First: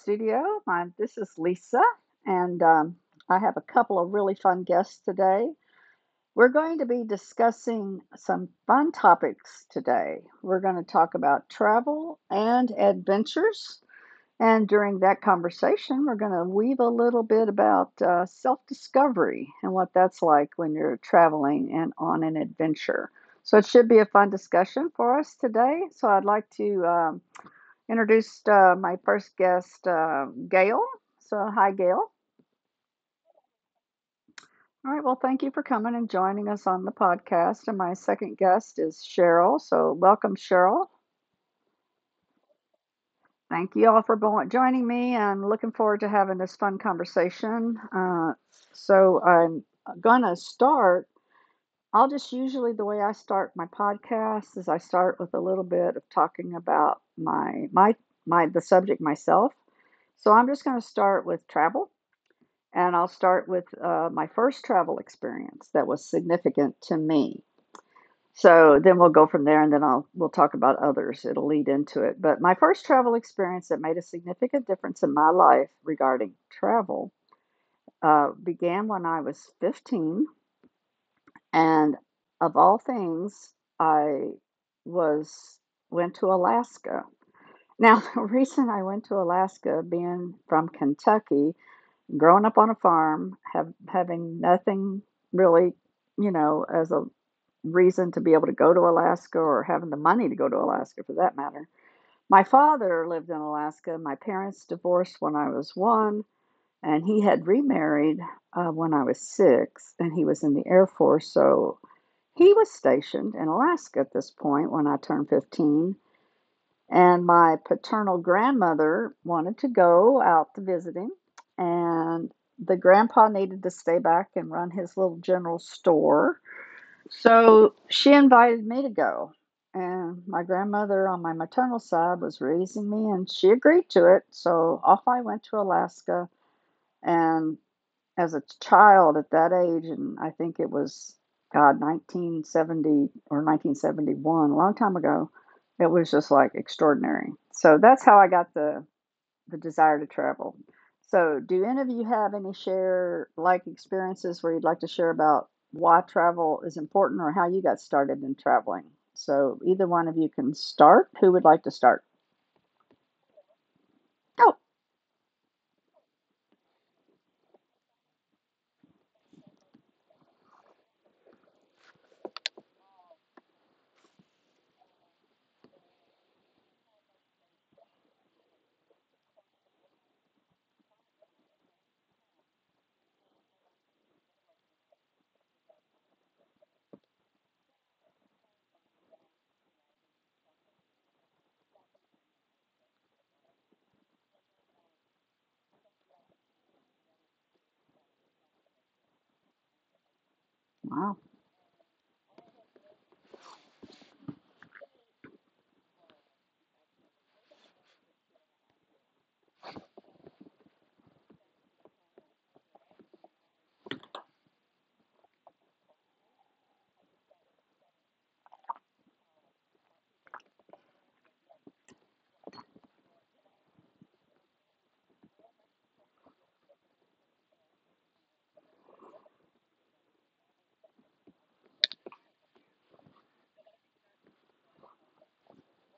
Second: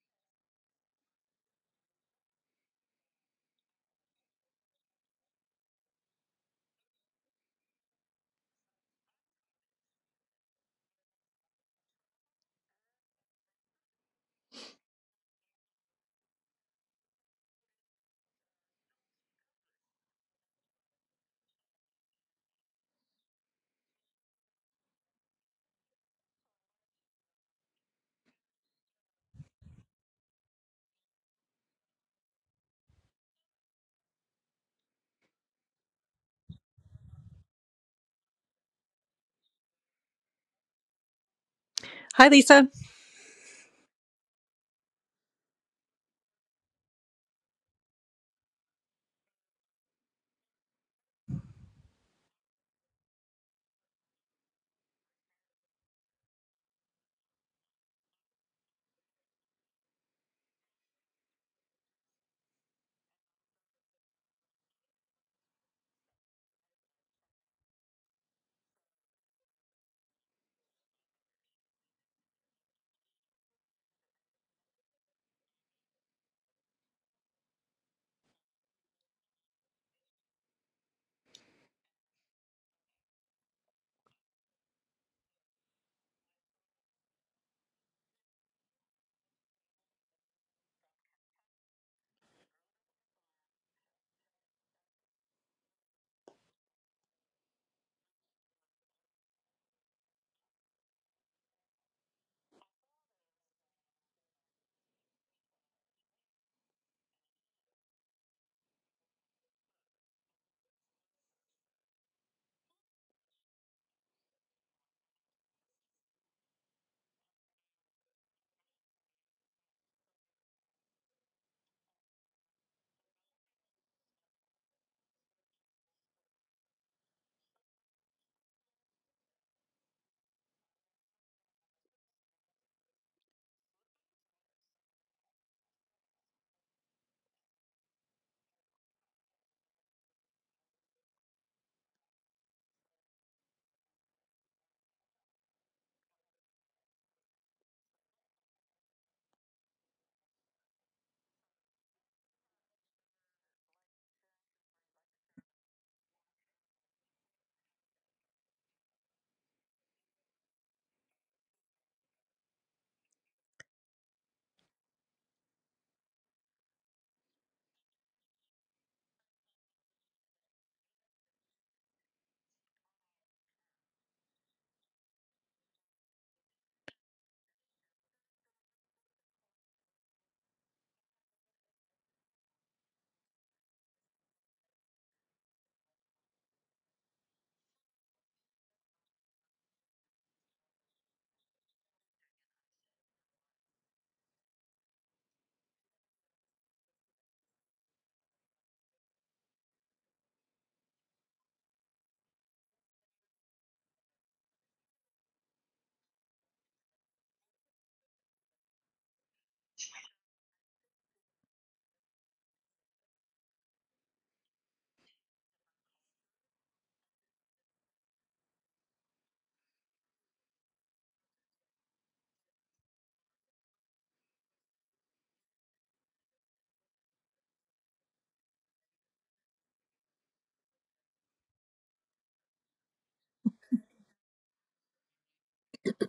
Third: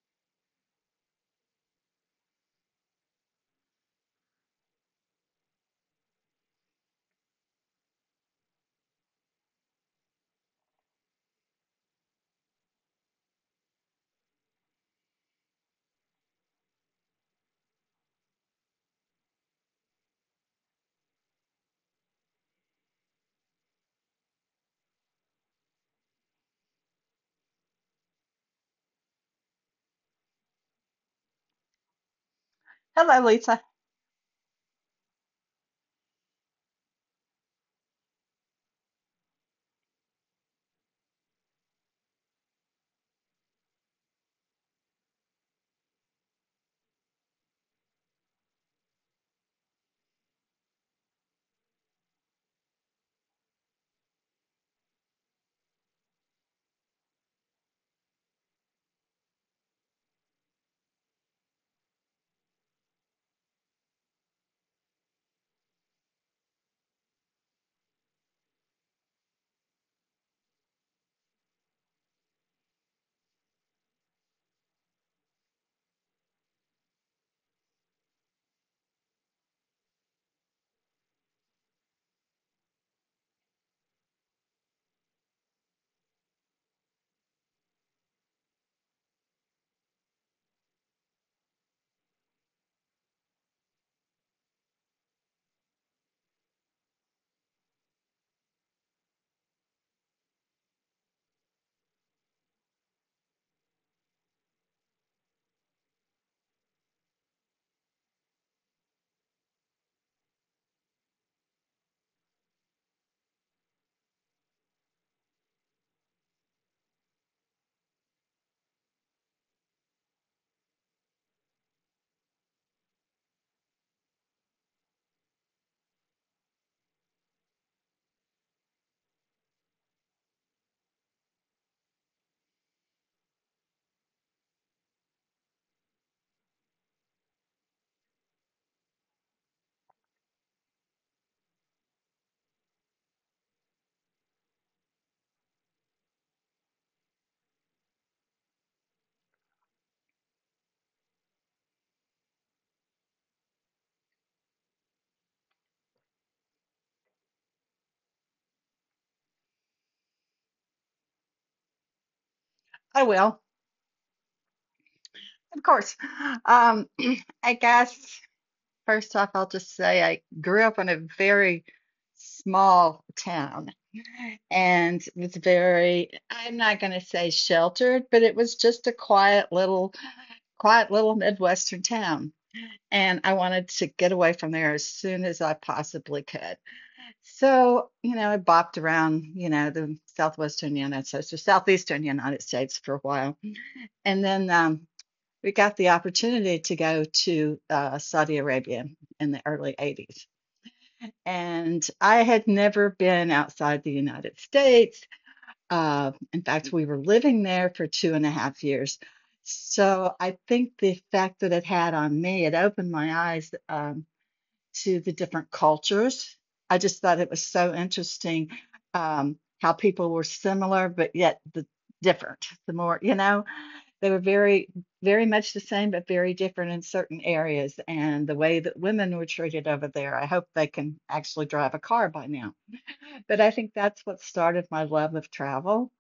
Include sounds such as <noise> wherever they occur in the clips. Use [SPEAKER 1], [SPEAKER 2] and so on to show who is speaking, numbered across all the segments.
[SPEAKER 1] studio. My, this is Lisa, and I have a couple of really fun guests today. We're going to be discussing some fun topics today. We're going to talk about travel and adventures. And during that conversation, we're going to weave a little bit about self discovery and what that's like when you're traveling and on an adventure. So it should be a fun discussion for us today. So I'd like to. Introduced my first guest, Gail. So, hi, Gail.
[SPEAKER 2] Hello, Lisa.
[SPEAKER 1] All right. Well, thank you for coming and joining us on the podcast. And my second guest is Cheryl. So, welcome, Cheryl.
[SPEAKER 3] Hi, Lisa.
[SPEAKER 1] Thank you all for joining me and looking forward to having this fun conversation. So, I'm going to start. I'll just usually the way I start my podcast is I start with a little bit of talking about my my my the subject myself. So I'm just going to start with travel. And I'll start with my first travel experience that was significant to me. So then we'll go from there and then I'll we'll talk about others. It'll lead into it. But my first travel experience that made a significant difference in my life regarding travel began when I was 15, and of all things, I was went to Alaska. Now <laughs> the reason I went to Alaska, being from Kentucky, growing up on a farm, have having nothing really, you know, as a reason to be able to go to Alaska, or having the money to go to Alaska for that matter. My father lived in Alaska. My parents divorced when I was one, and he had remarried when I was six, and he was in the Air Force. So he was stationed in Alaska at this point when I turned 15. And my paternal grandmother wanted to go out to visit him, and the grandpa needed to stay back and run his little general store. So she invited me to go. And my grandmother on my maternal side was raising me, and she agreed to it. So off I went to Alaska, and as a child at that age, and I think it was, God, 1970 or 1971, a long time ago, it was just like extraordinary. So that's how I got the desire to travel. So, do any of you have any share like experiences where you'd like to share about why travel is important or how you got started in traveling? So, either one of you can start. Who would like to start?
[SPEAKER 2] I will,
[SPEAKER 1] Oh,
[SPEAKER 2] of course. Um, <clears throat> I guess first off, I'll just say I grew up in a very small town and was very, I'm not going to say sheltered, but it was just a quiet little Midwestern town. And I wanted to get away from there as soon as I possibly could. So, you know, I bopped around, you know, the southwestern United States or southeastern United States for a while. And then we got the opportunity to go to Saudi Arabia in the early 80s.
[SPEAKER 1] wow.
[SPEAKER 2] And I had never been outside the United States. In fact, we were living there for 2.5 years. So I think the effect that it had on me, it opened my eyes, to the different cultures. I just thought it was so interesting how people were similar but yet the different. The more you know, they were very, very much the same but very different in certain areas. And the way that women were treated over there, I hope they can actually drive a car by now. But I think that's what started my love of travel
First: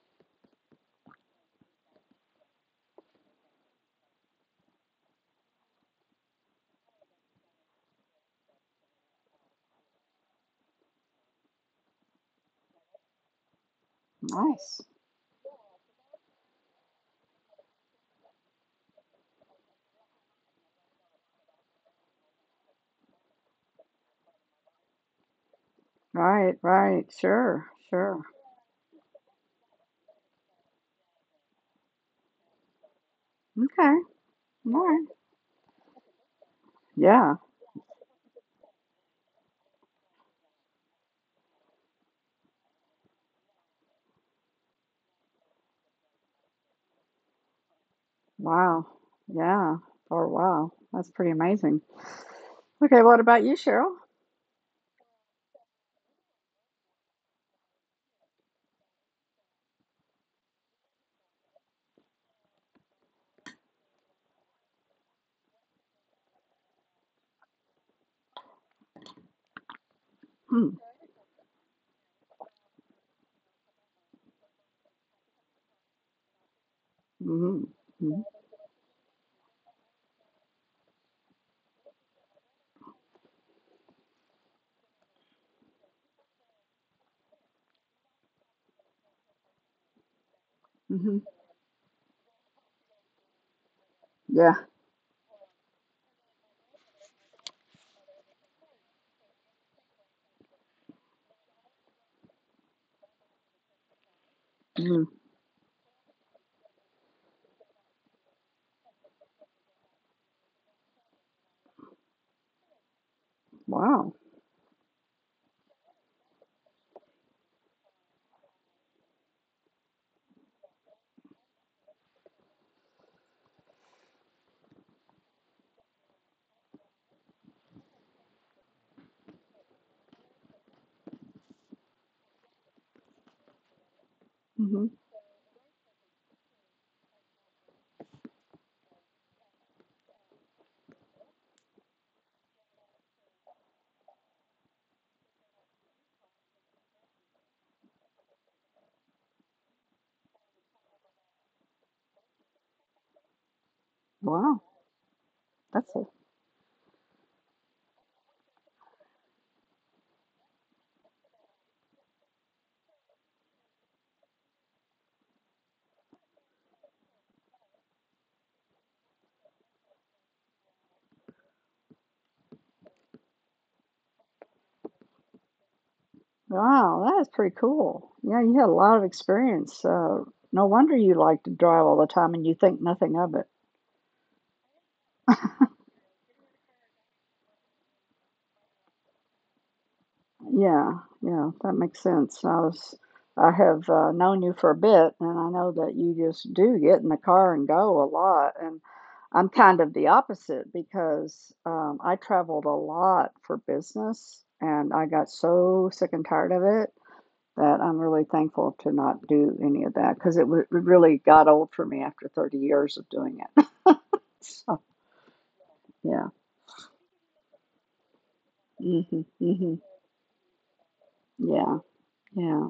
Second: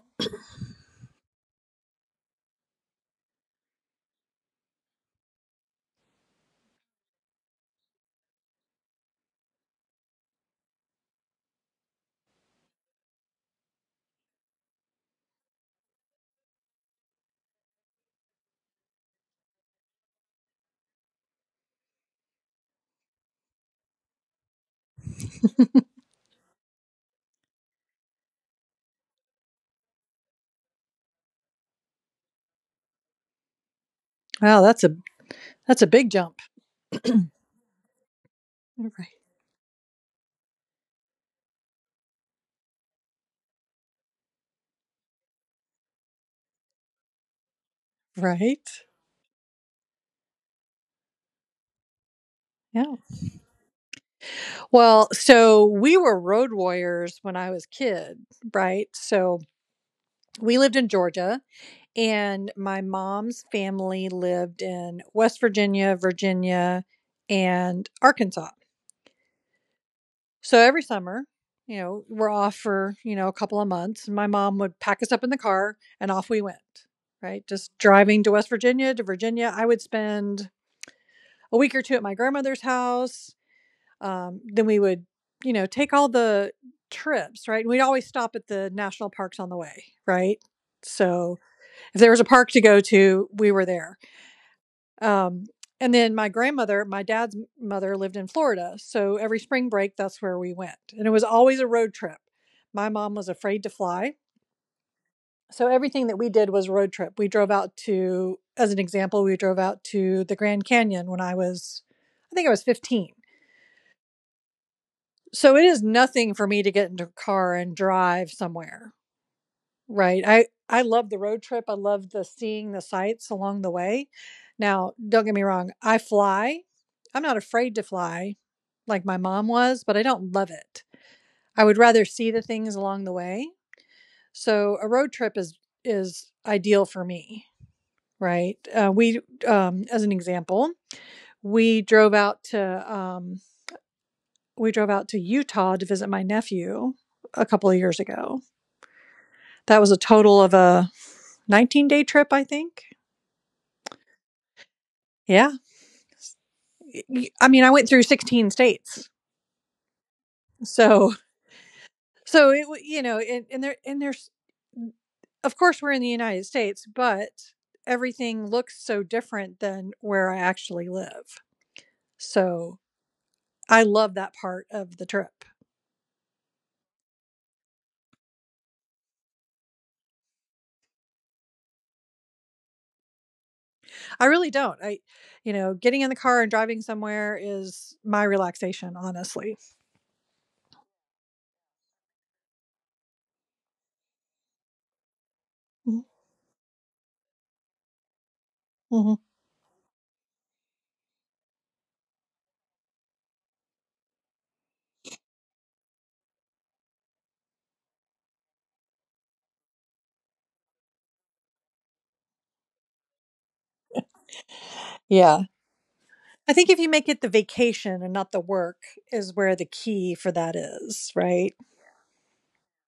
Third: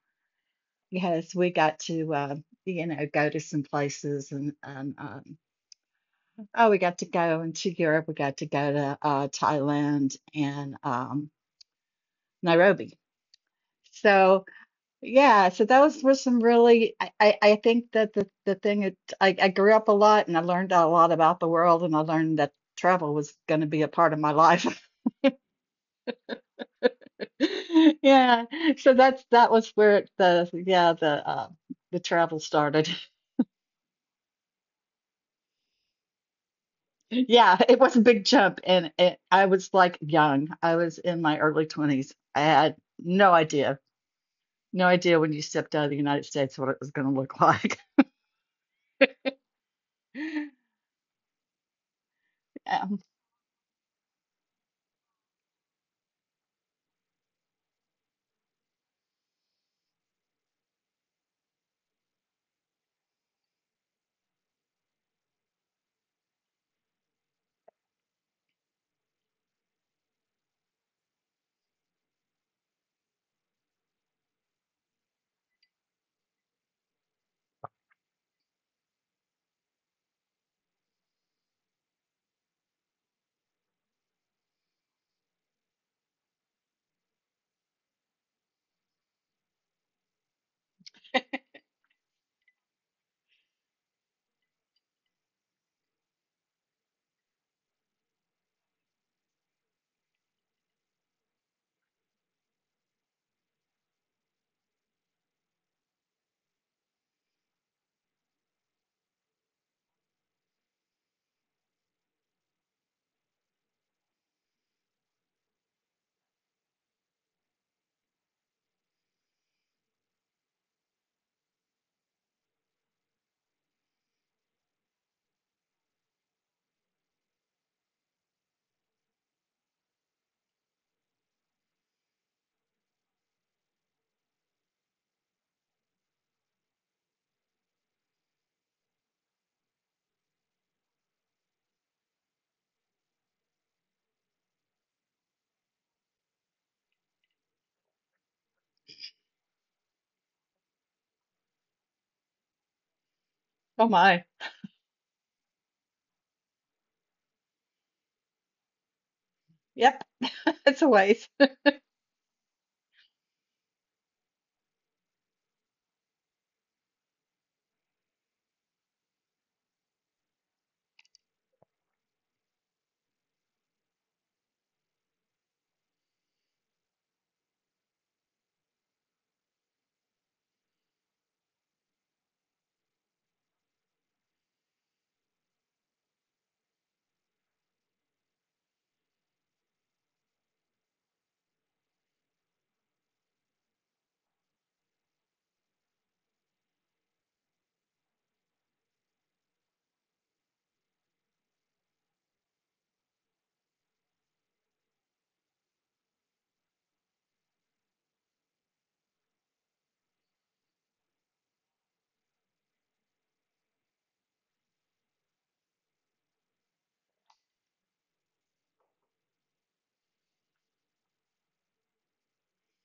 [SPEAKER 2] because we got to, go to some places and oh, we got to go into Europe. We got to go to Thailand and Nairobi. So
[SPEAKER 1] Nice.
[SPEAKER 2] yeah, so those were some really. I think that the thing, I grew up a lot and I learned a lot about the world and I learned that travel was going to be a part of my life.
[SPEAKER 1] Right, right. Sure,
[SPEAKER 2] <laughs>
[SPEAKER 1] sure.
[SPEAKER 2] Yeah, so that was where the travel started. <laughs>
[SPEAKER 1] Okay.
[SPEAKER 3] Wow,
[SPEAKER 1] All
[SPEAKER 3] that's a
[SPEAKER 1] right.
[SPEAKER 3] that's a big jump. <clears throat> right.
[SPEAKER 1] Yeah.
[SPEAKER 2] Yeah, it was a big jump, and I was like young. I was in my early 20s. I had no idea No idea when you stepped out of the United States what it was going to look like.
[SPEAKER 3] Right.
[SPEAKER 1] Wow. Yeah. Oh,
[SPEAKER 2] <laughs>
[SPEAKER 1] wow. That's pretty amazing.
[SPEAKER 3] Yeah.
[SPEAKER 2] Um,
[SPEAKER 1] Okay, what about you, Cheryl?
[SPEAKER 3] Well, so we were road warriors when I was a kid, right? So we lived in Georgia and my mom's family lived in West Virginia, Virginia, and Arkansas. So
[SPEAKER 1] Hmm.
[SPEAKER 3] every summer, we're off for, a couple of months. And my mom would pack us up in the car and off we went, right?
[SPEAKER 1] Mm-hmm.
[SPEAKER 3] Just
[SPEAKER 1] Mm-hmm.
[SPEAKER 3] driving to West Virginia to Virginia. I would spend a week or two at my grandmother's house. Then we would, you know, take all the trips, right? And we'd always stop at the national parks on the way, right?
[SPEAKER 1] Hmm.
[SPEAKER 3] So if there was a park to go to, we were there.
[SPEAKER 1] Yeah.
[SPEAKER 3] Um, and then my grandmother, my dad's mother, lived in Florida. So every spring break, that's where we went. And it was always a road trip. My mom was afraid to fly.
[SPEAKER 1] Mm.
[SPEAKER 3] So everything that we did was road trip. We drove out to, as an example, we drove out to the Grand Canyon when I was, I think I was 15.
[SPEAKER 1] Wow.
[SPEAKER 3] So it is nothing for me to get into a car and drive somewhere, right? I love the road trip. I love the seeing the sights along the way. Now, don't get me wrong, I fly. I'm not afraid to fly like my mom was, but I don't love it. I would rather see the things along the way. So a
[SPEAKER 1] Mm-hmm.
[SPEAKER 3] road trip is ideal for me, right? As an example, we drove out to um, we drove out to Utah to visit my nephew a couple of years ago. That was a total of a 19-day trip, I think.
[SPEAKER 2] oh my.
[SPEAKER 1] Wow.
[SPEAKER 3] Yeah.
[SPEAKER 1] That's a
[SPEAKER 3] I mean, I went through 16 states.
[SPEAKER 2] Yep, <laughs> it's a
[SPEAKER 3] So,
[SPEAKER 2] waste.
[SPEAKER 3] you know, and there's, of course, we're in the United States, but everything looks so different than where I actually live. So I love that part of the trip.
[SPEAKER 1] wow, that is pretty cool. Yeah, you had a lot of experience. No wonder you like to drive all the time and you think nothing of it.
[SPEAKER 3] I really don't. You know, getting in the car and driving somewhere is my relaxation, honestly.
[SPEAKER 1] Yeah, yeah, that makes sense. I have known you for a bit, and I know
[SPEAKER 3] Mhm.
[SPEAKER 1] that you just do get in the car and go a lot. And
[SPEAKER 3] Mhm.
[SPEAKER 1] I'm kind of the opposite because I traveled a lot for business, and I got so sick and tired of it that I'm really thankful to not do any of that because it really got old for me after 30 years of doing it. <laughs> So,
[SPEAKER 3] Yeah.
[SPEAKER 1] yeah.
[SPEAKER 3] I think if you make it the vacation and not the work is
[SPEAKER 1] Hmm,
[SPEAKER 3] where the
[SPEAKER 1] hmm.
[SPEAKER 3] key for that is, right?
[SPEAKER 1] Yeah. Yeah.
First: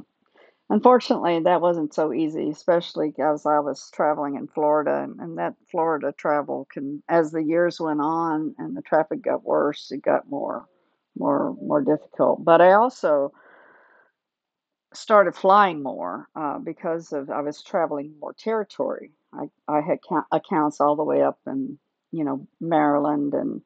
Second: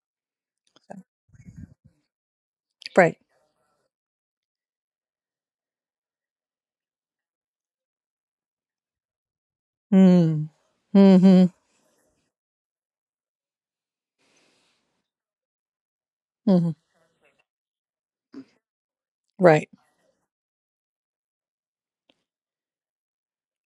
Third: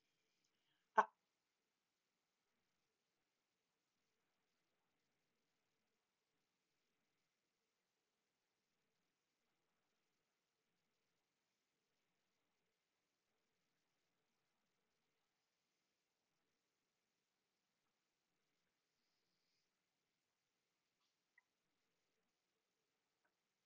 [SPEAKER 1] Unfortunately, that wasn't so easy, especially
[SPEAKER 3] Right.
[SPEAKER 1] as I was traveling in Florida, and that Florida travel can, as the years went on and the traffic got worse, it got
[SPEAKER 3] Mm. Mm-hmm.
[SPEAKER 1] more difficult. But I also started flying more
[SPEAKER 3] Mm-hmm.
[SPEAKER 1] because of I was traveling more territory.
[SPEAKER 3] Right.
[SPEAKER 1] I had accounts all the way up in, you know, Maryland and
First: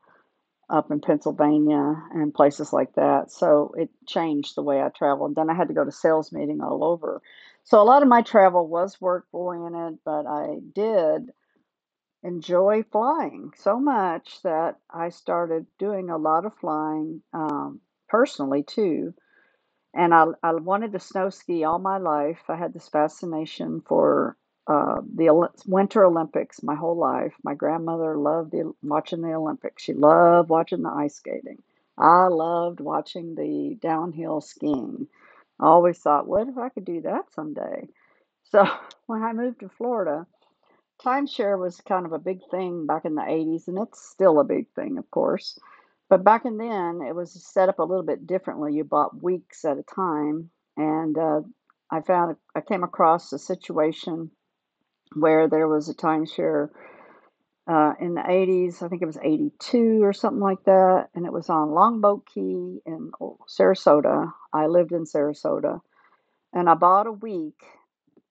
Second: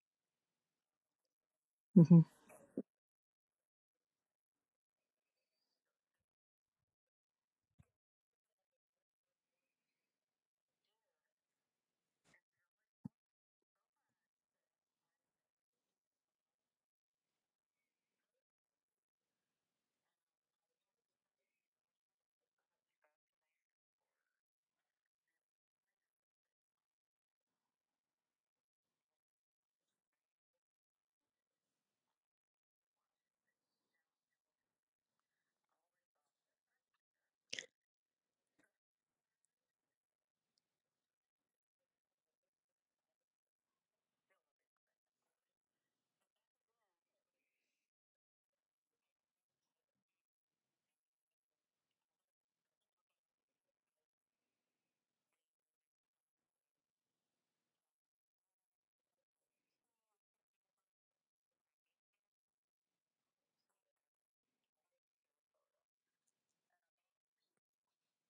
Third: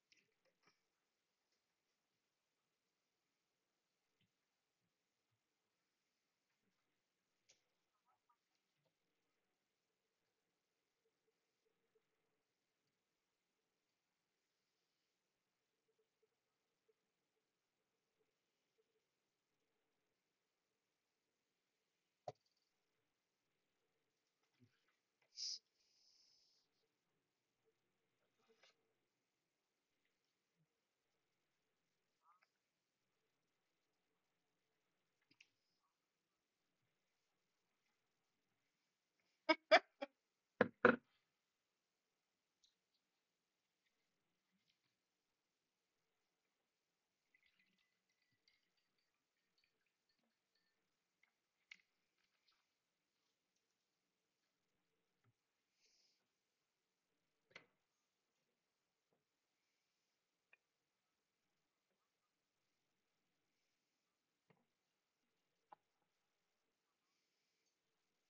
[SPEAKER 1] up in Pennsylvania
[SPEAKER 3] Mm-hmm.
[SPEAKER 1] and places like that. So it changed the way I traveled. Then I had to go to sales meeting all over. So a lot of my travel was work oriented, but I did enjoy flying so much that I started doing a lot of flying personally too, and I wanted to snow ski all my life. I had this fascination for Winter Olympics my whole life. My grandmother loved watching the Olympics. She loved watching the ice skating. I loved watching the downhill skiing. I always thought, what if I could do that someday? So <laughs> when I moved to Florida, Timeshare was kind of a big thing back in the 80s, and it's still a big thing, of course. But back in then, it was set up a little bit differently. You bought weeks at a time, and I came across a situation where there was a timeshare in the 80s. I think it was 82 or something like that, and it was on Longboat Key in Sarasota. I lived in Sarasota, and I bought a week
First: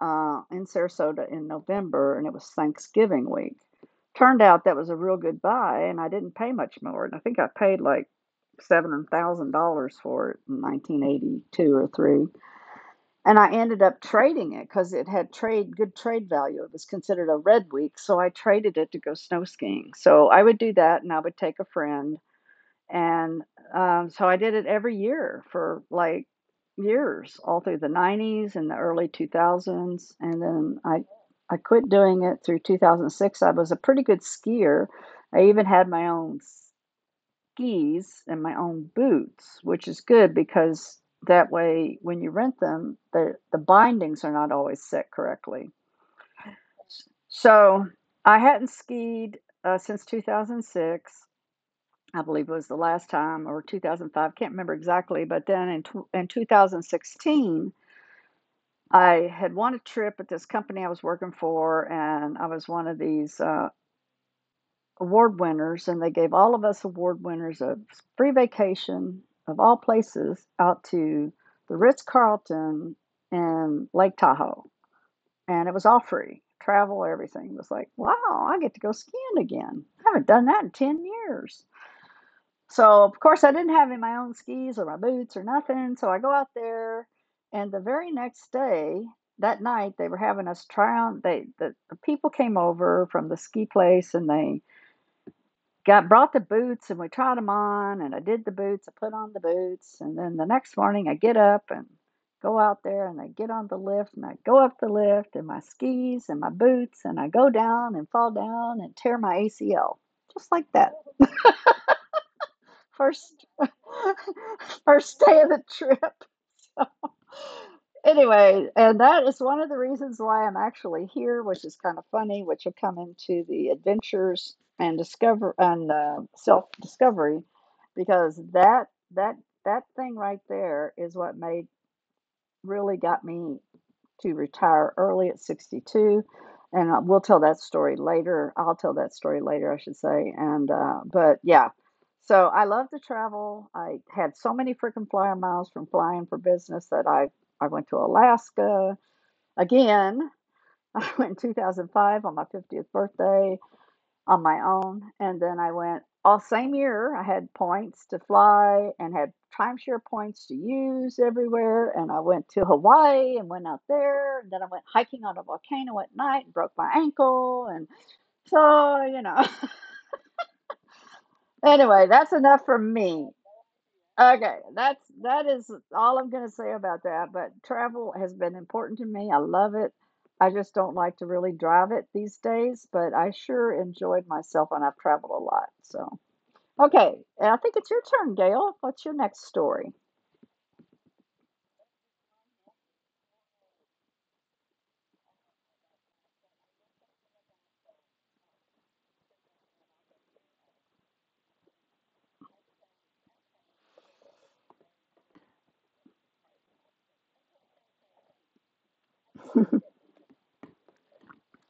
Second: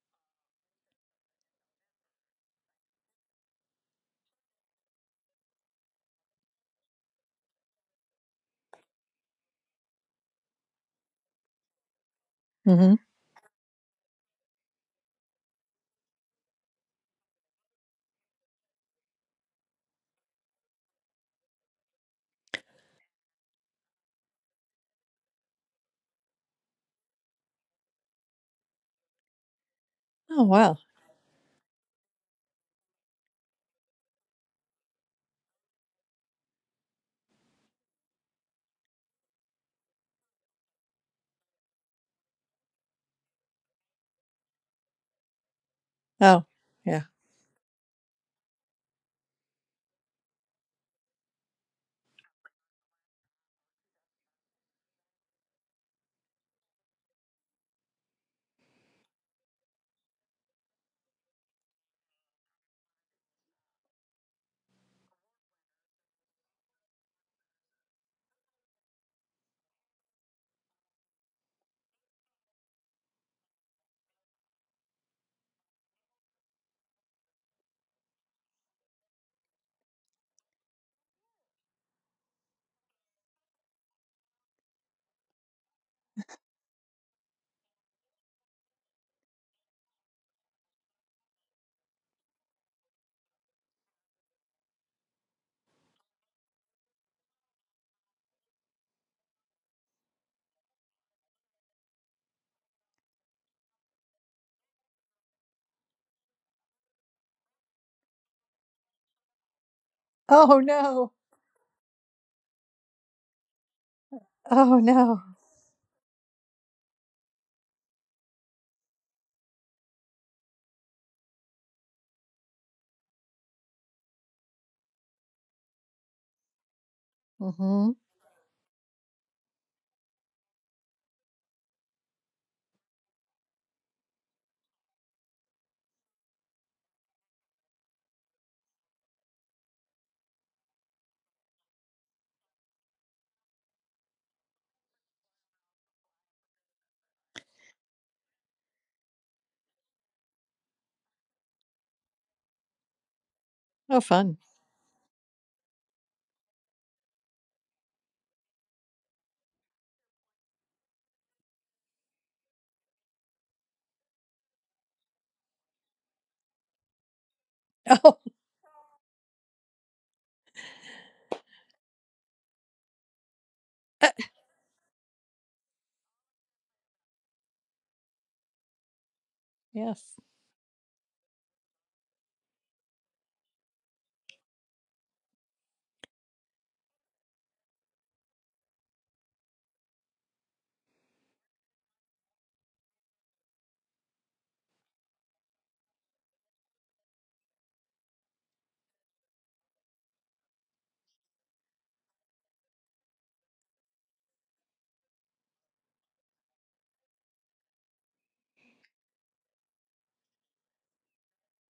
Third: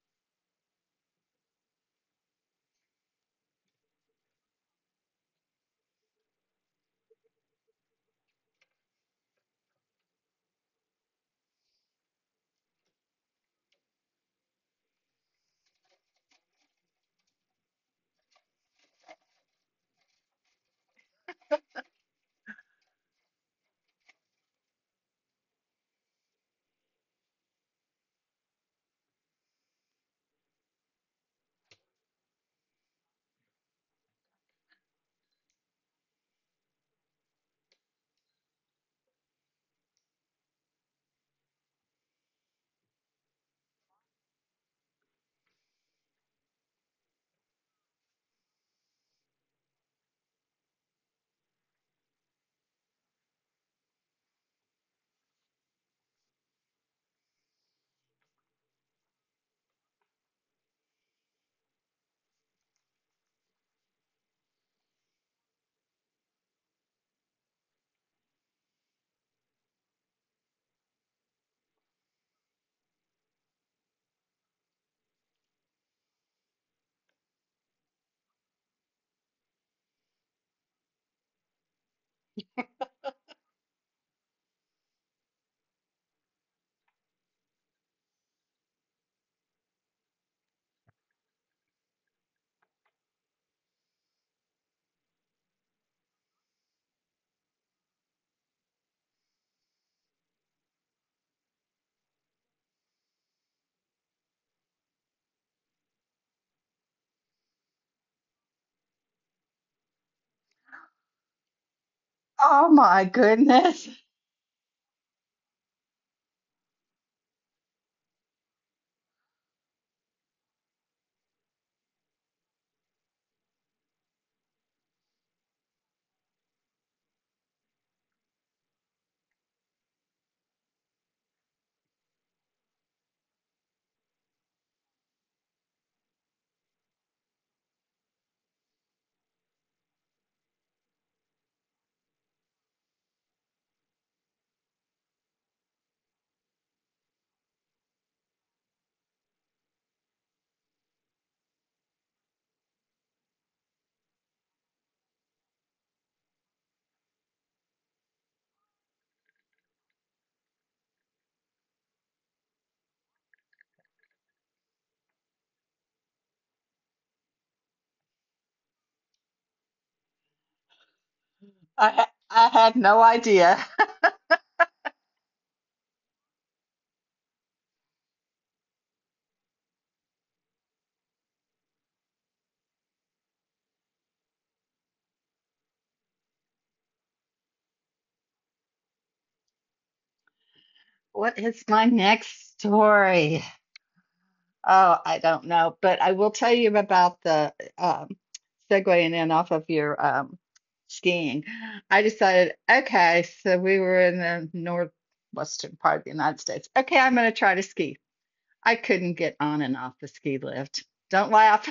[SPEAKER 1] in Sarasota in November, and it was Thanksgiving week. Turned out that was a real good buy, and I didn't pay much more. And I think I paid like $7,000 for it in 1982 or three.
[SPEAKER 3] Mm-hmm.
[SPEAKER 1] And I ended up trading it because it had trade good trade value. It was considered a red week, so I traded it to go snow skiing. So I would do that, and I would take a friend, and, so I did it every year for, like, years, all through the '90s and the early 2000s, and
[SPEAKER 3] Oh wow.
[SPEAKER 1] then I quit doing it through 2006. I was a pretty good skier. I even had my own skis and my own boots, which is good because that way, when you rent them, the bindings are not always set correctly.
[SPEAKER 3] Oh yeah.
[SPEAKER 1] So I hadn't skied, since 2006. I believe it was the last time, or 2005, can't remember exactly. But then in 2016, I had won a trip at this company I was working for, and I was one of these award winners, and they gave all of us award winners a free vacation, of all places, out to the Ritz Carlton in Lake Tahoe, and it was all free. Travel, everything. It was like, wow, I get to go skiing again. I haven't done that in 10 years. So, of course, I didn't have any my own skis or my boots or nothing. So I go out there, and the very next day, that night, they were having us try on. The people came over from the ski place, and they got brought the boots, and we tried them on. And I did the boots. I put on the boots, and then the next morning, I get up and go out there, and I get on the lift, and I go up the lift, and my skis and my boots, and I go down and fall down and tear my ACL just
[SPEAKER 3] Oh
[SPEAKER 1] like that.
[SPEAKER 3] no.
[SPEAKER 1] <laughs>
[SPEAKER 2] Oh my
[SPEAKER 1] first <laughs>
[SPEAKER 2] goodness.
[SPEAKER 3] Oh
[SPEAKER 1] first
[SPEAKER 3] no.
[SPEAKER 1] day of the trip. Anyway, and that is one of the reasons why I'm actually here, which is kind of funny, which will come into the adventures and discover and self discovery,
[SPEAKER 3] Mm-hmm.
[SPEAKER 1] because that that thing right there is what made really got me to retire early at 62, and we'll tell that story later, I'll tell that story later, I should say, and but yeah, so I love to travel. I had so many freaking flyer miles from flying for business that I went to Alaska again. <laughs> I went in 2005 on my 50th birthday
[SPEAKER 3] Oh fun.
[SPEAKER 1] on my own. And then I went all same year. I had points to fly and had timeshare points to use everywhere. And I went to Hawaii and went out there. And then I went hiking on a volcano at night and broke my ankle. And
[SPEAKER 3] Oh
[SPEAKER 1] so, you know, <laughs>
[SPEAKER 2] I
[SPEAKER 1] anyway,
[SPEAKER 2] ha-
[SPEAKER 1] that's
[SPEAKER 2] I
[SPEAKER 1] enough
[SPEAKER 2] had
[SPEAKER 1] for
[SPEAKER 2] no
[SPEAKER 1] me.
[SPEAKER 2] idea.
[SPEAKER 3] <laughs>
[SPEAKER 1] Okay, that is all I'm going to say about that. But travel has been important to me. I love it.
[SPEAKER 3] yes.
[SPEAKER 1] I just don't like to really drive it these days, but I sure enjoyed myself when I've traveled a lot. So. Okay, and I think it's your turn, Gail. What's your next story?
[SPEAKER 2] <laughs> What is my next story? Oh, I don't know, but I will tell you about the um segueing in off of your skiing. I decided, okay, so we were in the northwestern part of the United States. Okay, I'm going to try to ski. I couldn't get on and off the ski lift. Don't laugh.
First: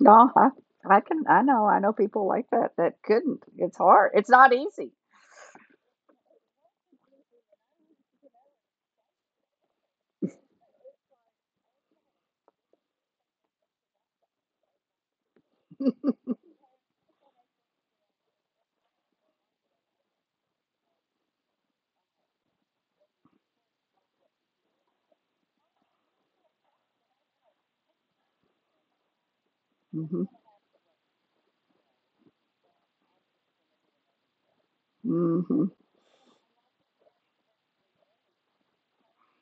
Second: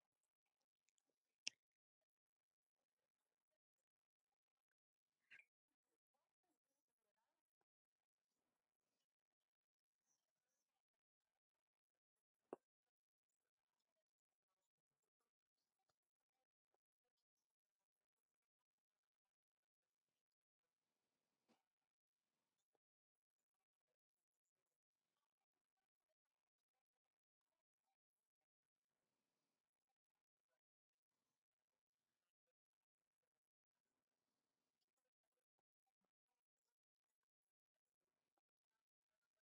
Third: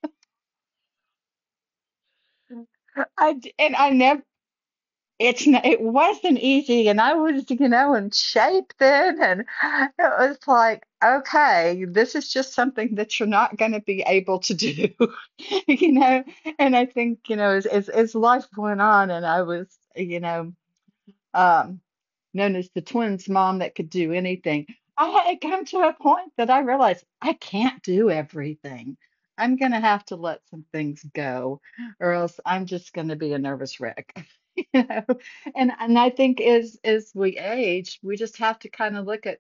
[SPEAKER 1] No, I can. I know. I know people like that that
[SPEAKER 2] <laughs>
[SPEAKER 1] couldn't.
[SPEAKER 2] And
[SPEAKER 1] It's
[SPEAKER 2] I
[SPEAKER 1] hard.
[SPEAKER 2] never.
[SPEAKER 1] It's not easy.
[SPEAKER 2] It wasn't easy, and I was, in shape then, and it was like, okay, this is just something that you're not going to be able to do, <laughs> you know. And I think, as life went on, and I was, you know. um, known as the twins' mom that could do anything. I had come to a point that I realized I can't do everything. I'm going to have to
[SPEAKER 1] Hmm,
[SPEAKER 2] let some things go, or else I'm just going to be a nervous wreck. <laughs> You know,
[SPEAKER 1] hmm.
[SPEAKER 2] and I think as we age, we just have to kind of look at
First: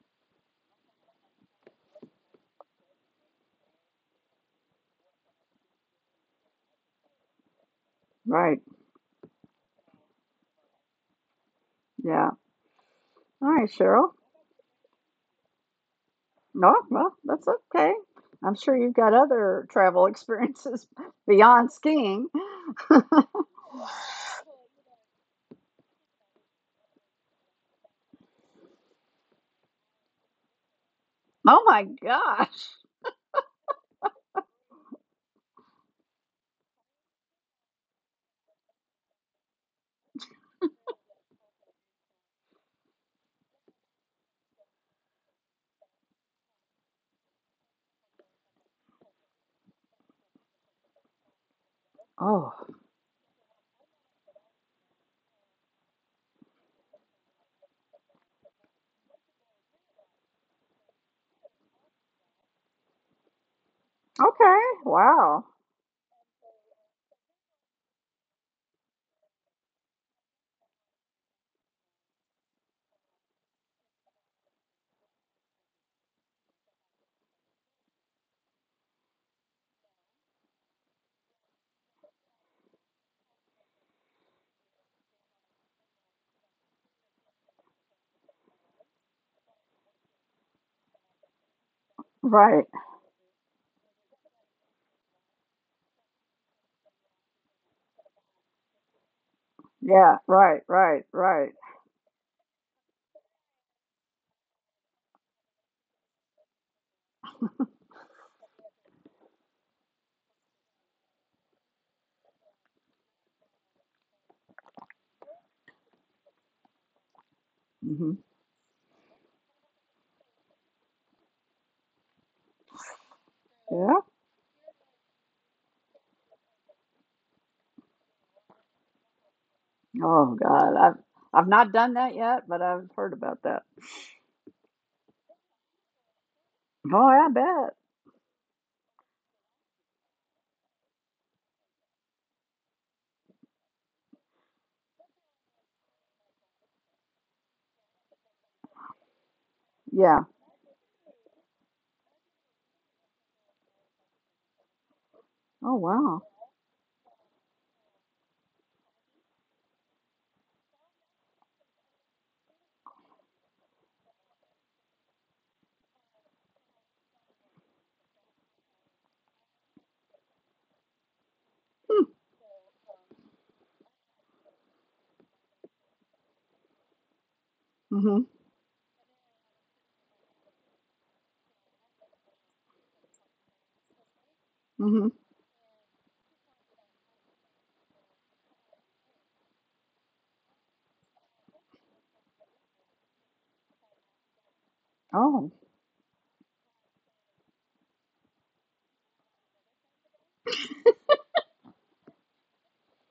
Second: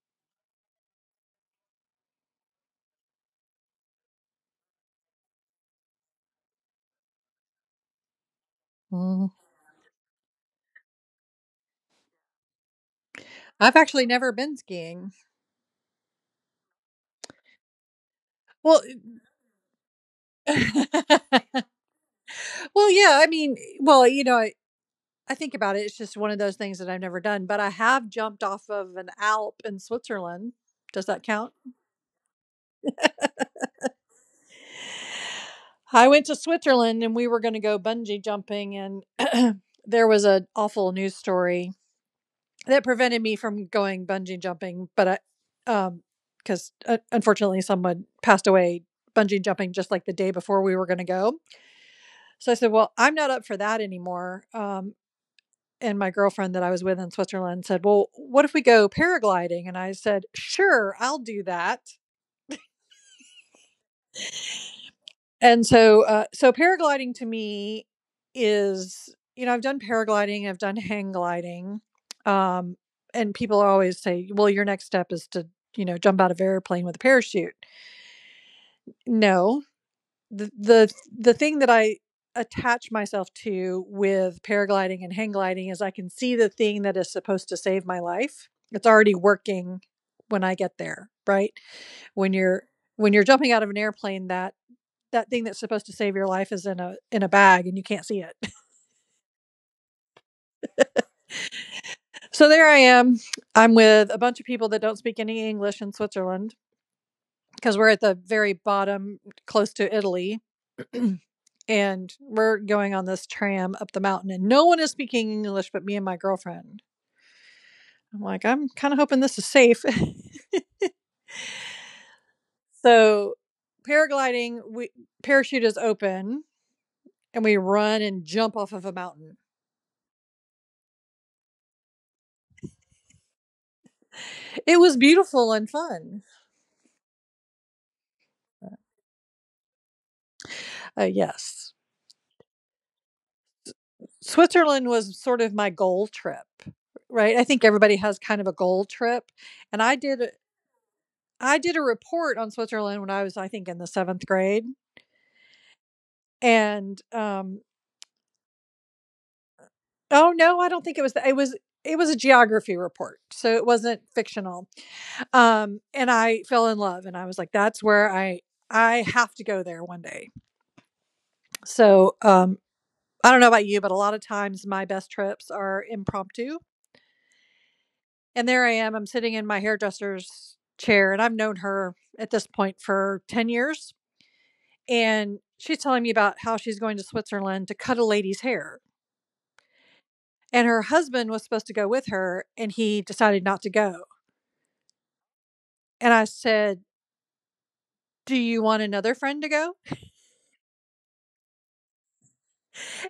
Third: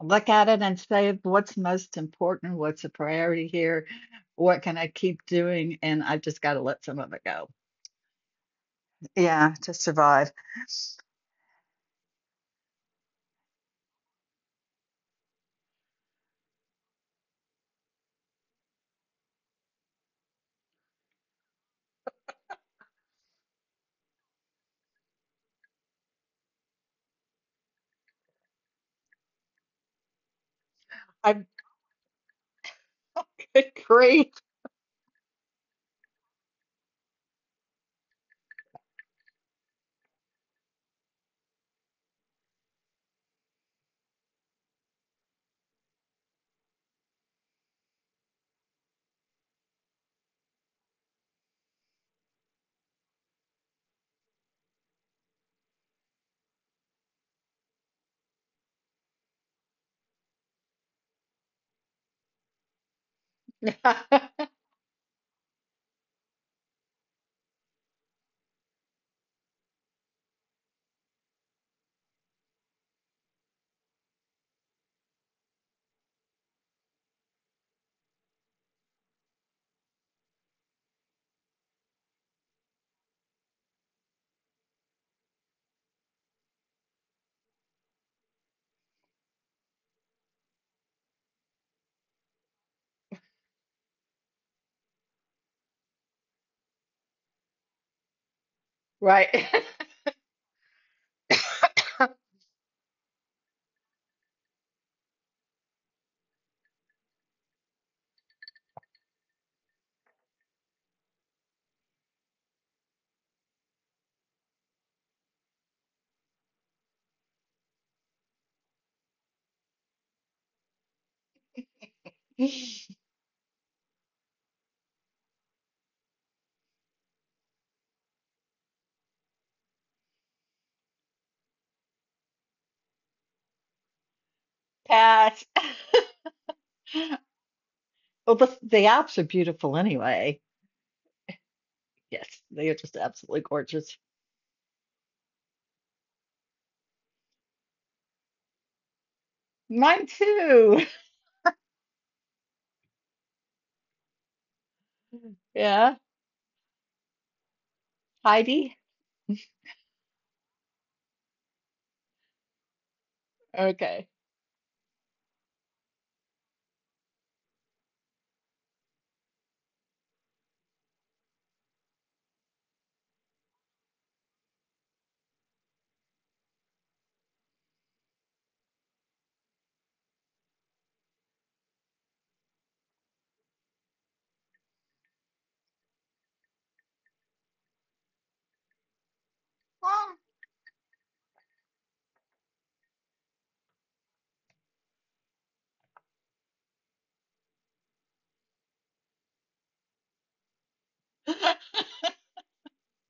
[SPEAKER 2] look at it and say what's most important, what's a priority here, what can I keep doing, and I've just got to let some of it go.
[SPEAKER 1] Right.
[SPEAKER 3] Mm.
[SPEAKER 2] Yeah, to survive.
[SPEAKER 1] Yeah. All right,
[SPEAKER 3] I've actually
[SPEAKER 1] Cheryl.
[SPEAKER 3] never been skiing.
[SPEAKER 1] No, well, that's okay. I'm sure
[SPEAKER 3] Well,
[SPEAKER 1] you've got other travel experiences
[SPEAKER 3] <laughs>
[SPEAKER 1] <laughs>
[SPEAKER 3] well,
[SPEAKER 1] beyond skiing.
[SPEAKER 3] yeah. I mean, you know, I think about it. It's just one of those things that I've never done. But I have jumped off of an Alp in Switzerland. Does that
[SPEAKER 2] I'm
[SPEAKER 3] count?
[SPEAKER 1] Oh my gosh.
[SPEAKER 2] <laughs> good grief.
[SPEAKER 3] I went to Switzerland and we were going to go bungee jumping, and <clears throat> there was an awful news story that prevented me from going bungee jumping, but I um cuz unfortunately, someone passed away bungee jumping just like the day before we were going to go. So I
[SPEAKER 1] Oh.
[SPEAKER 3] said, "Well, I'm not up for that anymore." And my girlfriend that I was with in Switzerland said, "Well, what if we go paragliding?" And I said, "Sure, I'll do that."
[SPEAKER 2] <laughs>
[SPEAKER 1] Okay. Wow.
[SPEAKER 3] and so so paragliding to me is, you know, I've done paragliding, I've done hang gliding. um, and people always say, well, your next step is to, you know, jump out of an airplane with a parachute. No. The thing that I attach myself to with paragliding and hang gliding is I can see the thing that is supposed to save my life. It's already working when I get there, right? when you're
[SPEAKER 1] Right.
[SPEAKER 3] when you're jumping out of an airplane, that thing that's supposed to save your life is in a bag and you can't see it. <laughs>
[SPEAKER 2] Right.
[SPEAKER 1] Yeah. Right. Right. Right.
[SPEAKER 2] <laughs>
[SPEAKER 3] So there I am. I'm with a bunch of people that don't speak any English in Switzerland because we're at the very bottom close to Italy. <clears throat> And we're going on this tram up the mountain and no one is speaking English but me and my girlfriend. I'm
[SPEAKER 1] Hmm.
[SPEAKER 3] like, I'm kind of hoping this is safe. <laughs> So
[SPEAKER 1] Yeah.
[SPEAKER 3] paragliding, we, parachute is open, and we run and jump off of a mountain.
[SPEAKER 1] Oh God, I've not done that yet, but I've heard about that.
[SPEAKER 3] It was
[SPEAKER 2] Pass.
[SPEAKER 3] beautiful and fun.
[SPEAKER 1] Boy, I bet.
[SPEAKER 2] Well, the Alps are beautiful anyway.
[SPEAKER 3] Yes.
[SPEAKER 2] Yes, they are just absolutely gorgeous.
[SPEAKER 3] Switzerland was sort of my goal trip, right? I think everybody has kind of a goal trip, and I
[SPEAKER 2] Mine
[SPEAKER 3] did
[SPEAKER 1] Yeah.
[SPEAKER 3] I
[SPEAKER 2] too.
[SPEAKER 3] did a report on Switzerland when I was, I think, in the seventh grade,
[SPEAKER 1] Oh
[SPEAKER 2] Yeah.
[SPEAKER 1] wow.
[SPEAKER 3] and
[SPEAKER 2] Heidi?
[SPEAKER 3] oh no, I don't think it was, it was it was a geography report, so it wasn't
[SPEAKER 2] Okay.
[SPEAKER 3] fictional. And I fell in love, and I was like, that's where I have to go there one day.
[SPEAKER 1] Hmm.
[SPEAKER 3] So um, I don't know about you, but a lot of times my best trips are impromptu.
[SPEAKER 1] Mhm.
[SPEAKER 3] And there I am. I'm sitting in my hairdresser's chair, and I've known her at this point for 10 years.
[SPEAKER 1] Mhm.
[SPEAKER 3] And she's telling me about how she's going to Switzerland to cut a lady's hair. And her husband was supposed to go with her, and he decided not to go.
[SPEAKER 1] Oh
[SPEAKER 3] And I said, "Do you want another friend to go?"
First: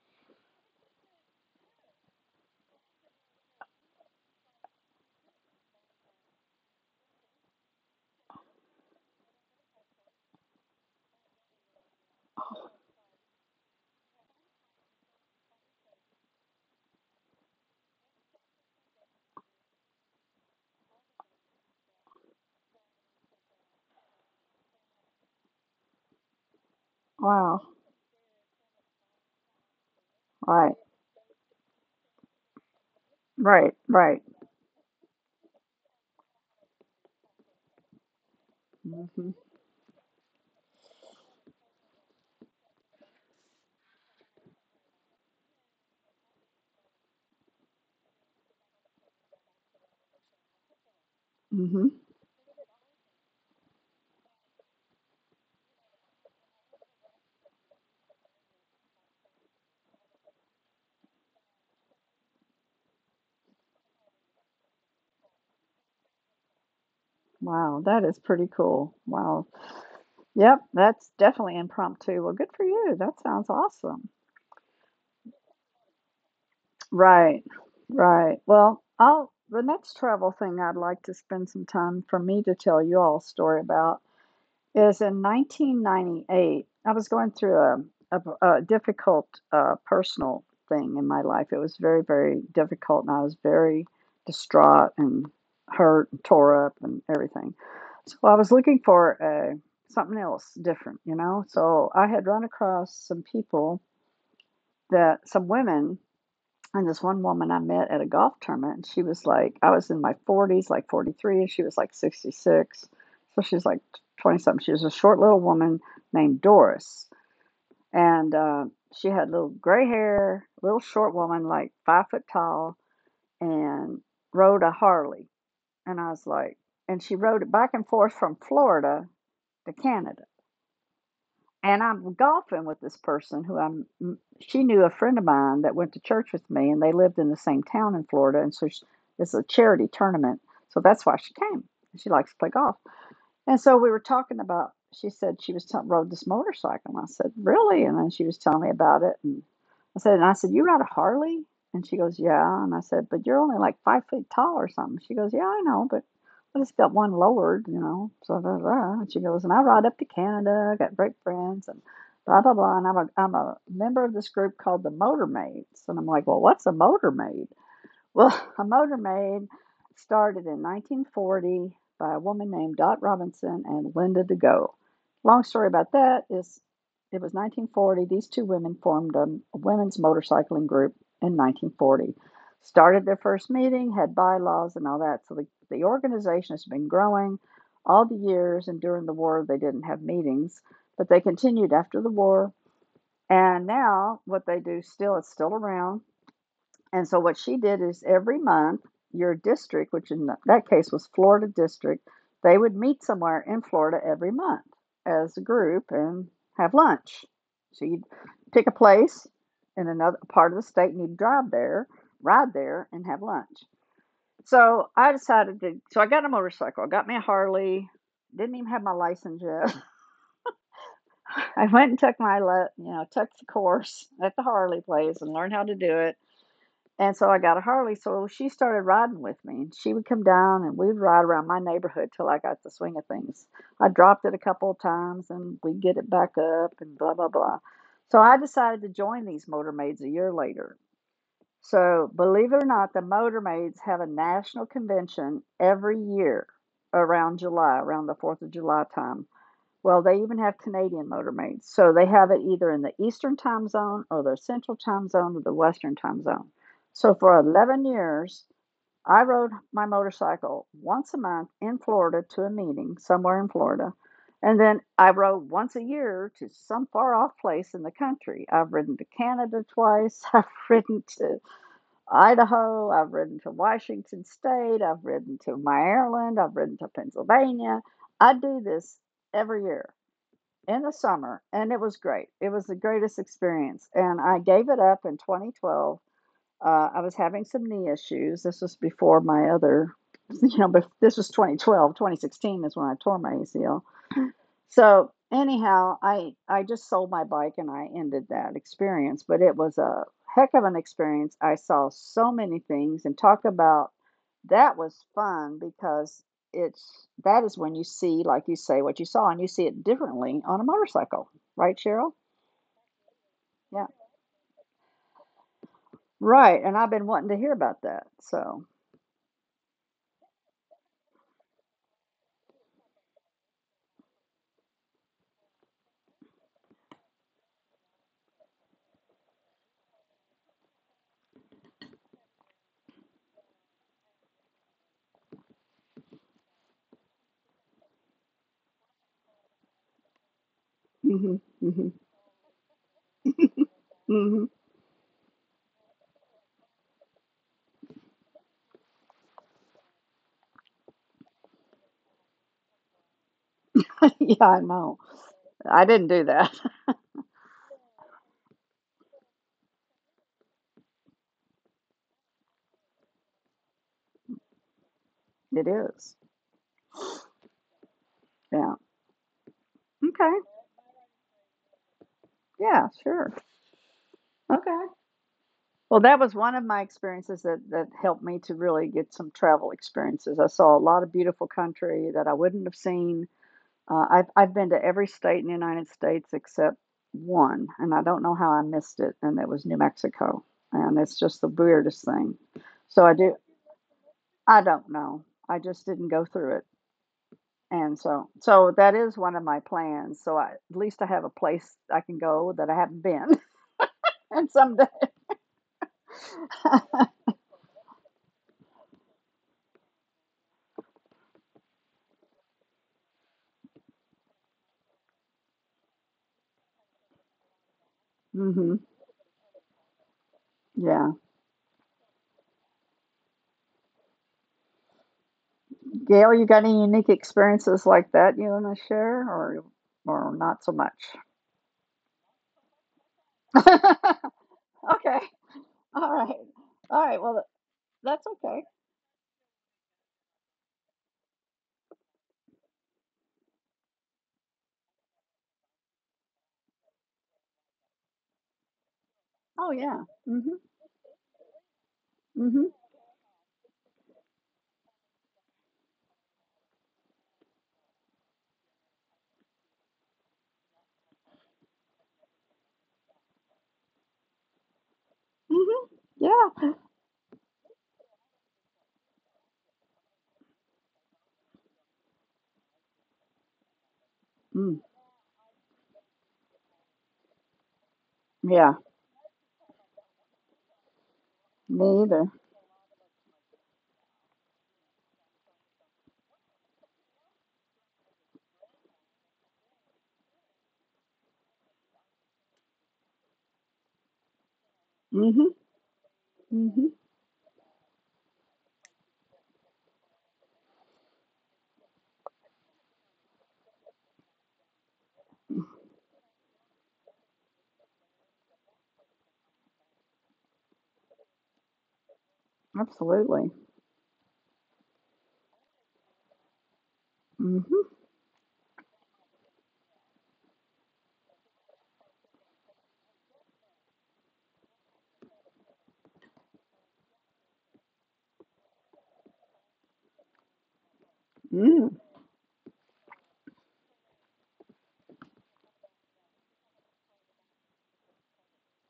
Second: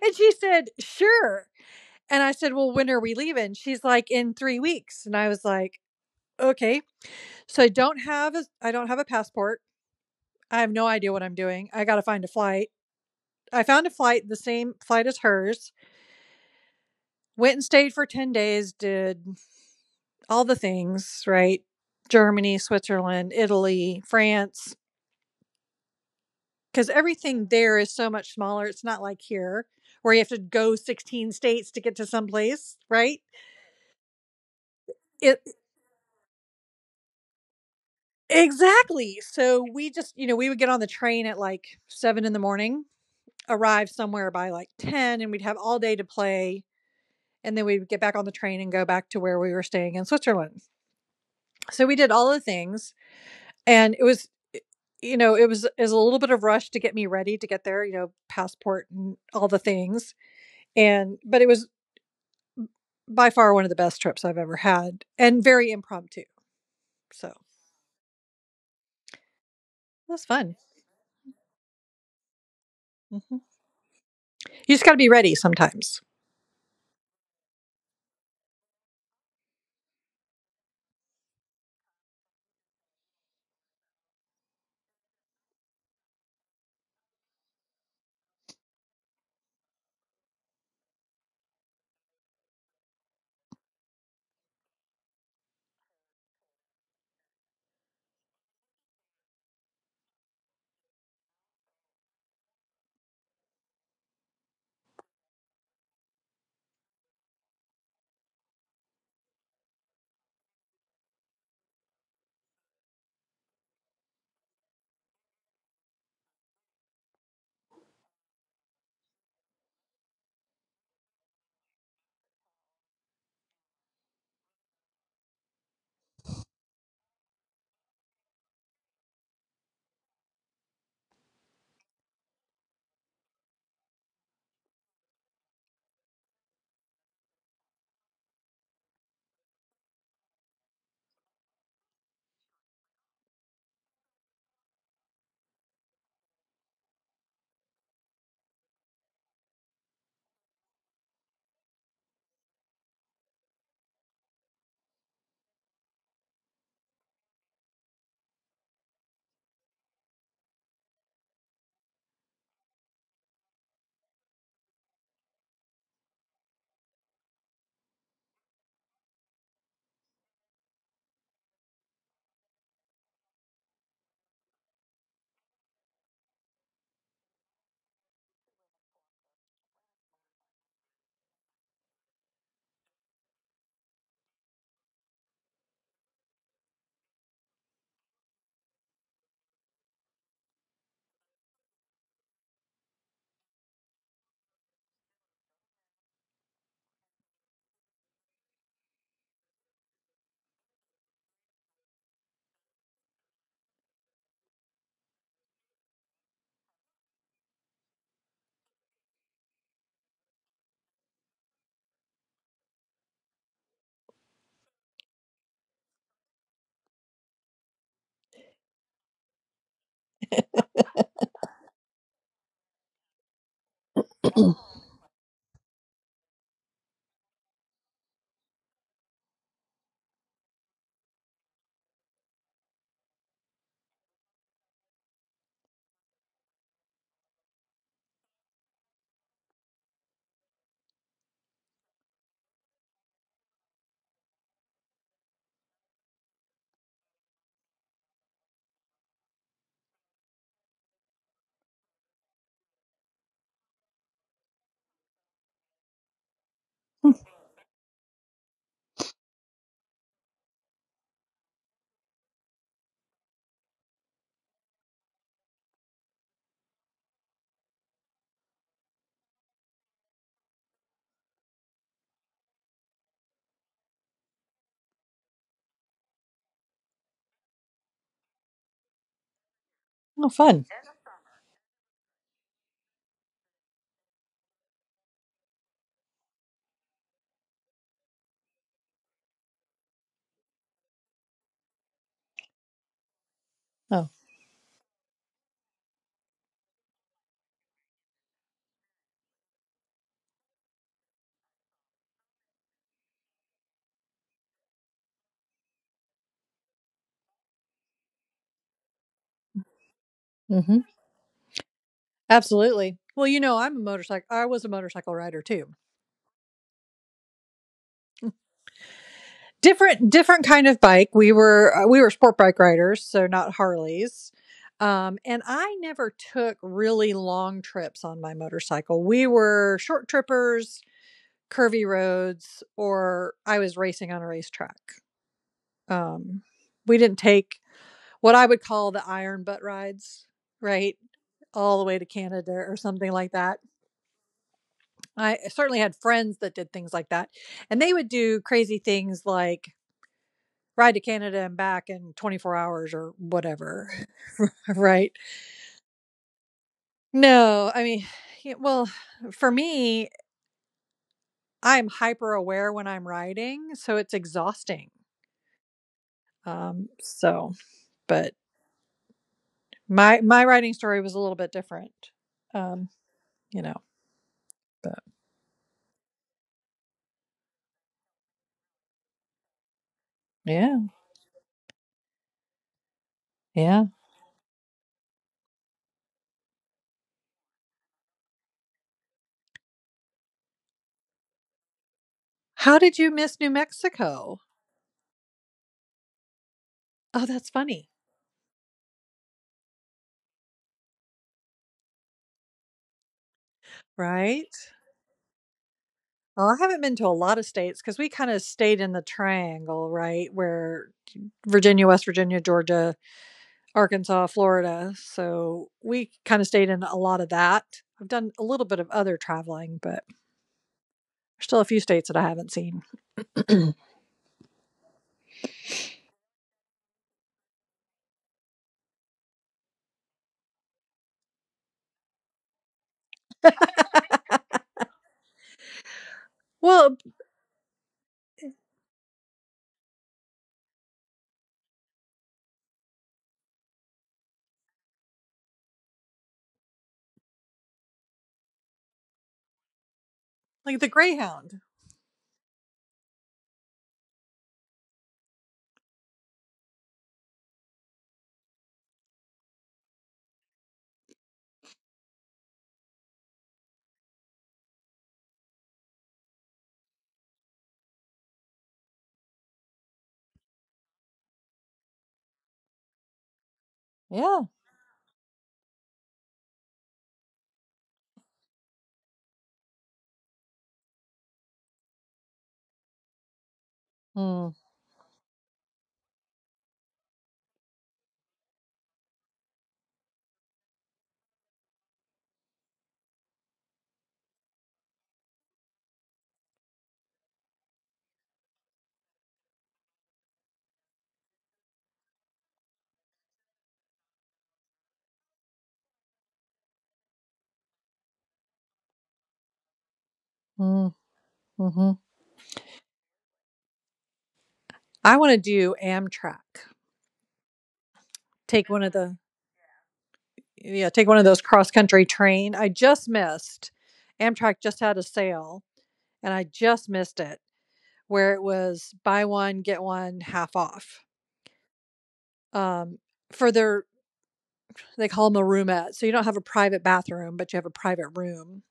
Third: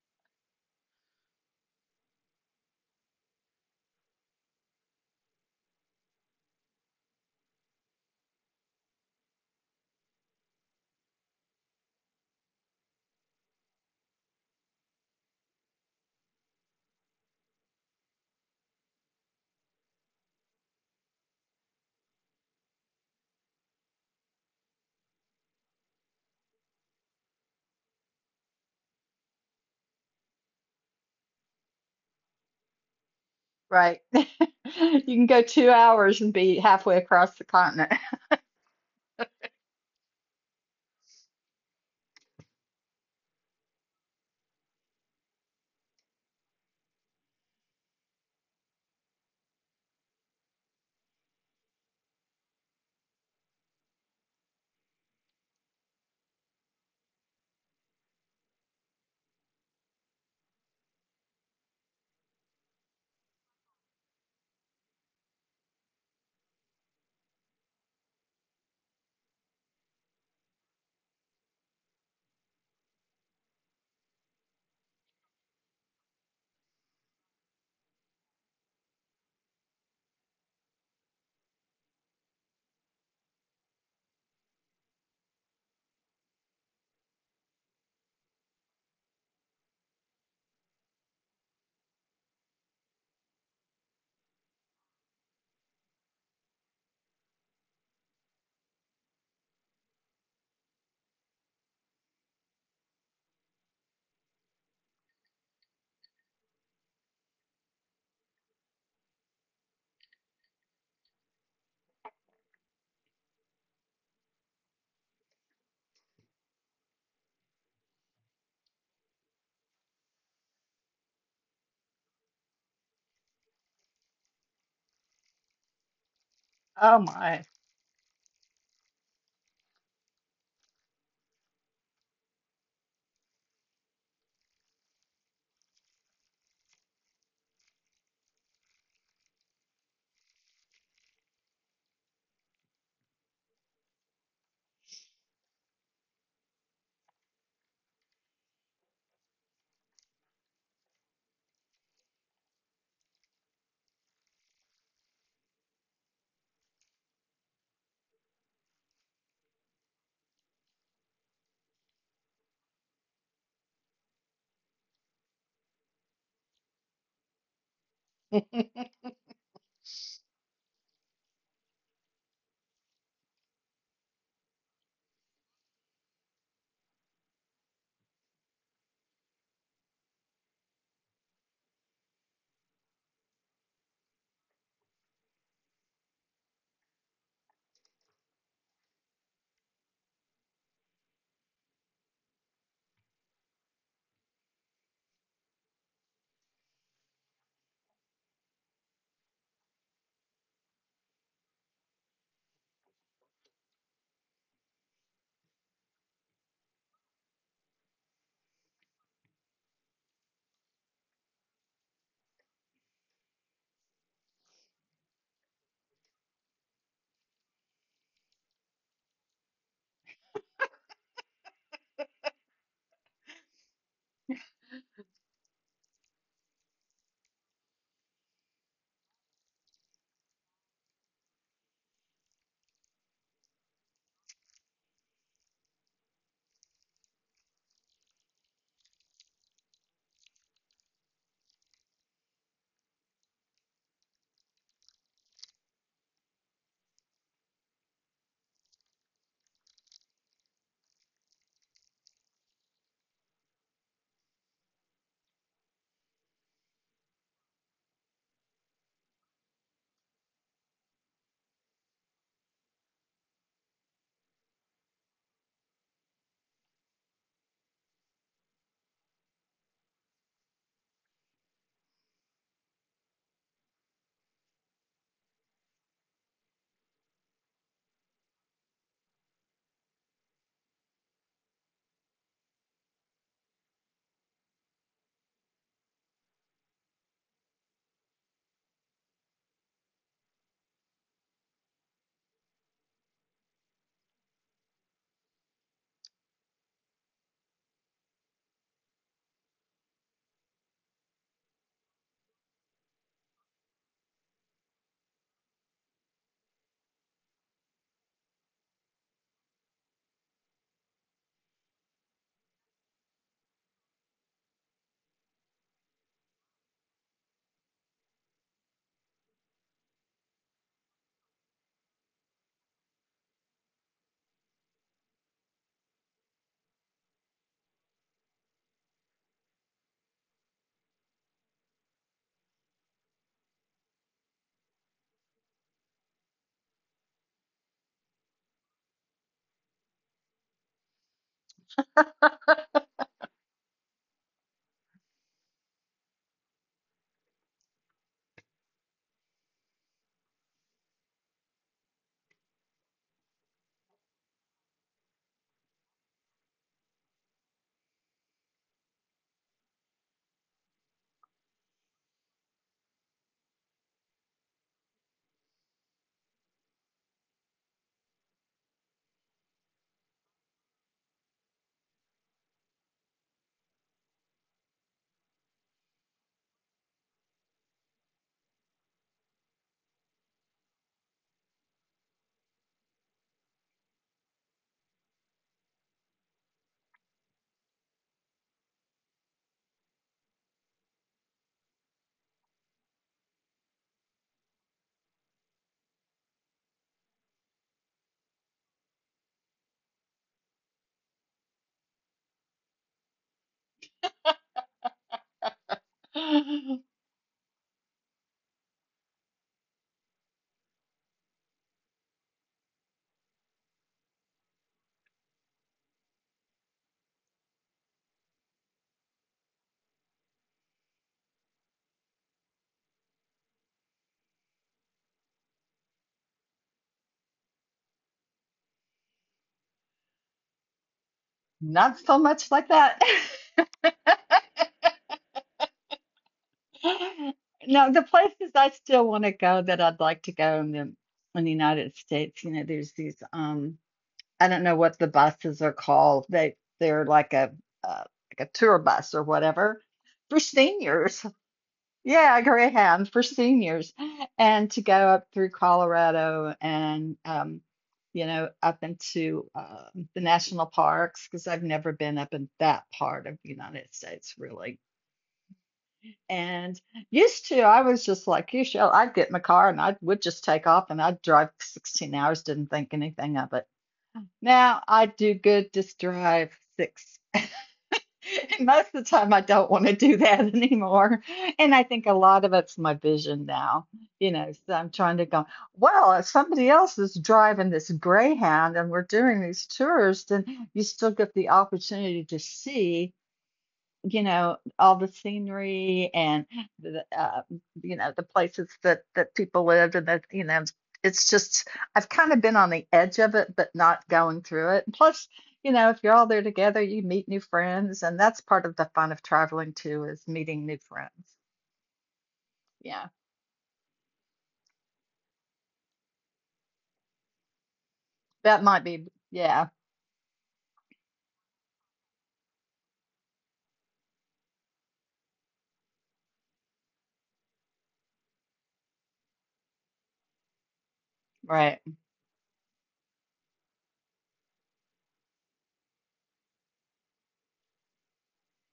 [SPEAKER 3] And she said, "Sure." And I said, "Well, when are we leaving?" She's like, "In 3 weeks." And I was like, "Okay." So I don't have a passport. I have no idea what I'm doing. I gotta find a flight. I found a flight, the same flight as hers. Went and stayed for 10 days, did all the things, right? Germany, Switzerland, Italy, France, because everything
[SPEAKER 1] wow.
[SPEAKER 3] there is so much smaller. It's not like here where you have to
[SPEAKER 1] Right.
[SPEAKER 3] go 16 states to get to someplace, right?
[SPEAKER 1] Right.
[SPEAKER 2] Right.
[SPEAKER 1] Right.
[SPEAKER 2] <laughs> You can
[SPEAKER 3] It,
[SPEAKER 2] go 2 hours and be halfway across the continent.
[SPEAKER 3] exactly.
[SPEAKER 1] Mhm.
[SPEAKER 3] So we just, you know, we would get on the train at like seven in the morning, arrive somewhere by like 10, and we'd have all day to play. And then we would get back on the train and go back to where we were staying in Switzerland. So
[SPEAKER 1] Mhm.
[SPEAKER 3] we did all the things, and it was, you know, it was a little bit of rush to get me ready to get there, you know, passport and all the things. And but it was by far one of the best trips I've ever had, and very impromptu. So it
[SPEAKER 1] Wow, that is pretty cool. Wow.
[SPEAKER 3] was fun.
[SPEAKER 1] Yep, that's definitely impromptu. Well, good for you. That
[SPEAKER 3] Mm-hmm.
[SPEAKER 1] sounds awesome.
[SPEAKER 3] You just got to be ready sometimes.
[SPEAKER 1] Right. Right. Well, I'll the next travel thing I'd like to spend some time for me to tell you all a story about is in 1998. I was going through a difficult personal thing in my life. It was very, very difficult, and I was very distraught and hurt and tore up and everything. So I was looking for a, something else different, you know? So I had run across some people that, some women and this one woman I met at a golf tournament, and she was like, I was in my forties, like 43, and she was like 66. So she's like 20 something. She was a short little woman named Doris. And she had little gray hair, little short woman, like five-foot tall, and rode a Harley. And I was like,
[SPEAKER 2] Oh
[SPEAKER 1] and she
[SPEAKER 2] my.
[SPEAKER 1] rode it back and forth from Florida to Canada and I'm golfing with this person who I'm. She knew a friend of mine that went to church with me, and they lived in the same town in Florida. And so she, it's a charity tournament, so that's why she came. She likes to play golf. And so we were talking about. She said she was rode this motorcycle, and I said, "Really?" And then she was telling me about it, and I said, "And I said you ride a Harley?" And she goes, "Yeah." And I said, "But you're only like five feet tall or something." She goes, "Yeah, I know, but I just got one lowered, you know." So blah, blah. And she goes, "And I ride up to Canada. I got great friends and blah blah blah." And I'm a member of this group called the Motor Maids, and I'm like, "Well, what's a Motor Maid?" Well, <laughs> a motor maid started in 1940 by a woman named Dot Robinson and Linda DeGo. Long story about that is it was 1940. These two women formed a women's motorcycling group in 1940. Started their first meeting, had bylaws and all that. So the organization has been growing all the years. And during the war, they didn't have meetings, but they continued after the war. And now, what they do still is still around. And so what she did is every month, your district, which in that case was Florida district, they would meet somewhere in Florida every month as a group and have lunch. So you'd pick a place in another part of the state and you'd drive there, ride there, and have lunch. So I got a motorcycle. I got me a Harley. Didn't even have my license yet. <laughs> I went and took my, you know, took the course at the Harley place and learned how to do it and so I got a Harley, so she started riding with me, and she would come down and we'd ride around my neighborhood till I got the swing of things. I dropped it a couple of times and we'd get it back up and blah blah blah. So I decided to join these motor maids a year later. So believe it or not, the motor maids have a national convention every year around July, around the 4th of July time. Well, they even have Canadian motor maids, so they have it either in the Eastern Time Zone or the Central Time Zone or the Western Time Zone. So for 11 years, I rode my motorcycle once a month in Florida to a meeting somewhere in Florida. And then I rode once a year to some far off place in the country. I've ridden to Canada twice. <laughs> I've ridden to Idaho. I've ridden to Washington State. I've ridden to Maryland. I've ridden to Pennsylvania. I do this every year
[SPEAKER 3] Oh fun.
[SPEAKER 1] in the summer, and it was great. It was the greatest experience. And I gave it up in 2012. Uh, I was having some knee issues. This was before my other, <laughs> this was 2012. 2016 is when I tore my ACL.
[SPEAKER 3] Oh.
[SPEAKER 1] So anyhow, I just sold my bike and I ended that experience, but it was a heck of an experience. I saw so many things and talk about that was fun because it's that is when you see, like you say, what you saw and you see it differently on a
[SPEAKER 3] Hmm.
[SPEAKER 1] motorcycle, right, Cheryl?
[SPEAKER 3] Absolutely. Well, you know,
[SPEAKER 1] Yeah,
[SPEAKER 3] I was a motorcycle rider too.
[SPEAKER 1] right. And I've been wanting to hear about that. So,
[SPEAKER 3] Different kind of bike. We were sport bike riders, so not Harleys. And I never took really long trips on my motorcycle. We were short trippers, curvy roads, or I was racing on a racetrack. Um, we didn't take what I would call the iron butt rides, right?
[SPEAKER 1] hmm hmm
[SPEAKER 3] All the way to Canada or something like that.
[SPEAKER 1] hmm
[SPEAKER 3] I certainly had friends that did things like that. And they would do crazy things like ride to Canada and back in 24 hours or whatever,
[SPEAKER 1] <laughs> yeah, I
[SPEAKER 3] <laughs>
[SPEAKER 1] know.
[SPEAKER 3] right?
[SPEAKER 1] I didn't do that.
[SPEAKER 3] No, I mean, yeah, well, for me, I'm hyper aware when I'm riding, so it's exhausting.
[SPEAKER 1] <laughs> It is.
[SPEAKER 3] So, but
[SPEAKER 1] Yeah. Okay.
[SPEAKER 3] My writing story was a little bit different.
[SPEAKER 1] Yeah.
[SPEAKER 3] Um,
[SPEAKER 1] Sure.
[SPEAKER 3] you know,
[SPEAKER 1] Okay.
[SPEAKER 3] but
[SPEAKER 1] Well, that was one of my experiences that, that helped me to really get some travel experiences. I saw a
[SPEAKER 3] Yeah,
[SPEAKER 1] lot of beautiful country that I wouldn't have seen.
[SPEAKER 3] yeah.
[SPEAKER 1] I've been to every state in the United States except one, and I don't know how I missed it, and that was New Mexico. And it's just the weirdest thing.
[SPEAKER 3] How
[SPEAKER 1] So I
[SPEAKER 3] did you
[SPEAKER 1] do,
[SPEAKER 3] miss New Mexico?
[SPEAKER 1] I don't know. I just didn't go through it.
[SPEAKER 3] Oh, that's
[SPEAKER 1] And
[SPEAKER 3] funny,
[SPEAKER 1] so, so that is one of my plans. So I, at least I have a place I can go that I haven't been. <laughs> and someday,
[SPEAKER 3] right? Well, I haven't
[SPEAKER 2] <laughs>
[SPEAKER 3] been to a lot of states because we kind of stayed in the triangle, right? Where Virginia, West Virginia, Georgia, Arkansas, Florida. So we kind of stayed in a lot of that. I've
[SPEAKER 1] <laughs>
[SPEAKER 3] done a
[SPEAKER 1] hmm
[SPEAKER 3] little bit of other traveling, but
[SPEAKER 1] yeah.
[SPEAKER 3] there's still a few states that I haven't seen. <laughs> <clears throat>
[SPEAKER 1] Gail, you got any unique experiences like that you want to share, or not so much?
[SPEAKER 2] Not so much like that.
[SPEAKER 1] <laughs> okay, all right, all
[SPEAKER 3] Well,
[SPEAKER 1] right. Well,
[SPEAKER 2] <laughs> No, the
[SPEAKER 1] that's okay.
[SPEAKER 2] places
[SPEAKER 3] eh,
[SPEAKER 2] I still want to go that I'd like to go in the United States, you know, there's these I don't know what the buses are called. They're like uh, a tour bus or
[SPEAKER 1] Oh
[SPEAKER 2] whatever
[SPEAKER 1] yeah.
[SPEAKER 2] for
[SPEAKER 1] Mhm.
[SPEAKER 3] like the
[SPEAKER 2] seniors.
[SPEAKER 3] Greyhound.
[SPEAKER 2] Yeah,
[SPEAKER 1] Mhm.
[SPEAKER 2] Greyhound for seniors, and to go up through Colorado and up into the national parks because I've never been up in that part of the United States really.
[SPEAKER 1] Mhm. Yeah.
[SPEAKER 2] And used to, I was just like you, Shell. I'd get in my car and I would just take off and I'd drive 16 hours, didn't think anything of it.
[SPEAKER 3] Yeah.
[SPEAKER 1] Mm,
[SPEAKER 2] Now I do good just drive six.
[SPEAKER 1] yeah.
[SPEAKER 2] <laughs> And most of the time I don't want to do that <laughs> anymore.
[SPEAKER 1] Me
[SPEAKER 2] And I think a
[SPEAKER 1] either.
[SPEAKER 2] lot of it's my vision now. You know,
[SPEAKER 3] Mm,
[SPEAKER 2] so I'm trying to go, well, if somebody else is driving this Greyhound and we're doing these tours, then you still get the opportunity to see all the
[SPEAKER 1] Mhm.
[SPEAKER 2] scenery and
[SPEAKER 1] Mhm.
[SPEAKER 2] the, uh, the places that people lived and that, it's just I've kind of been on the edge of it, but not going through it. And plus, if you're all there together, you meet new friends, and that's part of the fun of traveling too, is meeting new
[SPEAKER 3] mm,
[SPEAKER 2] friends.
[SPEAKER 3] mhm.
[SPEAKER 2] Yeah,
[SPEAKER 1] Absolutely.
[SPEAKER 3] I want to do Amtrak.
[SPEAKER 1] Mhm.
[SPEAKER 2] that
[SPEAKER 3] Take one
[SPEAKER 2] might
[SPEAKER 3] of
[SPEAKER 2] be,
[SPEAKER 3] the,
[SPEAKER 2] yeah.
[SPEAKER 3] yeah, take one of those cross country train. I just missed Amtrak just had a sale and I just missed it where it was buy one get one half off.
[SPEAKER 1] Mm,
[SPEAKER 2] Right,
[SPEAKER 3] Um, for their, they call them a roomette, so you don't have a private bathroom, but you have a private room.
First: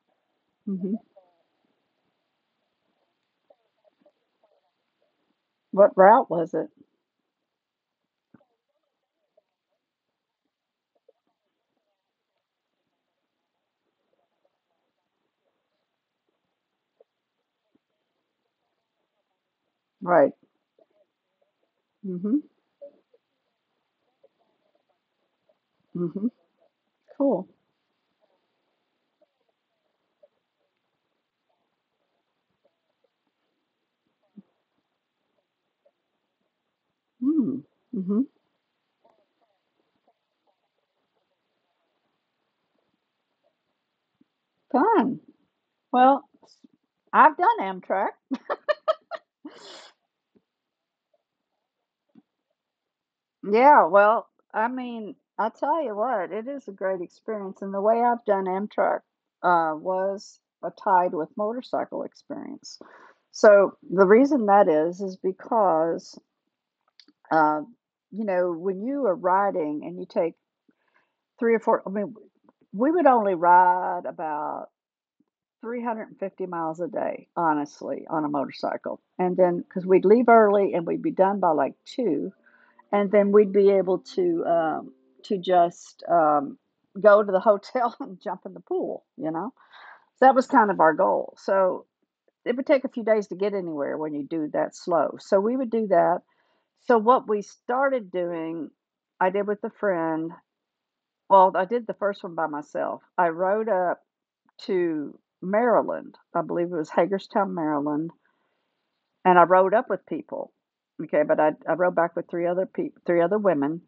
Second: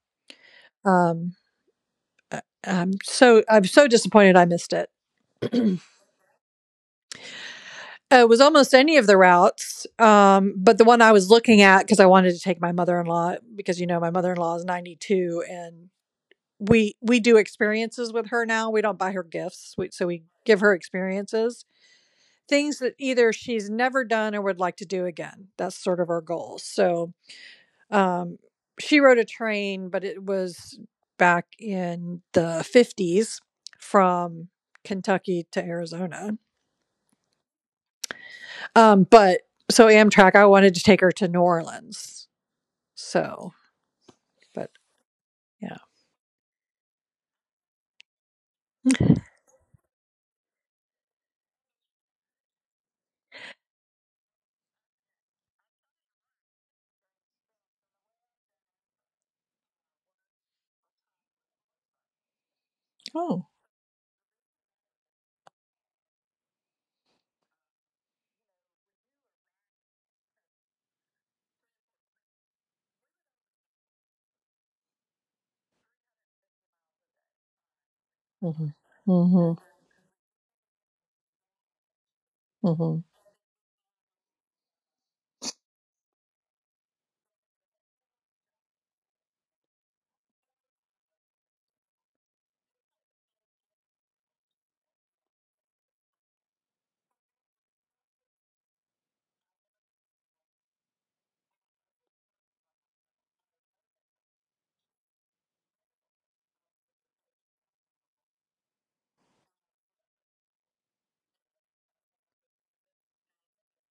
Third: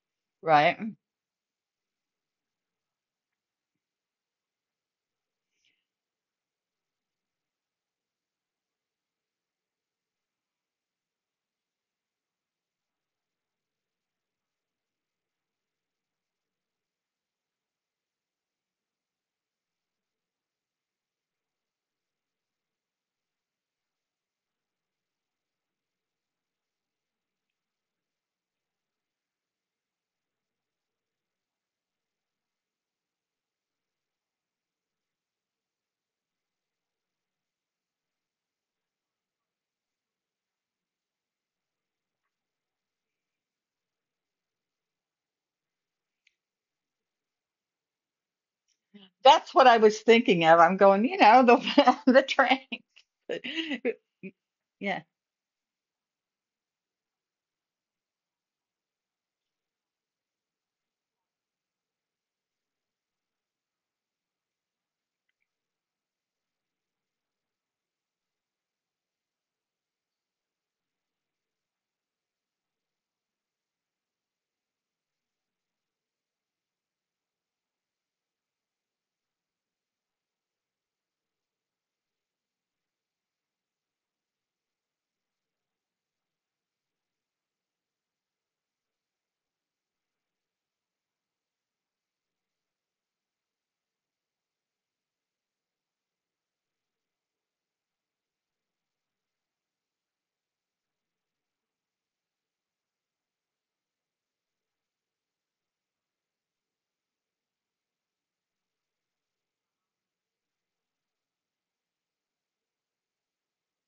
[SPEAKER 2] right.
[SPEAKER 1] Mhm.
[SPEAKER 3] Um, I- am so I'm so disappointed I missed it. <clears throat>
[SPEAKER 1] What route was it?
[SPEAKER 3] It was almost any of the routes, but the one I was looking at, because I wanted to take my mother in law, because you know my mother in law is 92, and we do experiences with her now. We don't buy her gifts, so we
[SPEAKER 1] Right.
[SPEAKER 3] give her experiences,
[SPEAKER 1] Mhm.
[SPEAKER 3] things that either she's never done or would like to do again. That's sort of our
[SPEAKER 1] Mhm.
[SPEAKER 3] goal. So
[SPEAKER 1] Cool.
[SPEAKER 3] um, she rode a train, but it was back in the '50s from Kentucky to Arizona.
[SPEAKER 1] Mm. Mhm.
[SPEAKER 3] But so Amtrak, I wanted to take her to New Orleans. So, but
[SPEAKER 1] Fun.
[SPEAKER 3] yeah.
[SPEAKER 1] Well, I've done Amtrak.
[SPEAKER 2] That's what I was thinking of. I'm going, the <laughs> the train.
[SPEAKER 1] Yeah,
[SPEAKER 2] <laughs>
[SPEAKER 1] well, I
[SPEAKER 2] Yeah,
[SPEAKER 1] mean, I'll tell you what, it is a great experience. And the way I've done Amtrak was a tied with motorcycle experience.
[SPEAKER 3] Oh.
[SPEAKER 1] So the reason that is because, uh, you know, when you are riding and you take three or four, I mean, we would only ride about 350 miles a day, honestly, on a
[SPEAKER 3] Mm-hmm.
[SPEAKER 1] motorcycle. And
[SPEAKER 3] Mm-hmm.
[SPEAKER 1] then, because we'd leave early and we'd be done by like two
[SPEAKER 3] Mm-hmm.
[SPEAKER 1] and then we'd be able to just go to the hotel <laughs> and jump in the pool. You know, so that was kind of our goal. So it would take a few days to get anywhere when you do that slow. So we would do that. So what we started doing, I did with a friend. Well, I did the first one by myself. I rode up to Maryland. I believe it was Hagerstown, Maryland, and I rode up with people. Okay, but I rode back with three other people, three other women.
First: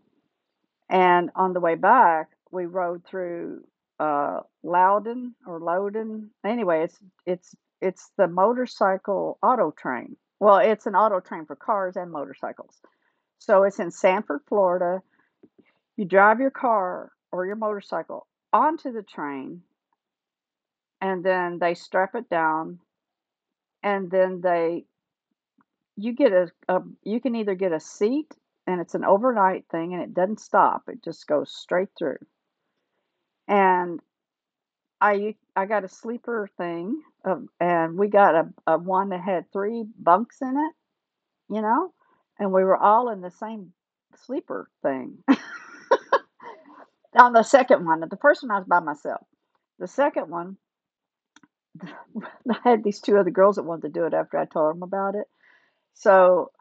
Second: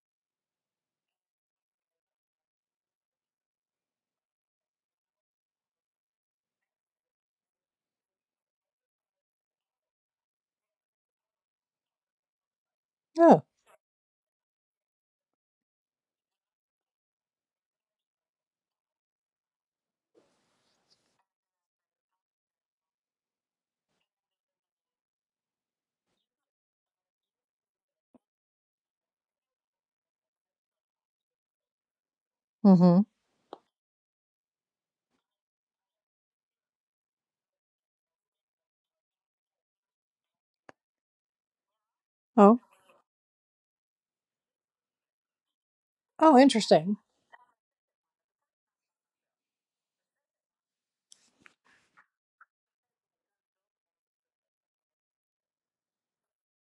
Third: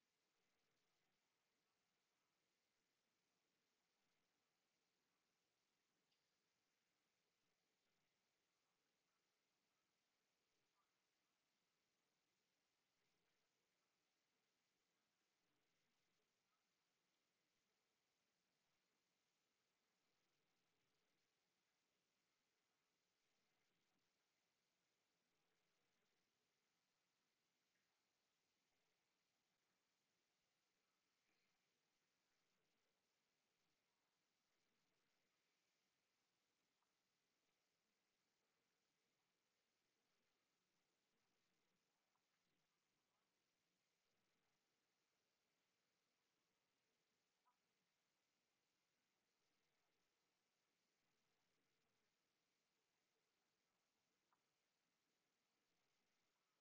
[SPEAKER 1] And on the way back, we rode through Loudon or Loudon. Anyway, it's it's the motorcycle auto train. Well, it's an auto train for cars and motorcycles.
[SPEAKER 3] Oh.
[SPEAKER 1] So it's in Sanford, Florida. You drive your car or your motorcycle onto the train, and then they strap it down, and then they you get a you can either get a seat, and it's an overnight thing, and it doesn't stop. It just goes straight through.
[SPEAKER 3] Mm-hmm.
[SPEAKER 1] And I got a sleeper thing, and we got a one that had three bunks in it, you know, and
[SPEAKER 3] Oh.
[SPEAKER 1] we were all in the same sleeper thing
[SPEAKER 3] Oh, interesting.
[SPEAKER 1] <laughs> on the second one. The first one, I was by myself. The second one, <laughs> I had these two other girls that wanted to do it after I told them about it. So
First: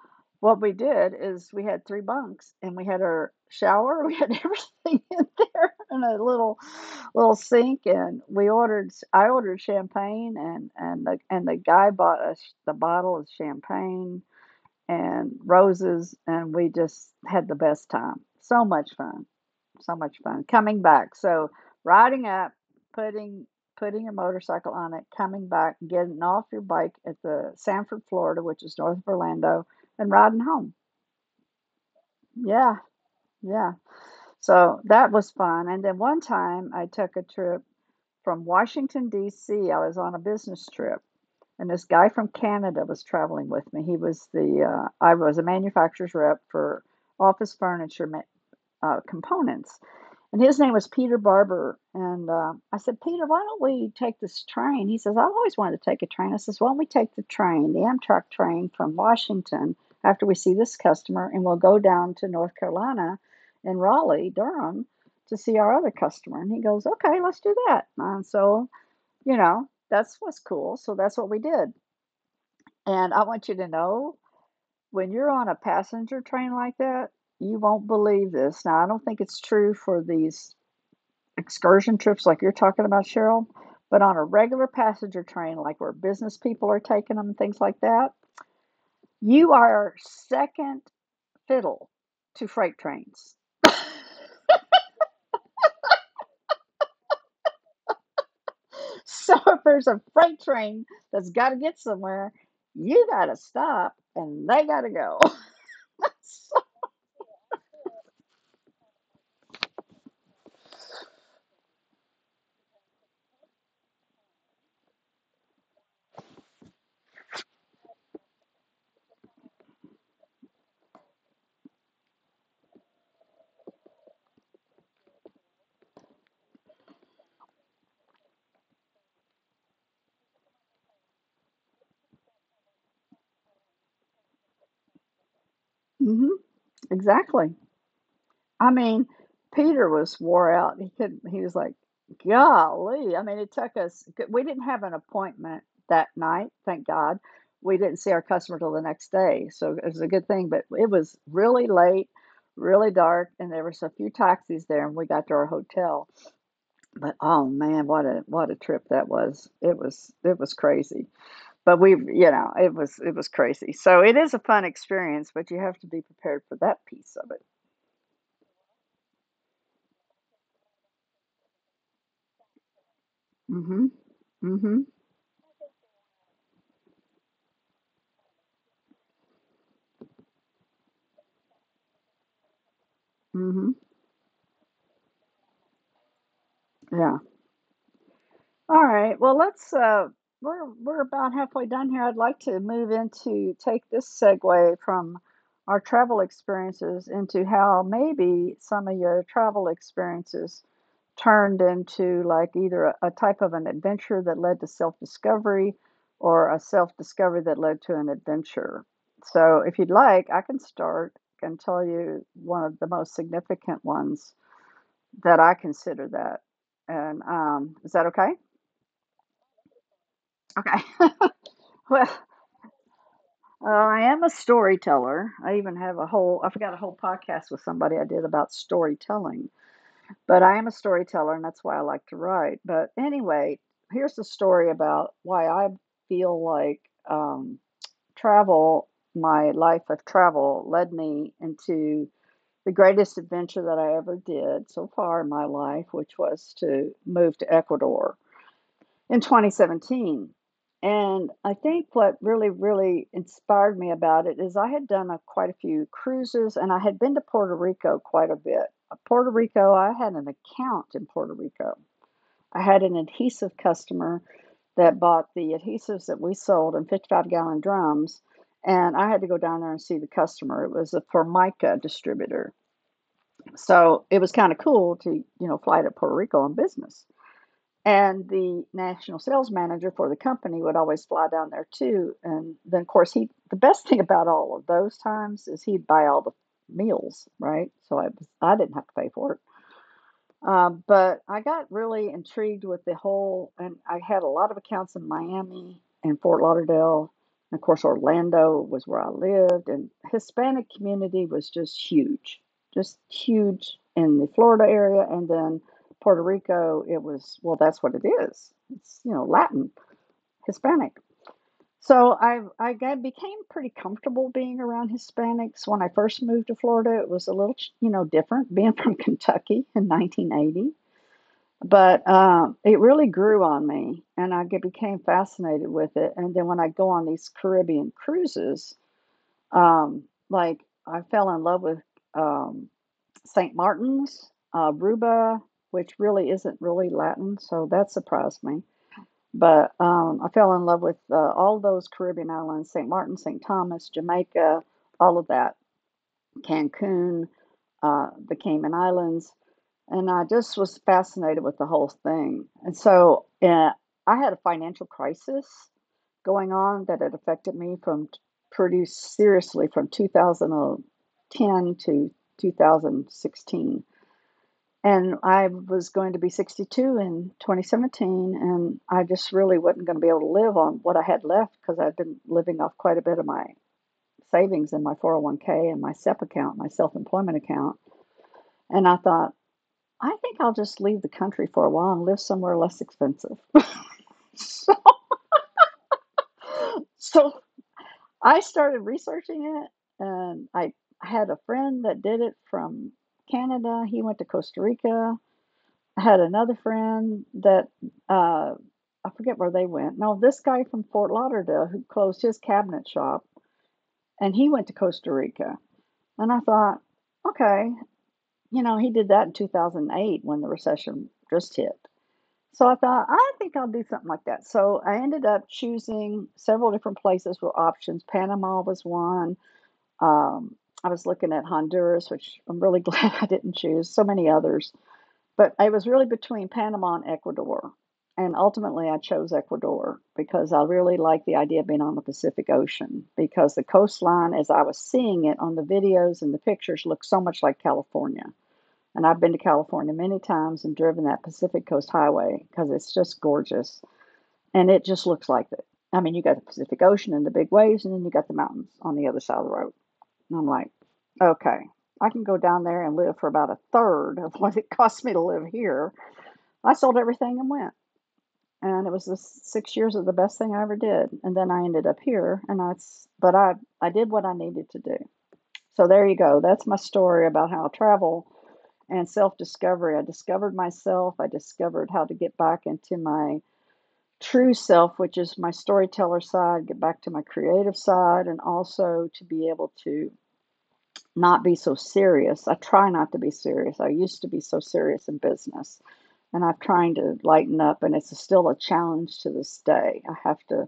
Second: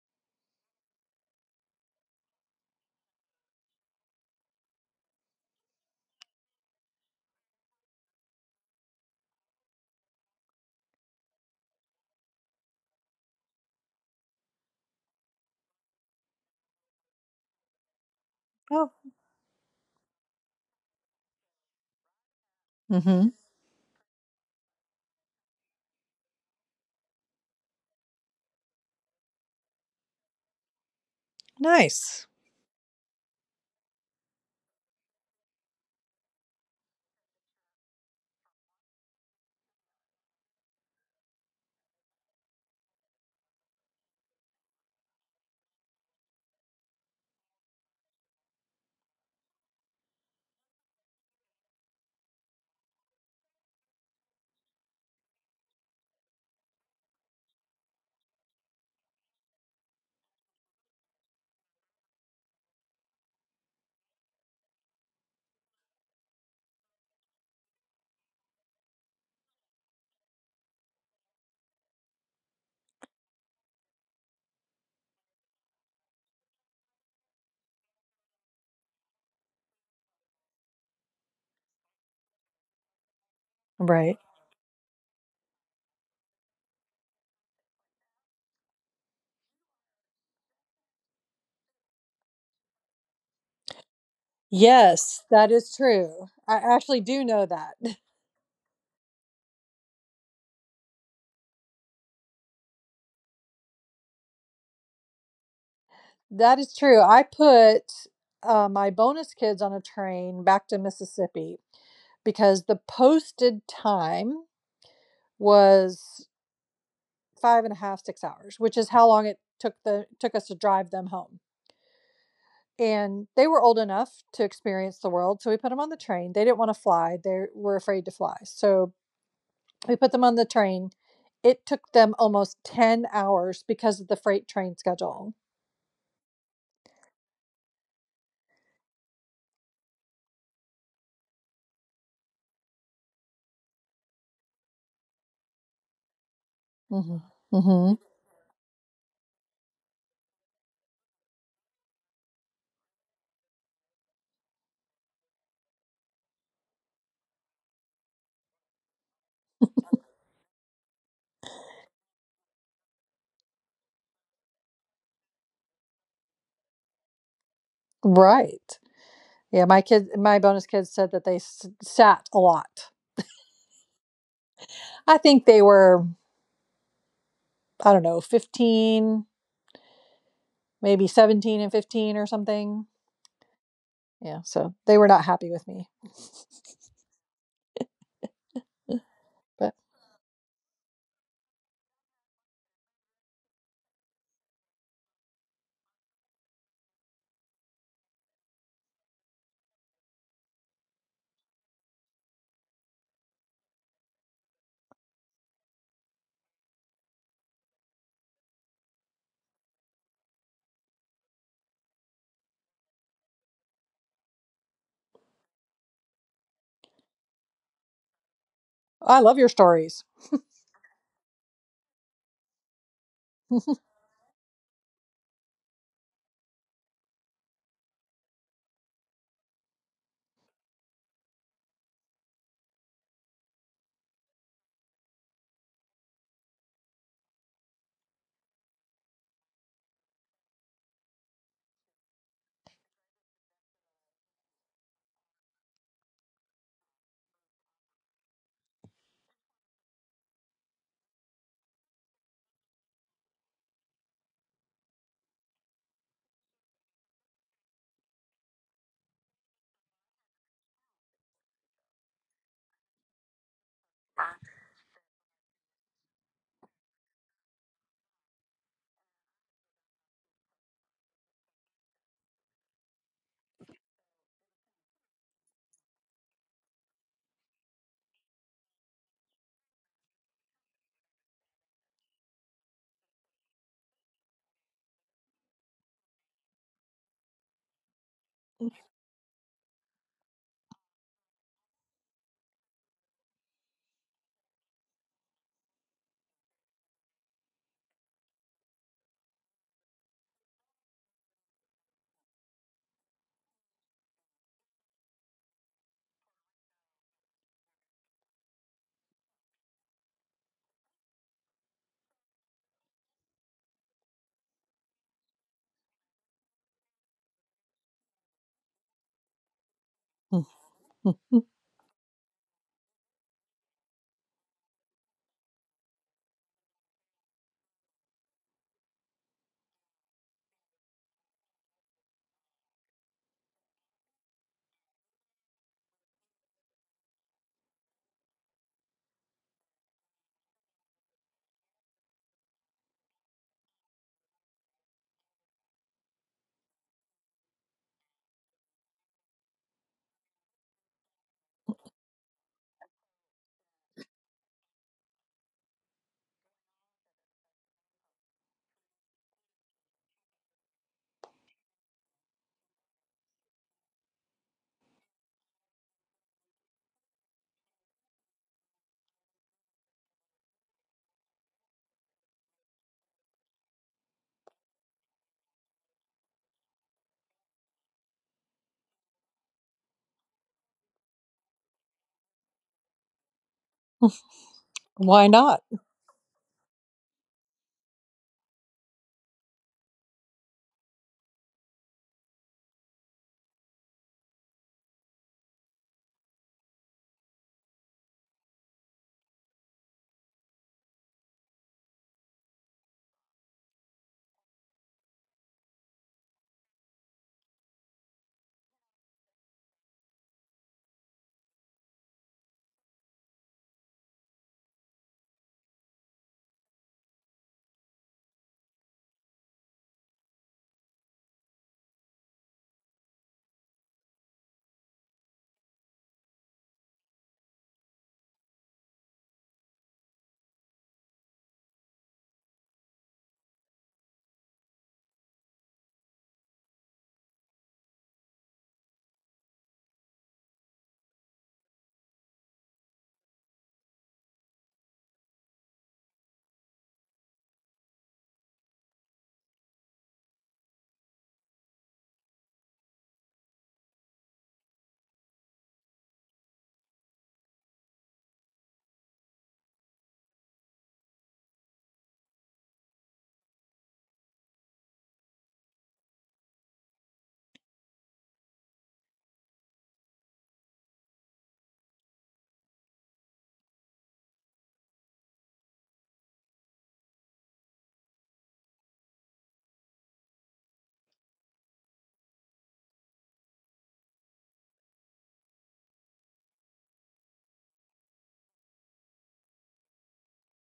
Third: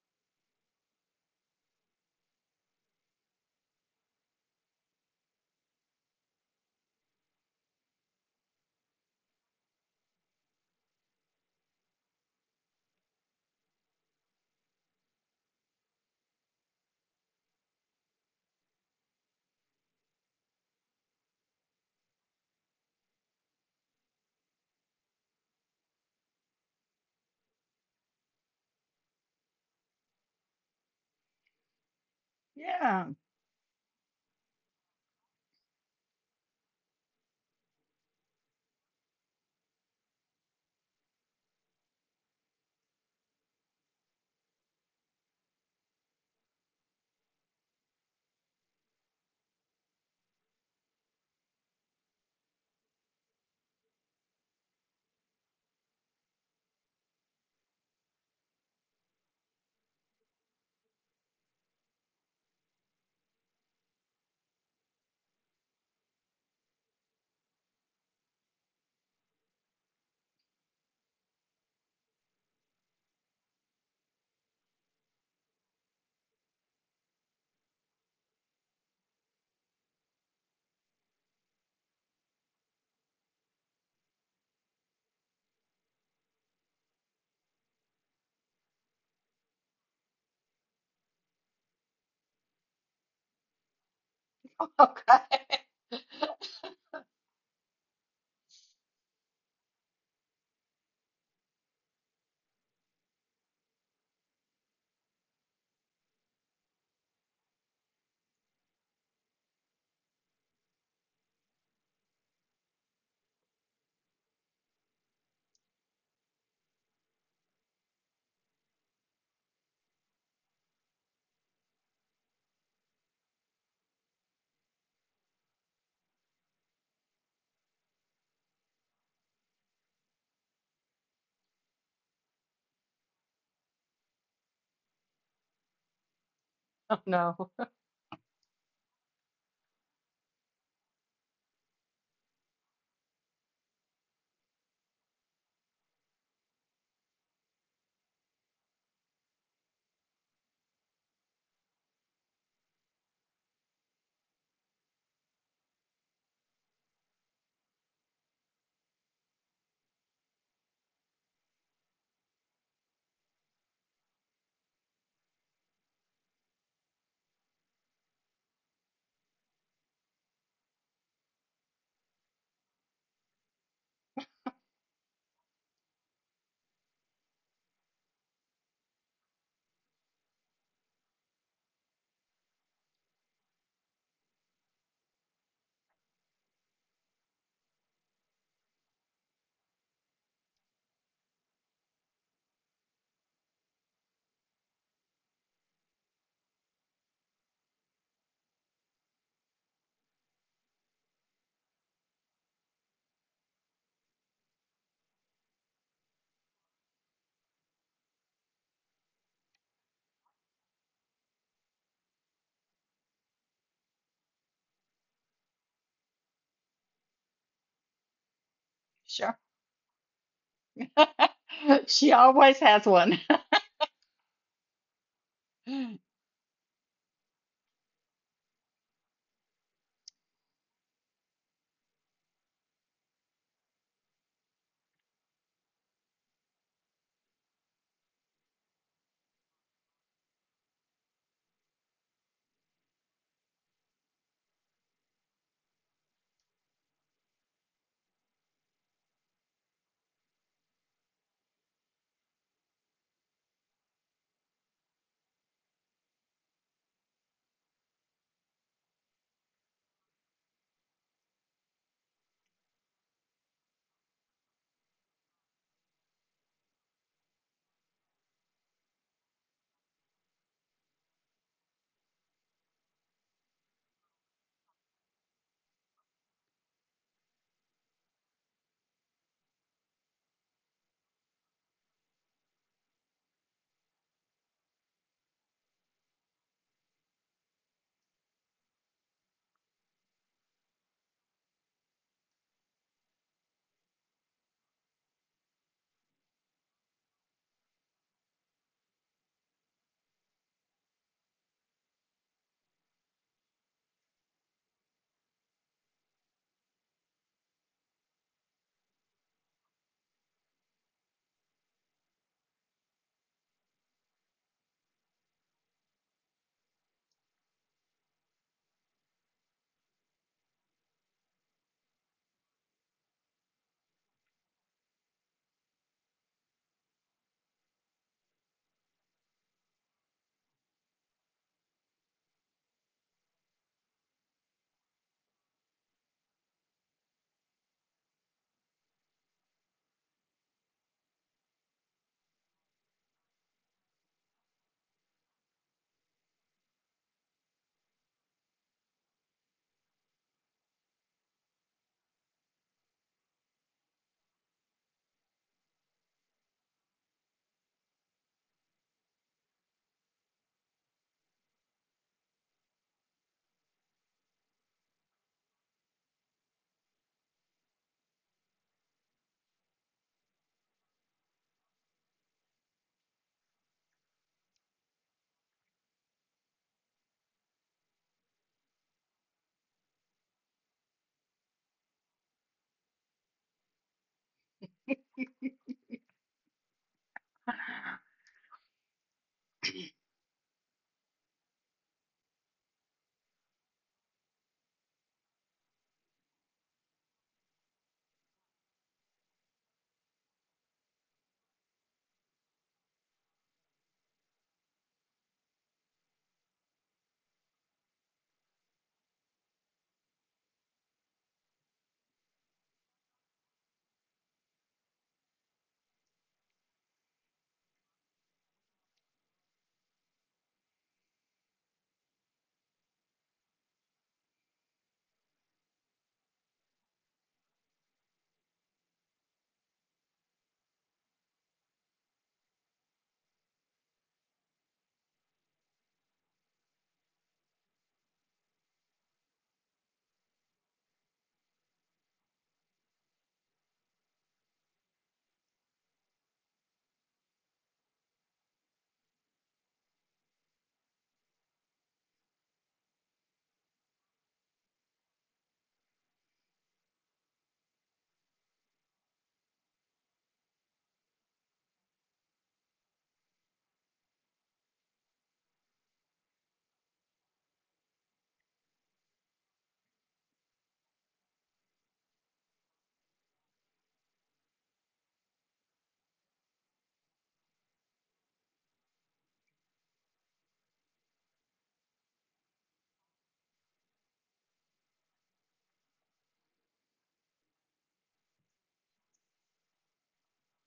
[SPEAKER 1] what we did is we had three bunks and we had our shower, we had <laughs> everything in there and a little little sink and we ordered I ordered champagne and the guy bought us the bottle of champagne and roses and we just had the best time.
[SPEAKER 3] Oh.
[SPEAKER 1] So much fun coming back so riding up
[SPEAKER 3] Mm-hmm.
[SPEAKER 1] putting putting your motorcycle on it coming back getting off your bike at the Sanford Florida, which is north of Orlando, and riding home.
[SPEAKER 3] Nice.
[SPEAKER 1] Yeah.
[SPEAKER 2] yeah.
[SPEAKER 1] Yeah. So that was fun. And then one time I took a trip from Washington D.C. I was on a business trip and this guy from Canada was traveling with me. He was the I was a manufacturer's rep for office furniture ma- components. And his name was Peter Barber. And I said, Peter, why don't we take this train? He says, I've always wanted to take a train. I says, Why don't we take the train, the Amtrak train from Washington after we see this customer, and we'll go down to North Carolina and Raleigh, Durham, to see our other customer. And he goes, Okay, let's do that. And so, you know, that's what's cool. So that's what we did. And I want you to know when you're on a passenger train like that, you won't believe this. Now, I don't think it's true for these excursion trips like you're talking about, Cheryl, but on
[SPEAKER 3] Right.
[SPEAKER 1] a regular passenger train, like where business people are taking them, things like that, you are second fiddle to freight trains.
[SPEAKER 2] Okay.
[SPEAKER 3] Yes, that is
[SPEAKER 2] <laughs>
[SPEAKER 3] true. I actually do know that. <laughs>
[SPEAKER 1] <laughs> So if there's a freight train that's got to get somewhere, you got to stop and they got to go. <laughs>
[SPEAKER 3] That
[SPEAKER 1] so,
[SPEAKER 3] is true. I put my bonus kids on a train back to Mississippi because the posted time was five and a half, 6 hours, which is how long it took the took us to drive them home. And they were old enough to experience the world, so we put them on the train. They didn't want to fly; they were afraid to fly. So we put them on the train. It took them almost 10 hours because of the freight train schedule.
[SPEAKER 1] hmm
[SPEAKER 2] Oh, no.
[SPEAKER 1] exactly. I mean, Peter was wore out. He couldn't, he was like, golly. I mean, we didn't have an appointment that night, thank God.
[SPEAKER 3] Hmm
[SPEAKER 1] We
[SPEAKER 3] hmm
[SPEAKER 1] didn't see our customer till the next day. So it was a good thing, but it was really late, really dark, and there was a few taxis there and we got to our hotel. But oh man, what a trip that was. It was crazy. But it was crazy. So it is a fun experience, but you have to be prepared for that piece of it.
[SPEAKER 3] Right. Yeah, my kids, my bonus kids said that they sat a lot.
[SPEAKER 1] hmm. Mhm.
[SPEAKER 3] I think they were, I don't know, 15, maybe 17 and 15 or something.
[SPEAKER 1] hmm
[SPEAKER 3] Yeah, so they were not happy with me.
[SPEAKER 1] Yeah. All
[SPEAKER 3] <laughs>
[SPEAKER 1] right. Well, let's.
[SPEAKER 3] But
[SPEAKER 1] We're about halfway done here. I'd like to move into take this segue from our travel experiences into how maybe some of your travel experiences turned into like either a type of an adventure that led to self discovery, or a self discovery that led to an adventure. So, if you'd like, I can start and tell you one of the most significant ones that I consider that. And is that okay?
[SPEAKER 3] I
[SPEAKER 2] Sure.
[SPEAKER 3] love your stories.
[SPEAKER 1] Okay. <laughs>
[SPEAKER 2] <laughs>
[SPEAKER 1] well,
[SPEAKER 2] She always has one. <laughs>
[SPEAKER 3] <laughs>
[SPEAKER 1] I am a storyteller. I even have I forgot a whole podcast with somebody I did about storytelling, but I am a storyteller and that's why I like to write. But anyway, here's the story about why I feel like um, travel, my life of travel, led me into the greatest adventure that I ever did so far in my life, which was to move to Ecuador in 2017. And I think what really, really inspired me about it is I had done quite a few cruises and I had been to Puerto Rico quite a bit. Puerto Rico, I had an account in Puerto Rico. I had an adhesive customer that bought the adhesives that we sold in 55-gallon drums. And I had to go down there and see the customer. It was a Formica distributor. So it was kind of cool to, you know, fly to Puerto Rico on business. And the national sales manager for the company would always fly down there too. And then, of course, he the best thing <laughs> about all of those times is he'd buy all the meals, right? So I didn't have to pay for it. But I got really intrigued with the whole, and I had a lot of accounts in Miami and Fort Lauderdale. And of course, Orlando was where I lived, and Hispanic community was just huge in the Florida area. And then Puerto Rico, it was, well, that's what it is. It's, you know, Latin, Hispanic. So became pretty comfortable being around Hispanics. When I first moved to Florida, it was a little, you know, different being <laughs> from Kentucky in 1980, but, it really grew on me, and I get became fascinated with it, and then when I go on these Caribbean cruises, um, like, I fell in love with, um, Saint Martin's, Aruba, which really isn't really Latin, so that surprised me, but, I fell in love with, all those Caribbean islands, Saint Martin, Saint Thomas, Jamaica, all of that, Cancun, the Cayman Islands. And I just was fascinated with the whole thing. And so I had a financial crisis going on that had affected me pretty seriously from 2010 to 2016. And I was going to be 62 in 2017, and I just really wasn't going to be able to live on what I had left because I'd been living off quite a bit of my savings in my 401k and my SEP account, my self employment account. And I thought, I think I'll just leave the country for a while and live somewhere less expensive. <laughs> so,
[SPEAKER 3] Why not?
[SPEAKER 1] so I started researching it, and I had a friend that did it from Canada. He went to Costa Rica. I had another friend that uh, I forget where they went. No, this guy from Fort Lauderdale who closed his cabinet shop, and he went to Costa Rica. And I thought, okay, you know, he did that in 2008 when the recession just hit. So I thought, I think I'll do something like that. So I ended up choosing several different places with options. Panama was one. Um, I was looking at Honduras, which I'm really <laughs> glad I didn't choose, so many others. But I was really between Panama and Ecuador. And ultimately, I chose Ecuador because I really like the idea of being on the Pacific Ocean because the coastline, as I was seeing it on the videos and the pictures, looked so much like California. And I've been to California many times and driven that Pacific Coast Highway because it's just gorgeous. And it just looks like it. I mean, you got the Pacific Ocean and the big waves, and then you got the mountains on the other side of the road. And I'm like, okay, I can go down there and live for about a third of <laughs> what it cost me to live here. I sold everything and went. And it was the 6 years of the best thing I ever did. And then I ended up here, and I did what I needed to do. So there you go. That's my story about how travel and self discovery. I discovered myself. I discovered how to get back into my true self, which is my storyteller side, get back to my creative side, and also to be able to not be so serious. I try not to be serious. I used to be so serious in business, and I'm trying to lighten up, and it's still a challenge to this day.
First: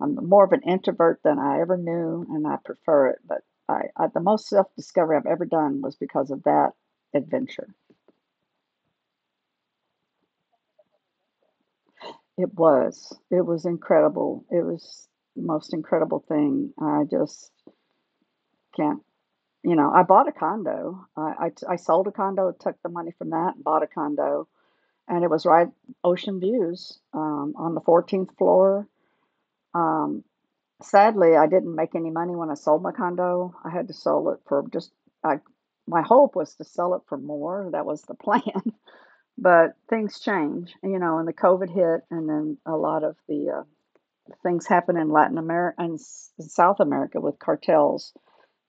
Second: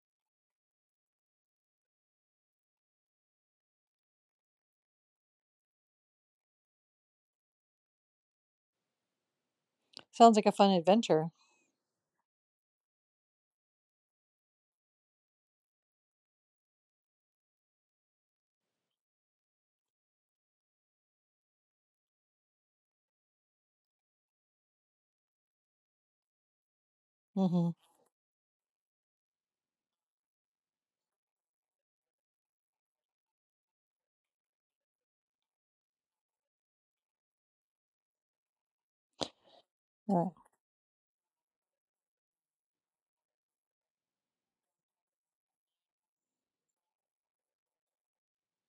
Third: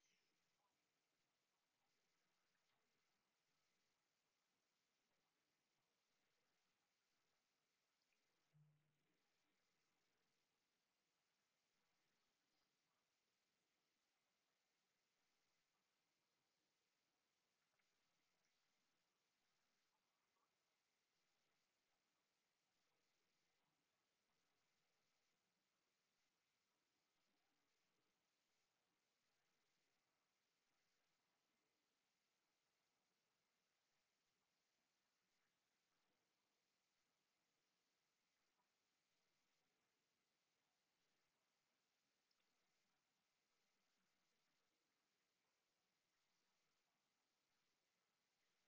[SPEAKER 1] I'm more of an introvert than I ever knew, and I prefer it, but I the most self discovery I've ever done was because of that adventure.
[SPEAKER 3] Sounds like a fun adventure.
[SPEAKER 1] It was. It was incredible. It was the most incredible thing. I just can't, you know, I bought a condo. I sold a condo, took the money from that, and bought a condo. And it was right ocean views
[SPEAKER 3] Mm-hmm.
[SPEAKER 1] on the 14th floor. Um, Sadly, I didn't make any money when I sold my condo. I had to sell it for I, my hope was to sell it for more. That was the plan. <laughs> But
[SPEAKER 3] Right,
[SPEAKER 1] things
[SPEAKER 3] right.
[SPEAKER 1] change, you know, and the COVID hit, and then a lot of the things happen in Latin America and South America with cartels.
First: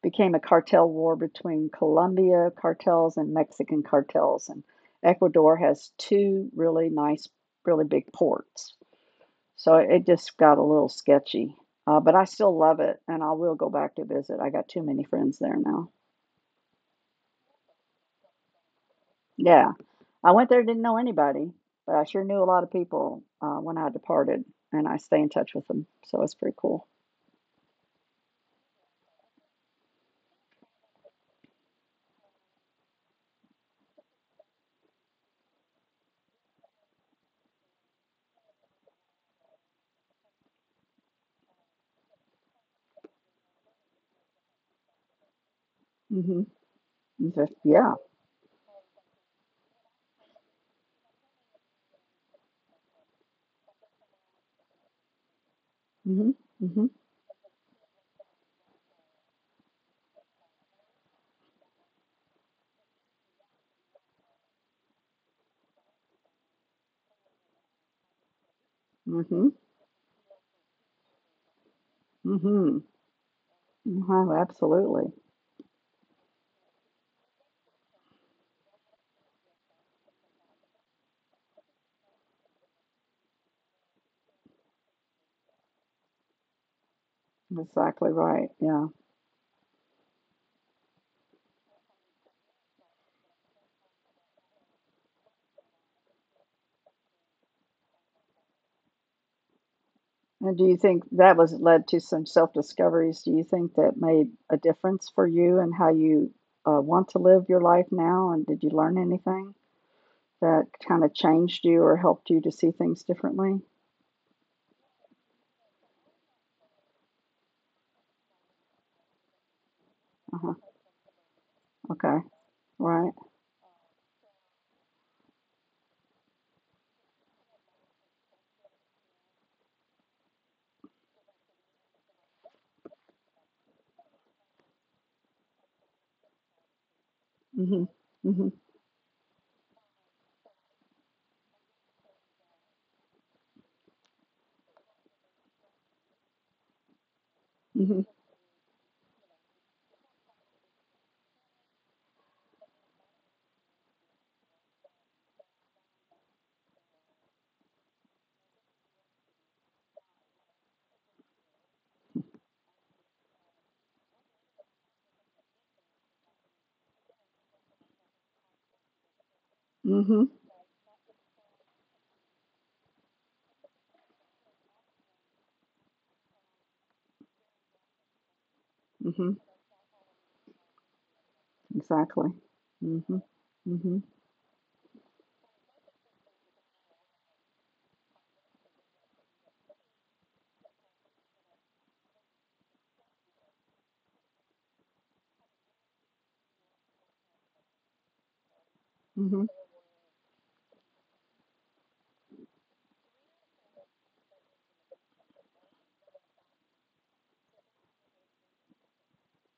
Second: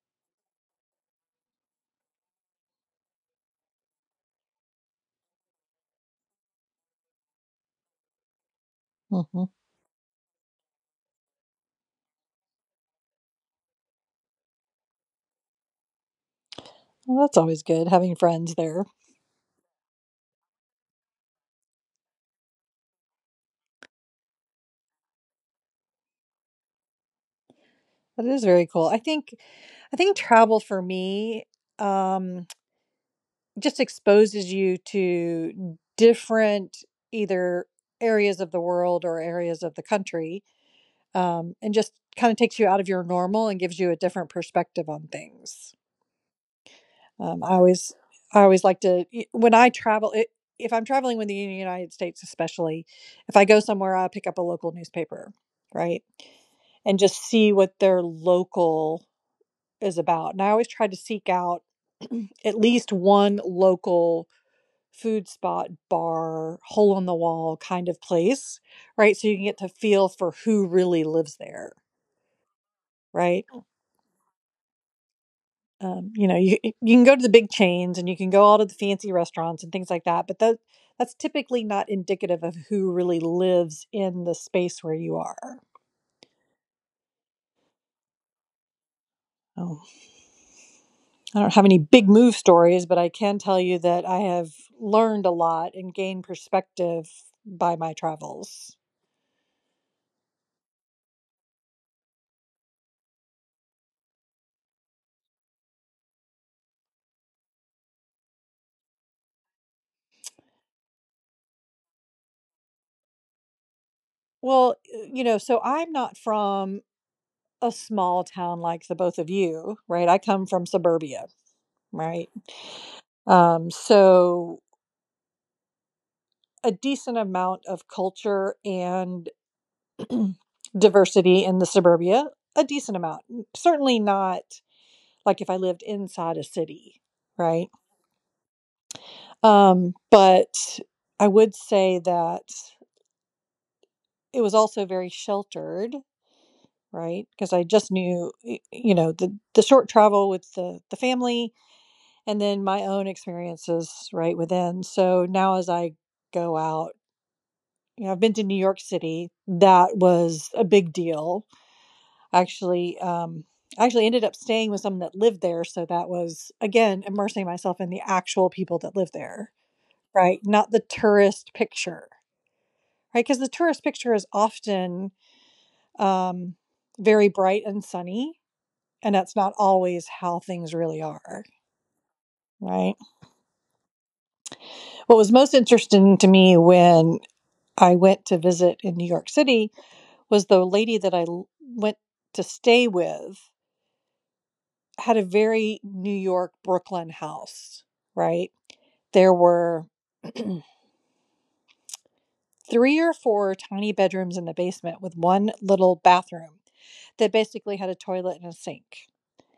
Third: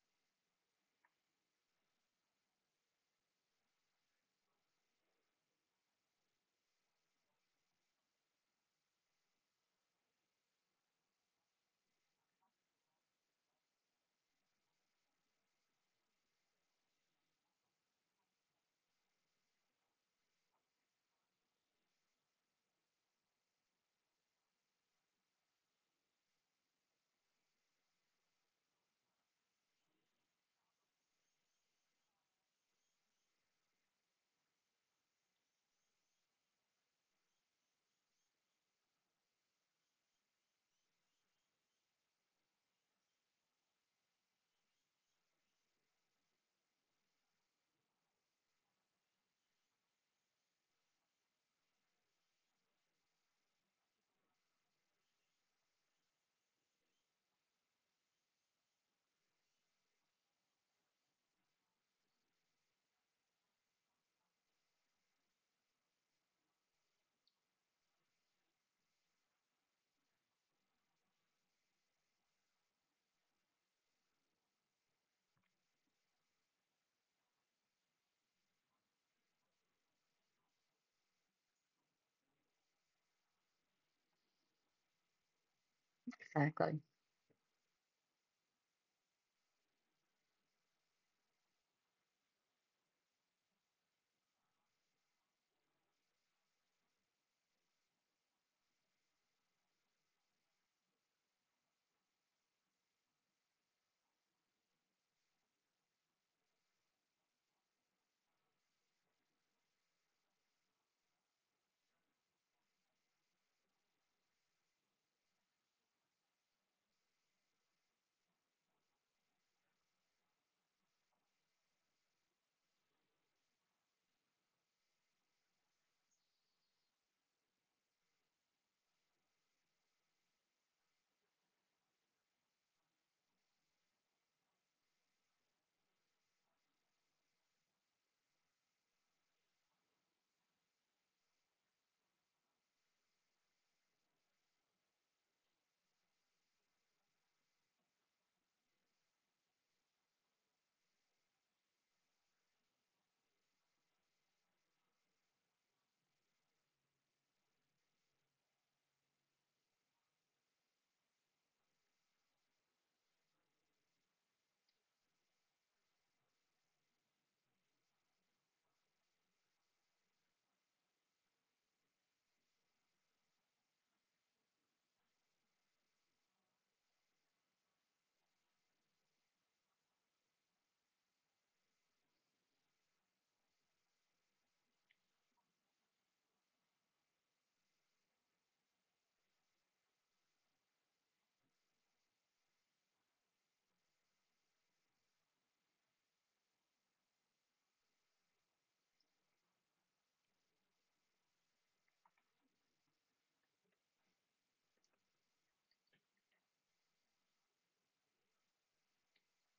[SPEAKER 1] Became a cartel war between Colombia cartels and Mexican cartels, and Ecuador has two really nice, really big ports.
[SPEAKER 3] Mm-hmm.
[SPEAKER 1] So it just got a little sketchy, but I still love it, and I will go back to visit. I got too many friends there now.
[SPEAKER 3] Well, that's always good having friends there.
[SPEAKER 1] Yeah, I went there, didn't know anybody, but I sure knew a lot of people when I departed, and I stay in touch with them. So it's pretty cool.
[SPEAKER 3] That is very cool. I think travel for me um, just exposes you to different either areas of the world or areas of the country, and just kind of takes you out of your normal and gives you a different perspective on things.
[SPEAKER 1] hmm
[SPEAKER 3] Um, I
[SPEAKER 1] yeah.
[SPEAKER 3] always I always like to, when I travel, it, if I'm traveling within the United States, especially if I go somewhere, I pick up a local newspaper, right,
[SPEAKER 1] Mhm, mhm,
[SPEAKER 3] and just see what their local is about. And I always try to seek out <clears throat> at least one local food spot, bar, hole in the wall kind of place, right? So you can
[SPEAKER 1] mhm,
[SPEAKER 3] get to feel for who really lives there,
[SPEAKER 1] mhm.
[SPEAKER 3] right?
[SPEAKER 1] Wow, absolutely.
[SPEAKER 3] You know, you can go to the big chains and you can go out to the fancy restaurants and things like that, but that's typically not indicative of who really lives in the space where you are.
[SPEAKER 2] Exactly.
[SPEAKER 1] Exactly right. Yeah.
[SPEAKER 3] Oh. I don't have any big move stories, but I can tell you that I have learned a lot and gained perspective by my travels.
[SPEAKER 1] And do you think that was led to some self discoveries? Do you think that made a difference for you and how you want to live your life now? And did you learn anything that kind of changed you or helped you to see things differently?
[SPEAKER 3] Well, you know, so I'm not from a small town like the both of you, right? I come
[SPEAKER 1] Uh-huh.
[SPEAKER 3] from suburbia,
[SPEAKER 1] Okay.
[SPEAKER 3] right?
[SPEAKER 1] Right.
[SPEAKER 3] So a decent amount of culture and <clears throat> diversity in the suburbia, a decent amount. Certainly not like if I lived inside a city, right?
[SPEAKER 1] Mhm. Mhm.
[SPEAKER 3] But I would say that it was also very sheltered, right? Because I just
[SPEAKER 1] Mhm.
[SPEAKER 3] knew, you know, the short travel with the family, and then my own experiences right within. So now, as I go out, you know, I've been to New York City. That was a big deal, actually. I actually ended up staying with someone that lived there, so that was again immersing myself in the actual people that live there,
[SPEAKER 1] Mhm.
[SPEAKER 3] right? Not the tourist picture, right? Because the tourist picture is often um, very bright and sunny, and
[SPEAKER 1] Mhm.
[SPEAKER 3] that's not always how things really are,
[SPEAKER 1] Exactly.
[SPEAKER 3] right?
[SPEAKER 1] Mhm. Mhm.
[SPEAKER 3] What was most interesting to me when I went to visit in New York City was the lady that I went to stay with had a very New York Brooklyn house, right? There
[SPEAKER 1] Mhm.
[SPEAKER 3] were <clears throat> three or four tiny bedrooms in the basement with one little bathroom that basically had a toilet and a sink.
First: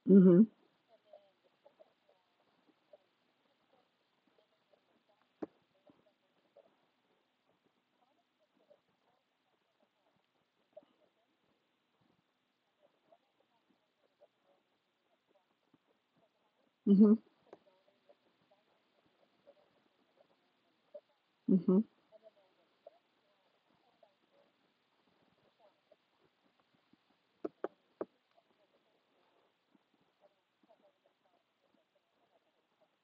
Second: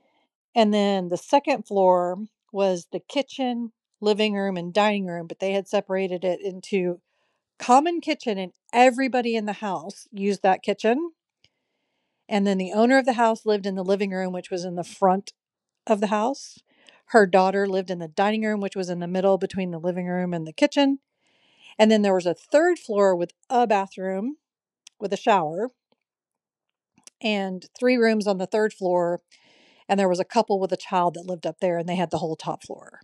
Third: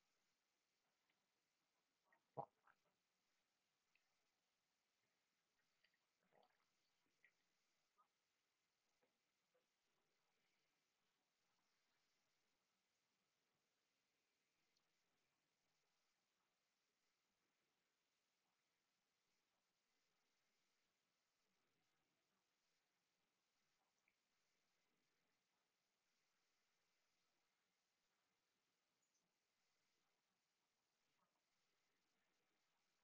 [SPEAKER 1] Mhm.
[SPEAKER 3] And then the second floor was the kitchen, living room, and dining room, but they had separated it into common kitchen, and everybody in the house used that kitchen. And then the owner of the house lived in the living room, which was in the front of the house.
[SPEAKER 1] Mhm.
[SPEAKER 3] Her daughter lived in the dining room, which was in the middle between the living room and the kitchen.
[SPEAKER 1] Mhm.
[SPEAKER 3] And then there was a third floor with a bathroom with a shower and three rooms on the third floor. And there was a couple with a child that lived up there, and they had the whole top floor.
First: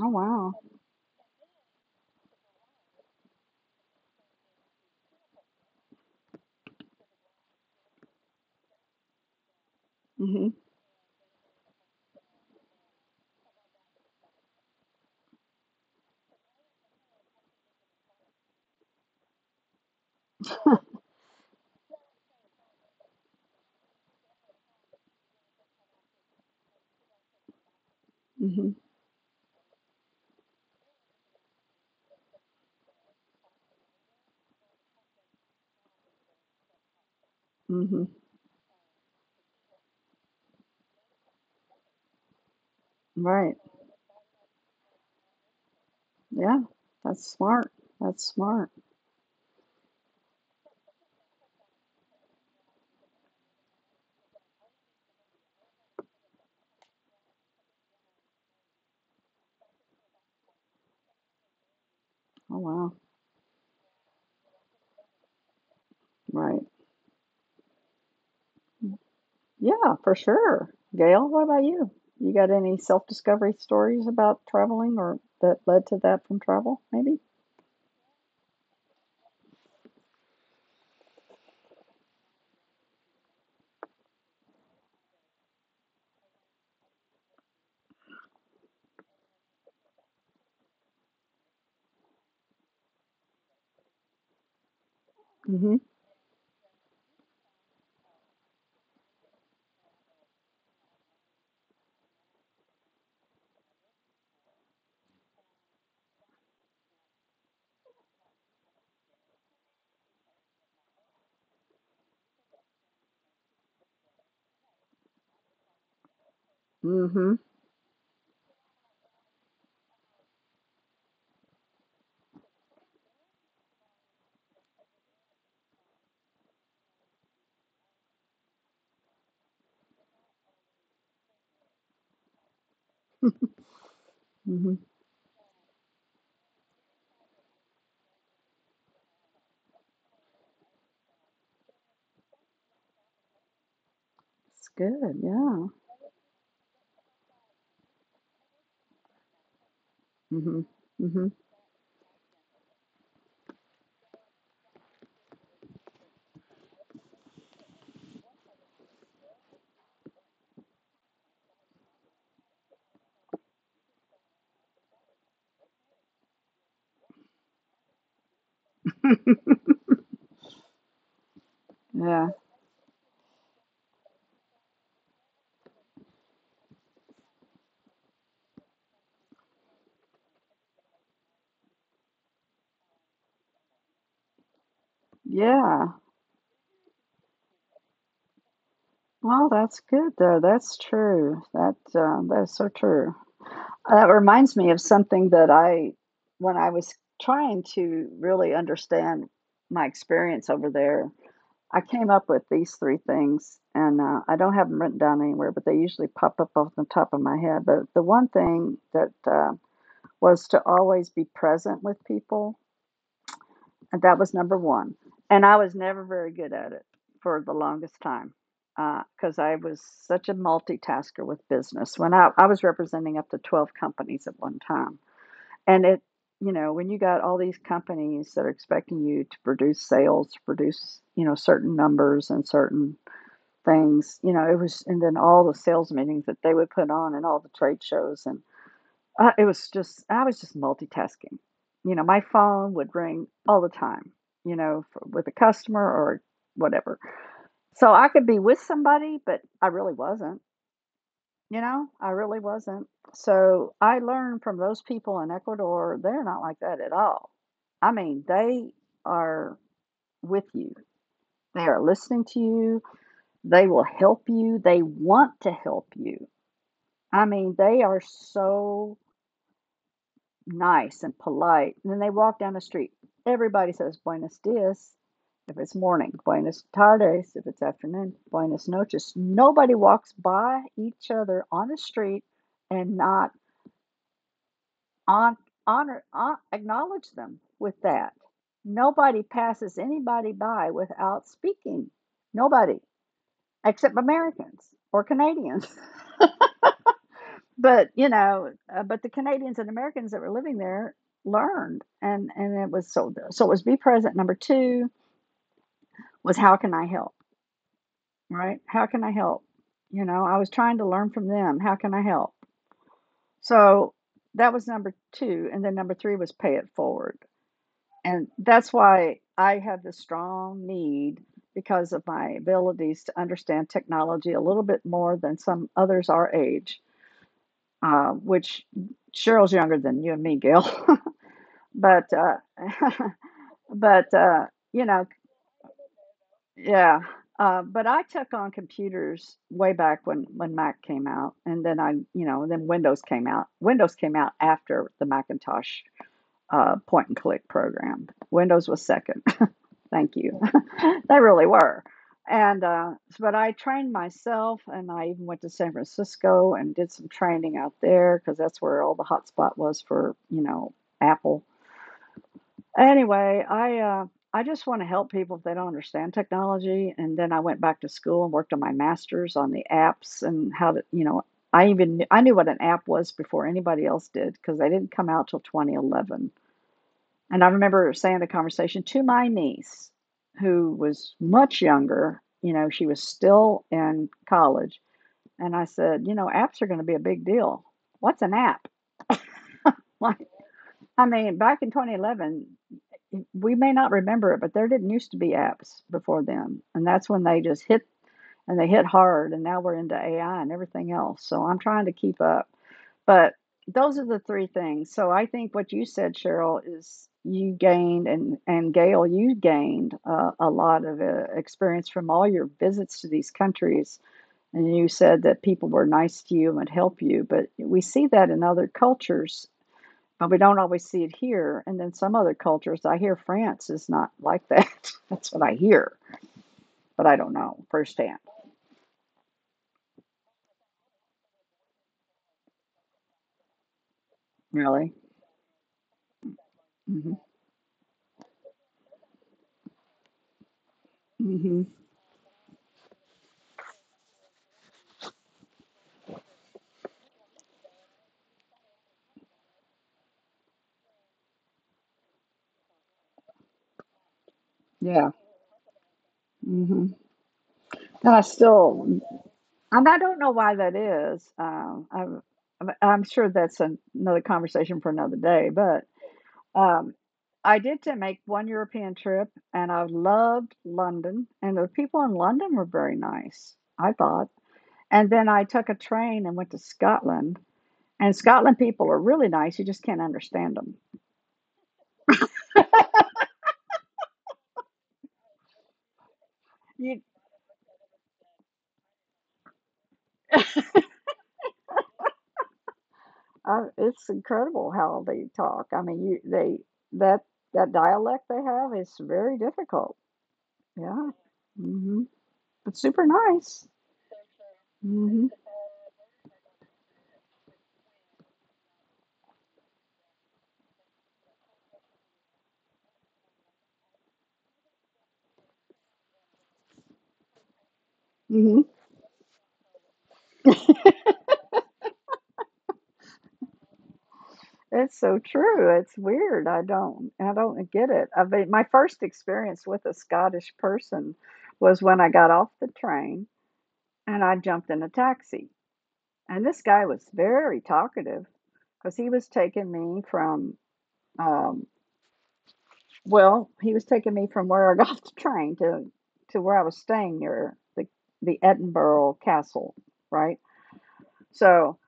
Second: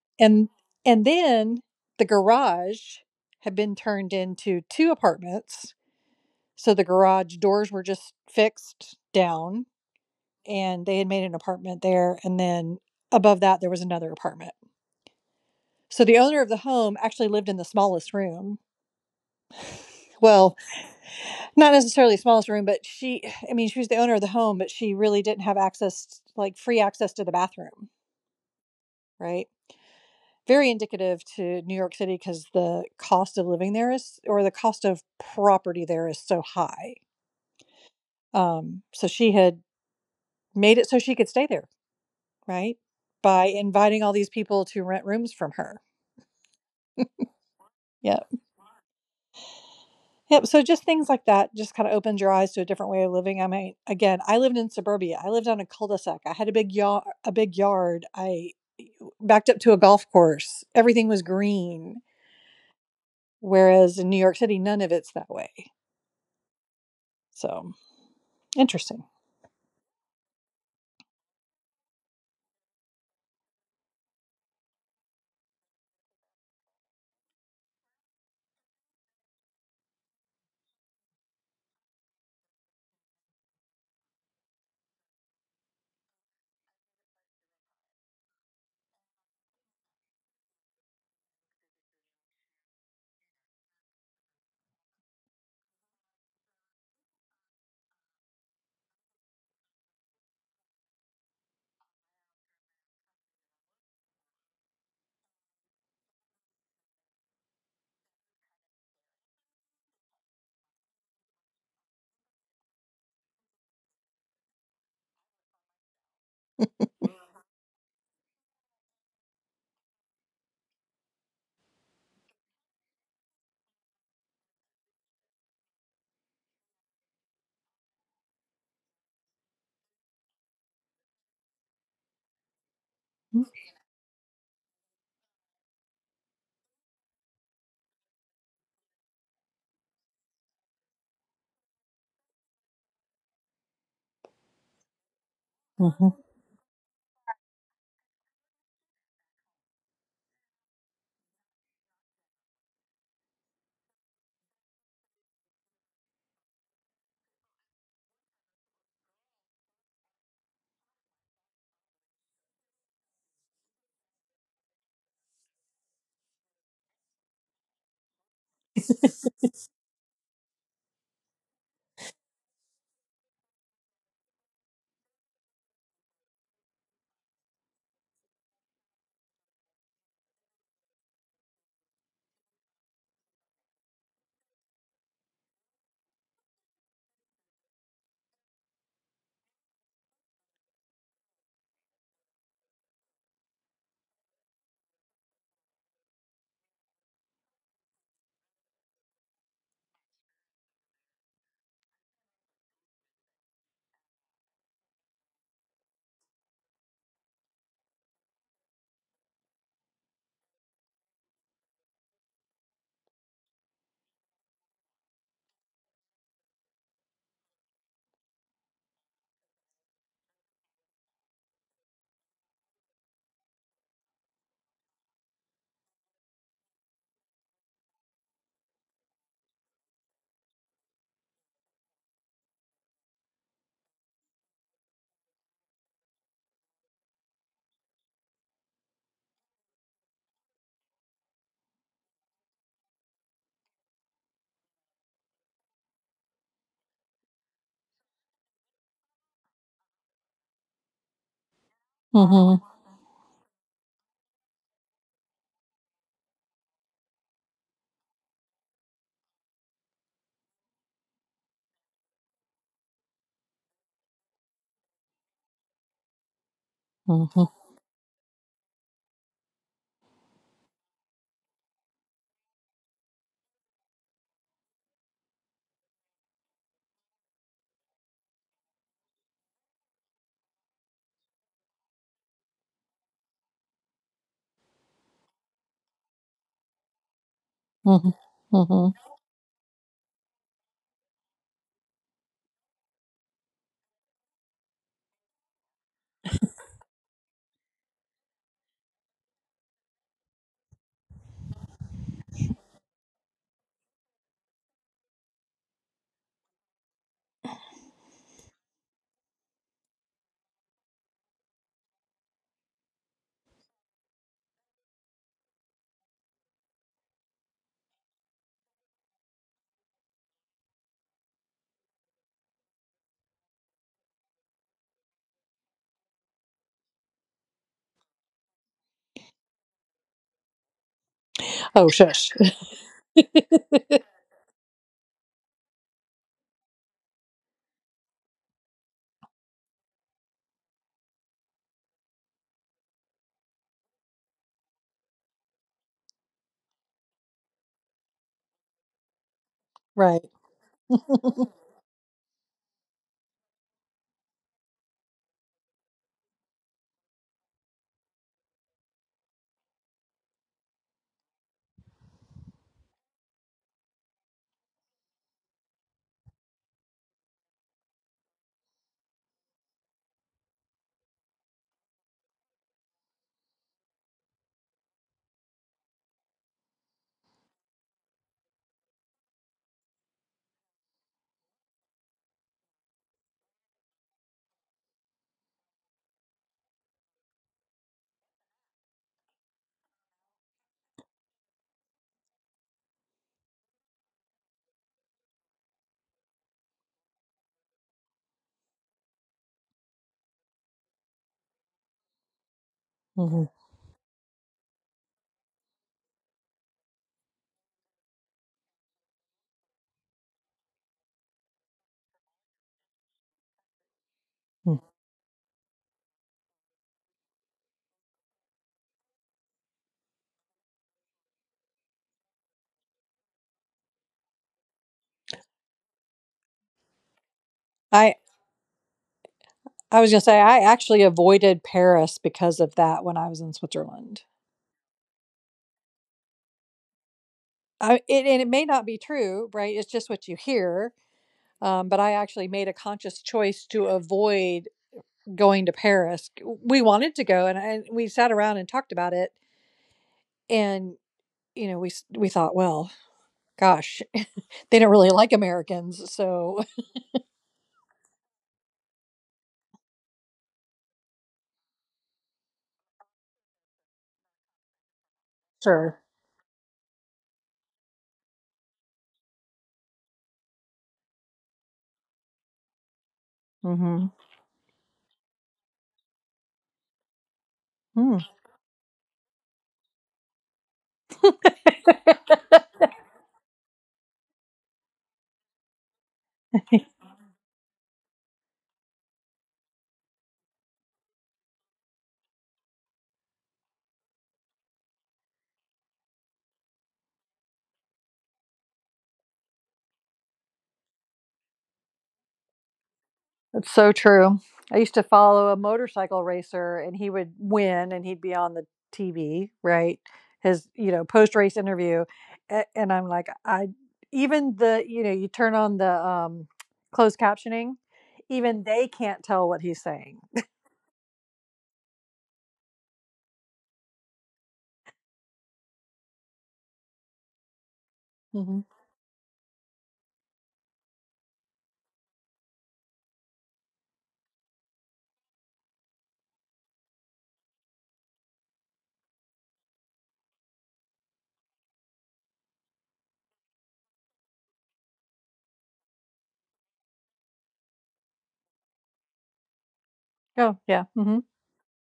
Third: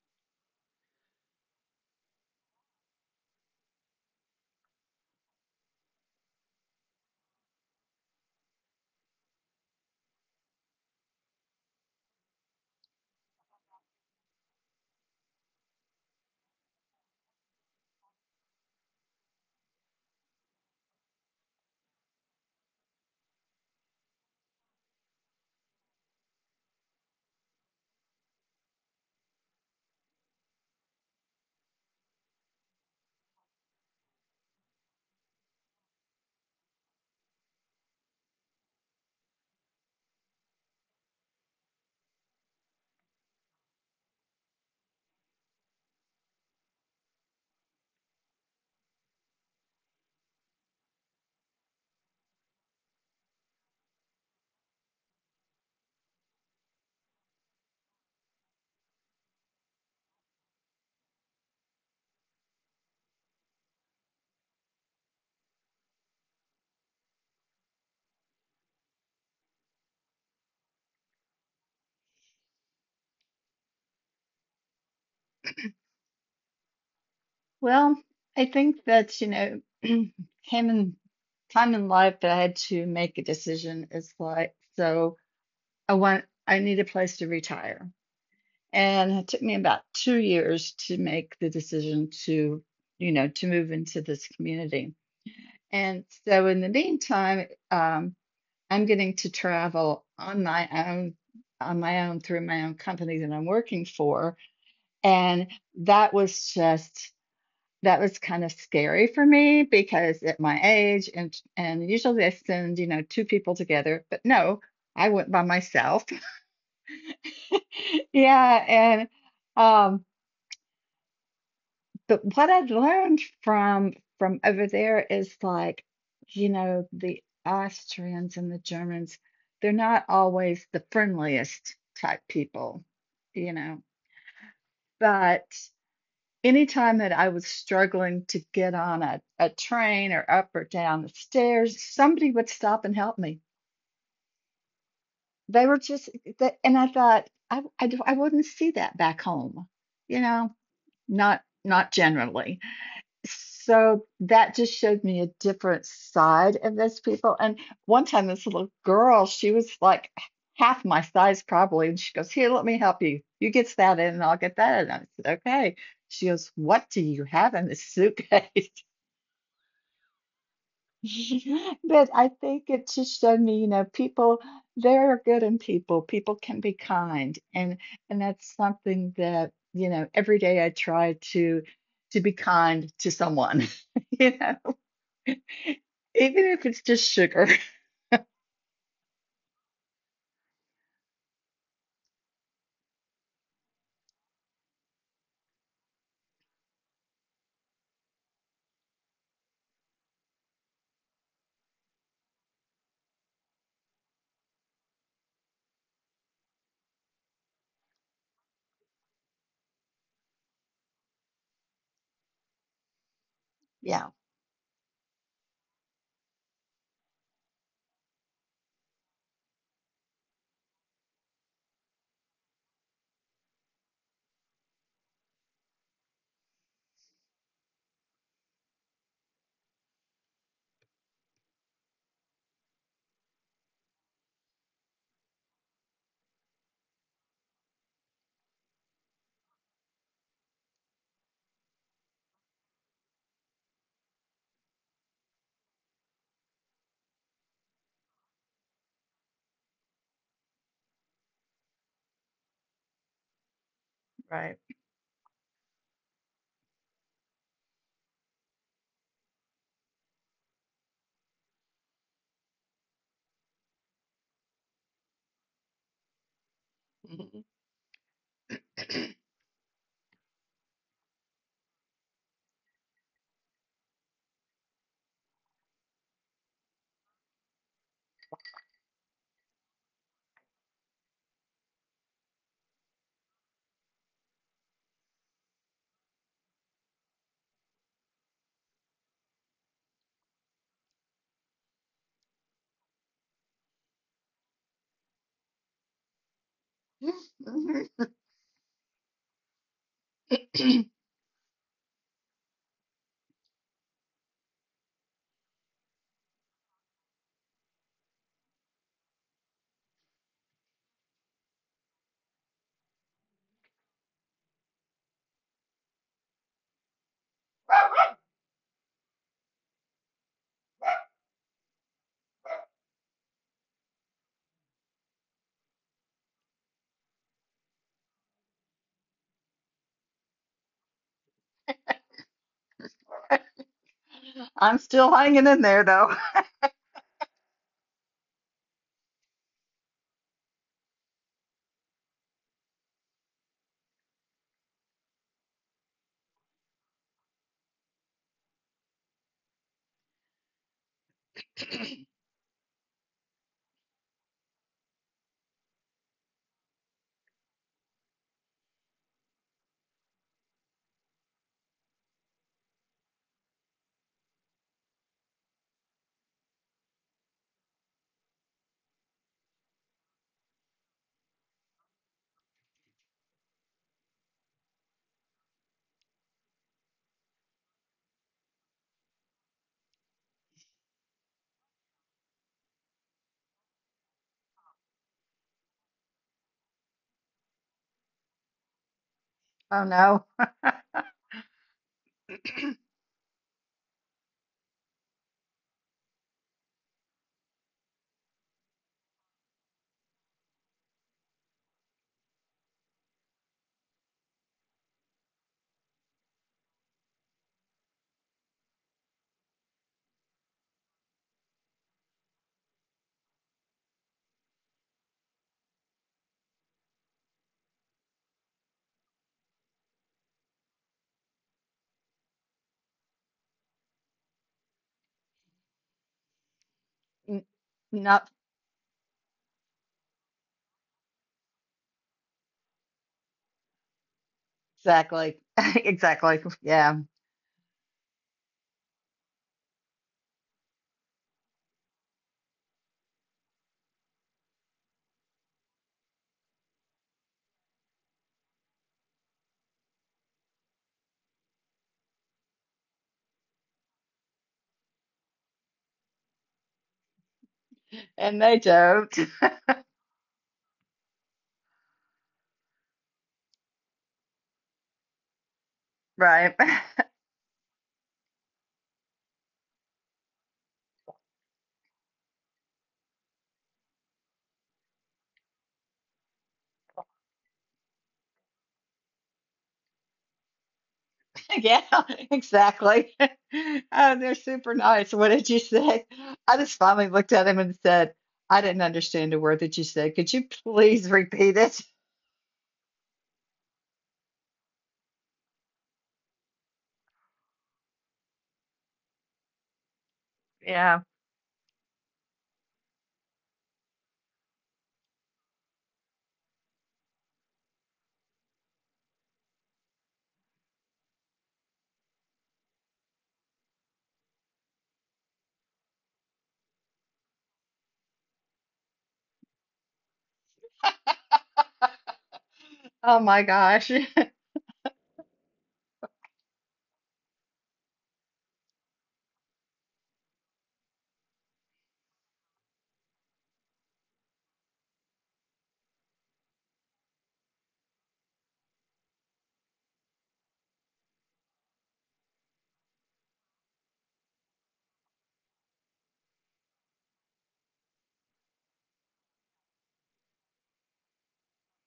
[SPEAKER 1] Oh
[SPEAKER 3] and
[SPEAKER 1] wow.
[SPEAKER 3] and then the garage had been turned into two apartments, so the garage doors were just fixed down,
[SPEAKER 1] Mhm.
[SPEAKER 3] and they had made an apartment there, and then above that there was another apartment. So the owner of the home actually lived in the smallest room, well,
[SPEAKER 1] <laughs>
[SPEAKER 3] not necessarily the smallest room, but she, I mean, she was the owner of the home, but she really didn't have access, like free access to the bathroom,
[SPEAKER 1] Mhm,
[SPEAKER 3] right? Very indicative to New York City because the cost of living there is, or the cost of property there is so high.
[SPEAKER 1] mhm.
[SPEAKER 3] So she had made it so she could stay there, right? By
[SPEAKER 1] Right.
[SPEAKER 3] inviting all these people to rent rooms from her.
[SPEAKER 1] Yeah, that's smart. That's
[SPEAKER 3] Yep.
[SPEAKER 1] smart.
[SPEAKER 3] Yep. So just things like that just kind of opened your eyes to a different way of living. I mean, again, I lived in suburbia. I lived on a cul-de-sac. I had a big yard, a big yard. I backed up to a golf course. Everything was green.
[SPEAKER 1] Oh, wow.
[SPEAKER 3] Whereas in New York City, none of it's that way.
[SPEAKER 1] Right.
[SPEAKER 3] So interesting.
[SPEAKER 1] Yeah, for sure. Gail, what about you? You got any self-discovery stories about traveling or that led to that from travel, maybe?
[SPEAKER 2] Well, I think that, <clears throat> came in time in life that I had to make a decision. It's like, so I need a place to retire. And it took me about 2 years to make the decision to move into this community.
[SPEAKER 1] Mhm.
[SPEAKER 2] And so in the meantime, I'm getting to travel on my own through my own company that I'm working for. And that was just, that was kind of scary for me because at my age and usually I send, you know, two people together, but no, I went by myself. <laughs>
[SPEAKER 1] Mhm.
[SPEAKER 2] Yeah, and um, but what I'd learned from over there is like, the Austrians and the Germans, they're not always the friendliest type people, you
[SPEAKER 3] Mm-hmm.
[SPEAKER 2] know.
[SPEAKER 1] Mhm.
[SPEAKER 2] But anytime that I was struggling to get on a train or up or down the stairs, somebody would stop and help me.
[SPEAKER 1] It's good.
[SPEAKER 2] They
[SPEAKER 1] Yeah.
[SPEAKER 2] were just,
[SPEAKER 3] Mm-hmm.
[SPEAKER 2] they, and I thought, I wouldn't see that back home, you know,
[SPEAKER 1] Mhm. Mhm.
[SPEAKER 2] not generally. So that just showed me a different side of those people. And one time, this little girl, she was like half my size probably, and she goes, "Here, let me help you. You get that in, and I'll get that in." I said, "Okay." She goes, "What do you have in this suitcase?" <laughs> But
[SPEAKER 1] Yeah.
[SPEAKER 2] I think it just showed me, people there are good in people. People can be kind, and that's something that every day I try to be kind to someone. <laughs> you know
[SPEAKER 1] Yeah.
[SPEAKER 2] Even if it's just sugar.
[SPEAKER 1] Well, that's good though. That's true. That is so true. That reminds me of something that I when I was trying to really understand my experience over there, I came up with these 3 things, and, I don't have them written down anywhere, but they usually pop up off the top of my head, but the one thing that, was to always be present with people, and
[SPEAKER 2] Yeah,
[SPEAKER 1] that was number 1, and I was never very good at it for the longest time, because I was such a multitasker with business. When I was representing up to 12 companies at one time. And you know, when you got all these companies that are expecting you to produce sales, to produce, you know, certain numbers and certain things, you know, and then all the sales meetings that they would put on and all the trade shows. And I was just multitasking. You know, my phone would ring all the time, for, with a customer or whatever. So I could be with somebody, but I really wasn't. You know, I really
[SPEAKER 3] Mm-hmm.
[SPEAKER 1] wasn't. So I learned from
[SPEAKER 2] right.
[SPEAKER 1] those people in Ecuador, they're not like that at all. I mean, they are with you, they are listening to you, they will help you, they want to help you. I
[SPEAKER 3] Mm-hmm.
[SPEAKER 1] mean,
[SPEAKER 2] <laughs>
[SPEAKER 1] they are so nice and polite. And then they walk down the street. Everybody says buenos dias if it's morning, buenos tardes if it's afternoon, buenos noches. Nobody walks by each other on the street and not on, honor, acknowledge them with that.
[SPEAKER 3] hmm
[SPEAKER 1] Nobody passes anybody by without speaking. Nobody, except Americans or Canadians. <laughs> but you
[SPEAKER 2] Mhm.
[SPEAKER 1] know, uh, but the Canadians and Americans that were living
[SPEAKER 2] Mhm.
[SPEAKER 1] there learned, and it was so it was be present. Number two was, how can I help? Right? How can I help? You know, I was trying to learn from them. How can I help? So that was number two, and then number three was pay it forward. And that's why I have this strong need because of my abilities to understand technology a little bit more than some others our age, which Cheryl's younger than you and me, Gail. <laughs>
[SPEAKER 3] Oh,
[SPEAKER 1] but,
[SPEAKER 3] shush.
[SPEAKER 1] uh, <laughs>
[SPEAKER 3] <laughs>
[SPEAKER 1] but, uh,
[SPEAKER 2] <clears throat> I'm
[SPEAKER 1] you know,
[SPEAKER 2] still hanging in there though.
[SPEAKER 1] yeah. But I took on computers way back when Mac came out, and then I then Windows came out. Windows came out after the Macintosh point and click program. Windows was second. Thank
[SPEAKER 3] right.
[SPEAKER 1] you. <laughs>
[SPEAKER 3] <laughs>
[SPEAKER 1] They really were. And but I trained myself, and I even went to San Francisco and did some training out there because that's where all the hotspot was for, you know, Apple. Anyway, I just want to help people if they don't understand technology. And then I went back to school and worked on my master's on the apps and how to, you know, I knew what an app was before anybody else did because they didn't come out till 2011. And I remember saying the conversation to my niece, who was much younger. You know, she was still in college. And I said, you know, apps are going to be a big deal. What's an app? <laughs>
[SPEAKER 2] Oh
[SPEAKER 1] Like,
[SPEAKER 2] no.
[SPEAKER 1] I
[SPEAKER 2] <laughs>
[SPEAKER 1] mean, back in 2011, we may not remember it, but there didn't used to be apps before then. And that's when they just hit and they hit hard and now we're into AI and everything else. So I'm trying to keep up. But
[SPEAKER 3] hmm
[SPEAKER 1] those are the three things. So I think what you said, Cheryl, is you gained and Gail, you gained a lot of experience from all your visits to these countries, and you said that people were nice to you and would help you. But we see that in other cultures, but we don't always see it here. And then some other cultures, I hear France is not like that. <laughs> That's what I hear, but I don't
[SPEAKER 2] N-
[SPEAKER 1] know
[SPEAKER 3] I
[SPEAKER 1] firsthand,
[SPEAKER 2] Not
[SPEAKER 3] I was gonna say I actually avoided Paris because of that when I was in Switzerland.
[SPEAKER 1] really.
[SPEAKER 2] exactly. <laughs> Exactly. Yeah.
[SPEAKER 1] Mm-hmm.
[SPEAKER 3] And it may not be true, right? It's just what you hear.
[SPEAKER 1] Hmm.
[SPEAKER 3] But I actually made a conscious choice to avoid going to Paris. We wanted to go, and we sat around and talked about it. And you know, we thought, well, gosh, <laughs> they don't really
[SPEAKER 1] Yeah.
[SPEAKER 3] like Americans, so
[SPEAKER 1] Hmm. I
[SPEAKER 2] And they
[SPEAKER 1] still,
[SPEAKER 2] don't.
[SPEAKER 1] and I don't know why that is. I'm sure that's an, another conversation for another day. But
[SPEAKER 3] sure.
[SPEAKER 2] Right.
[SPEAKER 1] um,
[SPEAKER 2] <laughs>
[SPEAKER 1] I did to make one European trip, and I loved London, and the people in London were very nice, I
[SPEAKER 3] Mm-hmm.
[SPEAKER 1] thought. And then I took a train and went to Scotland, and
[SPEAKER 3] Hmm.
[SPEAKER 1] Scotland people are really nice. You just can't understand them.
[SPEAKER 2] Yeah, <laughs> exactly. <laughs> Oh, they're super nice. What did you say? I just finally looked at him and said, I didn't understand a word that you said. Could you please repeat it?
[SPEAKER 1] It's incredible how they talk. I mean, you they that that dialect they have is very difficult.
[SPEAKER 2] Yeah.
[SPEAKER 1] Yeah. Mhm. It's super nice.
[SPEAKER 3] It's so true. I used to
[SPEAKER 1] Mhm.
[SPEAKER 3] follow a motorcycle racer and he would win and he'd be on the TV, right? His, you know, post race interview. And I'm like, even the, you know, you turn on the closed captioning,
[SPEAKER 1] Mhm.
[SPEAKER 3] even they can't tell what he's saying.
[SPEAKER 2] Oh my gosh.
[SPEAKER 1] It's so true. It's weird. I don't get it. I mean,
[SPEAKER 3] Hmm
[SPEAKER 1] my first experience with a Scottish person was when I got off the train and I jumped in a taxi. And this guy was very talkative because he was taking me from um, well, he was taking me from where I got <laughs> off the train to where I was staying near the Edinburgh Castle, right?
[SPEAKER 3] Oh, yeah. hmm
[SPEAKER 1] So,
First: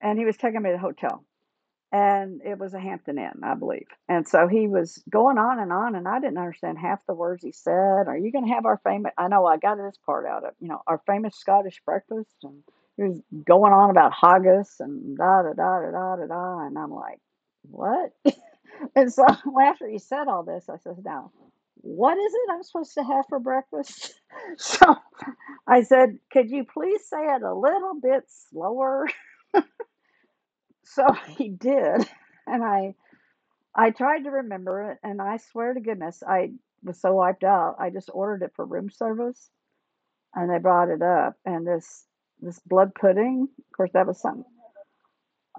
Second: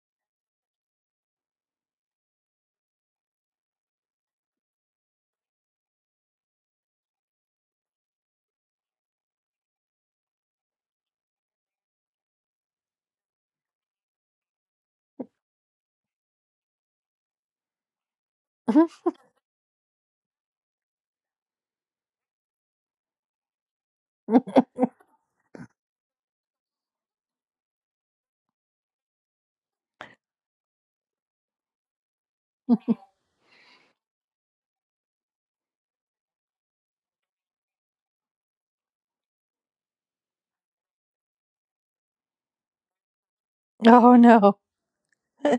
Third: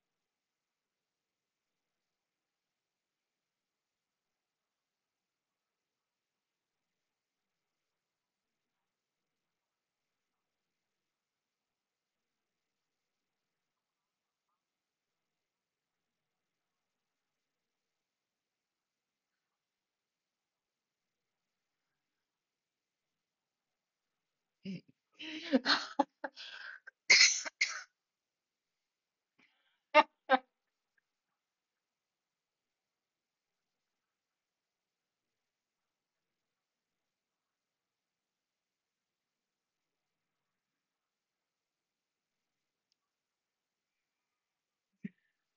[SPEAKER 1] and he was taking me to the hotel and it was a Hampton Inn, I believe. And so he was going on, and I didn't understand half the words he said. Are you going to have our famous? I know I got this part out of, you know, our famous Scottish breakfast, and he was going on about haggis and da da da da da da da, and I'm like, what? <laughs>
[SPEAKER 3] Mhm.
[SPEAKER 1] And so <laughs> after he said all this, I said, now. What is it I'm supposed to have for breakfast? <laughs> So I
[SPEAKER 2] <laughs>
[SPEAKER 1] said, could you please say it a little bit slower? <laughs> So he did. And I tried to remember it, and I swear to goodness, I was so wiped out. I just ordered it for room service, and they brought it up. And this blood pudding, of course, that
[SPEAKER 3] Oh,
[SPEAKER 1] was something.
[SPEAKER 3] no.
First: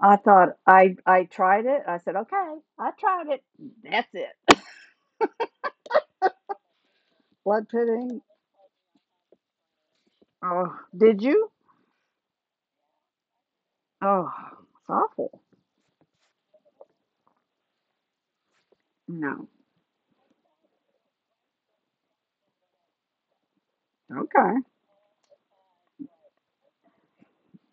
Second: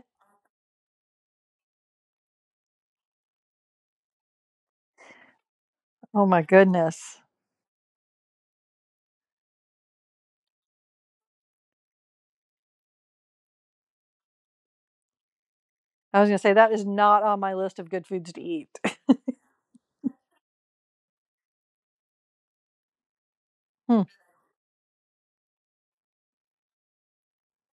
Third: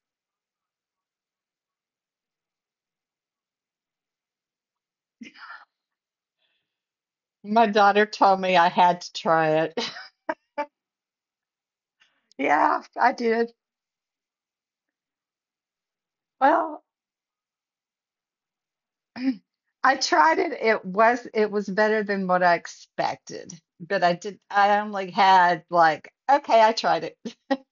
[SPEAKER 1] I thought I I tried it. I said, okay, I tried it. That's it.
[SPEAKER 3] Oh, my goodness.
[SPEAKER 2] My
[SPEAKER 1] Blood
[SPEAKER 2] daughter
[SPEAKER 1] pudding.
[SPEAKER 2] told me I had to try it. <laughs>
[SPEAKER 1] Oh, did you?
[SPEAKER 2] Yeah, I did.
[SPEAKER 1] Oh, it's awful.
[SPEAKER 3] I was going to say, that
[SPEAKER 2] Well,
[SPEAKER 3] is not on my list of good foods to eat. <laughs>
[SPEAKER 2] <clears throat>
[SPEAKER 1] No.
[SPEAKER 2] I tried it. It was better than what I expected,
[SPEAKER 3] Hmm,
[SPEAKER 2] but
[SPEAKER 1] Okay.
[SPEAKER 2] I only had like okay, I tried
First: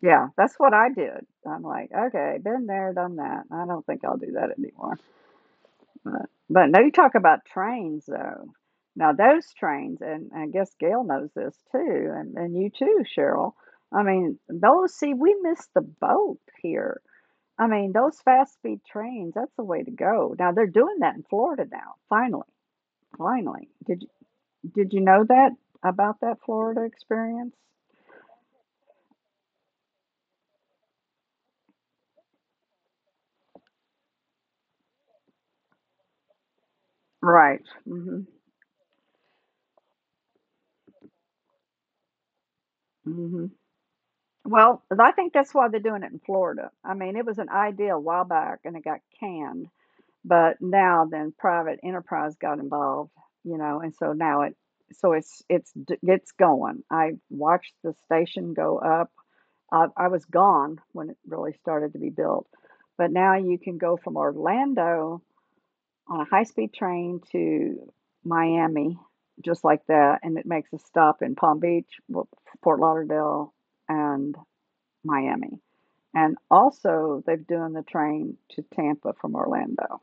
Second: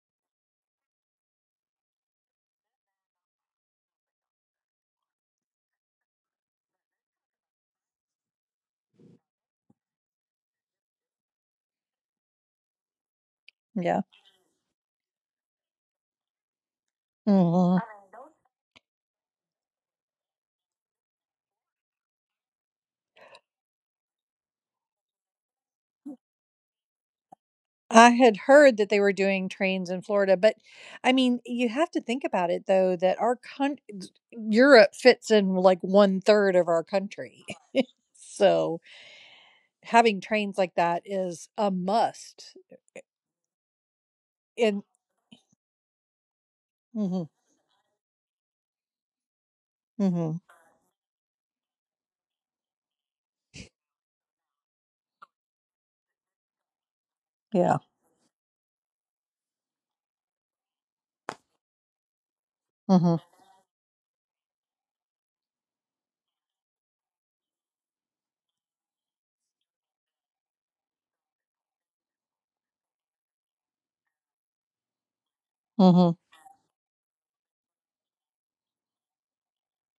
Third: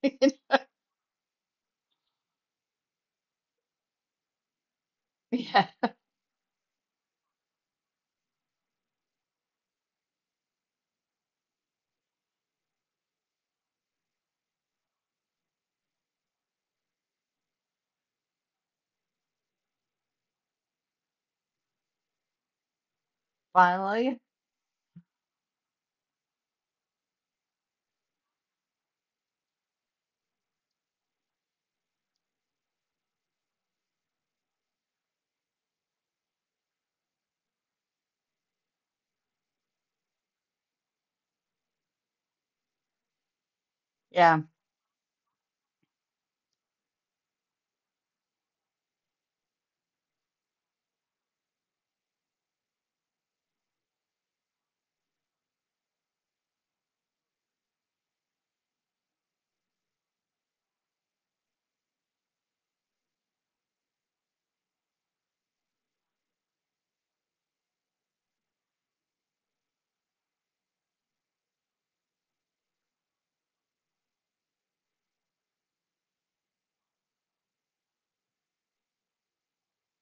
[SPEAKER 1] Yeah, that's what I did. I'm like, okay, been there, done that. I don't think I'll do that anymore.
[SPEAKER 2] <laughs> Yeah,
[SPEAKER 1] But, but now you talk about trains, though. Now those trains, and I guess Gail knows this too, and you too, Cheryl.
[SPEAKER 3] yeah.
[SPEAKER 1] I mean, those, see, we missed the boat here. I mean, those fast speed trains, that's the way to go. Now they're doing that in Florida now, finally. Finally.
[SPEAKER 2] finally.
[SPEAKER 1] Did you know that about that Florida experience?
[SPEAKER 3] I had heard that they were doing trains in Florida, but I mean, you have to think about it though that our coun Europe fits in like one third of our country.
[SPEAKER 1] Right.
[SPEAKER 3] <laughs>
[SPEAKER 1] Hmm.
[SPEAKER 3] So, having trains like that is a must.
[SPEAKER 1] Hmm.
[SPEAKER 2] Yeah,
[SPEAKER 1] Well,
[SPEAKER 3] In
[SPEAKER 1] I think that's why they're doing it in Florida. I mean, it
[SPEAKER 3] Mhm,
[SPEAKER 1] was an idea a while back and it got canned.
[SPEAKER 3] mhm,
[SPEAKER 1] But now then private enterprise got involved, you know, and so now it so it's it's going. I watched
[SPEAKER 3] yeah,
[SPEAKER 1] the station go up. I was gone when it really started to be built, but
[SPEAKER 3] mhm,
[SPEAKER 1] now you can go from Orlando on a high speed train to Miami just like that, and it makes a stop in Palm Beach, Fort Lauderdale, and Miami.
[SPEAKER 3] mhm.
[SPEAKER 1] And also, they've done the train to Tampa from Orlando.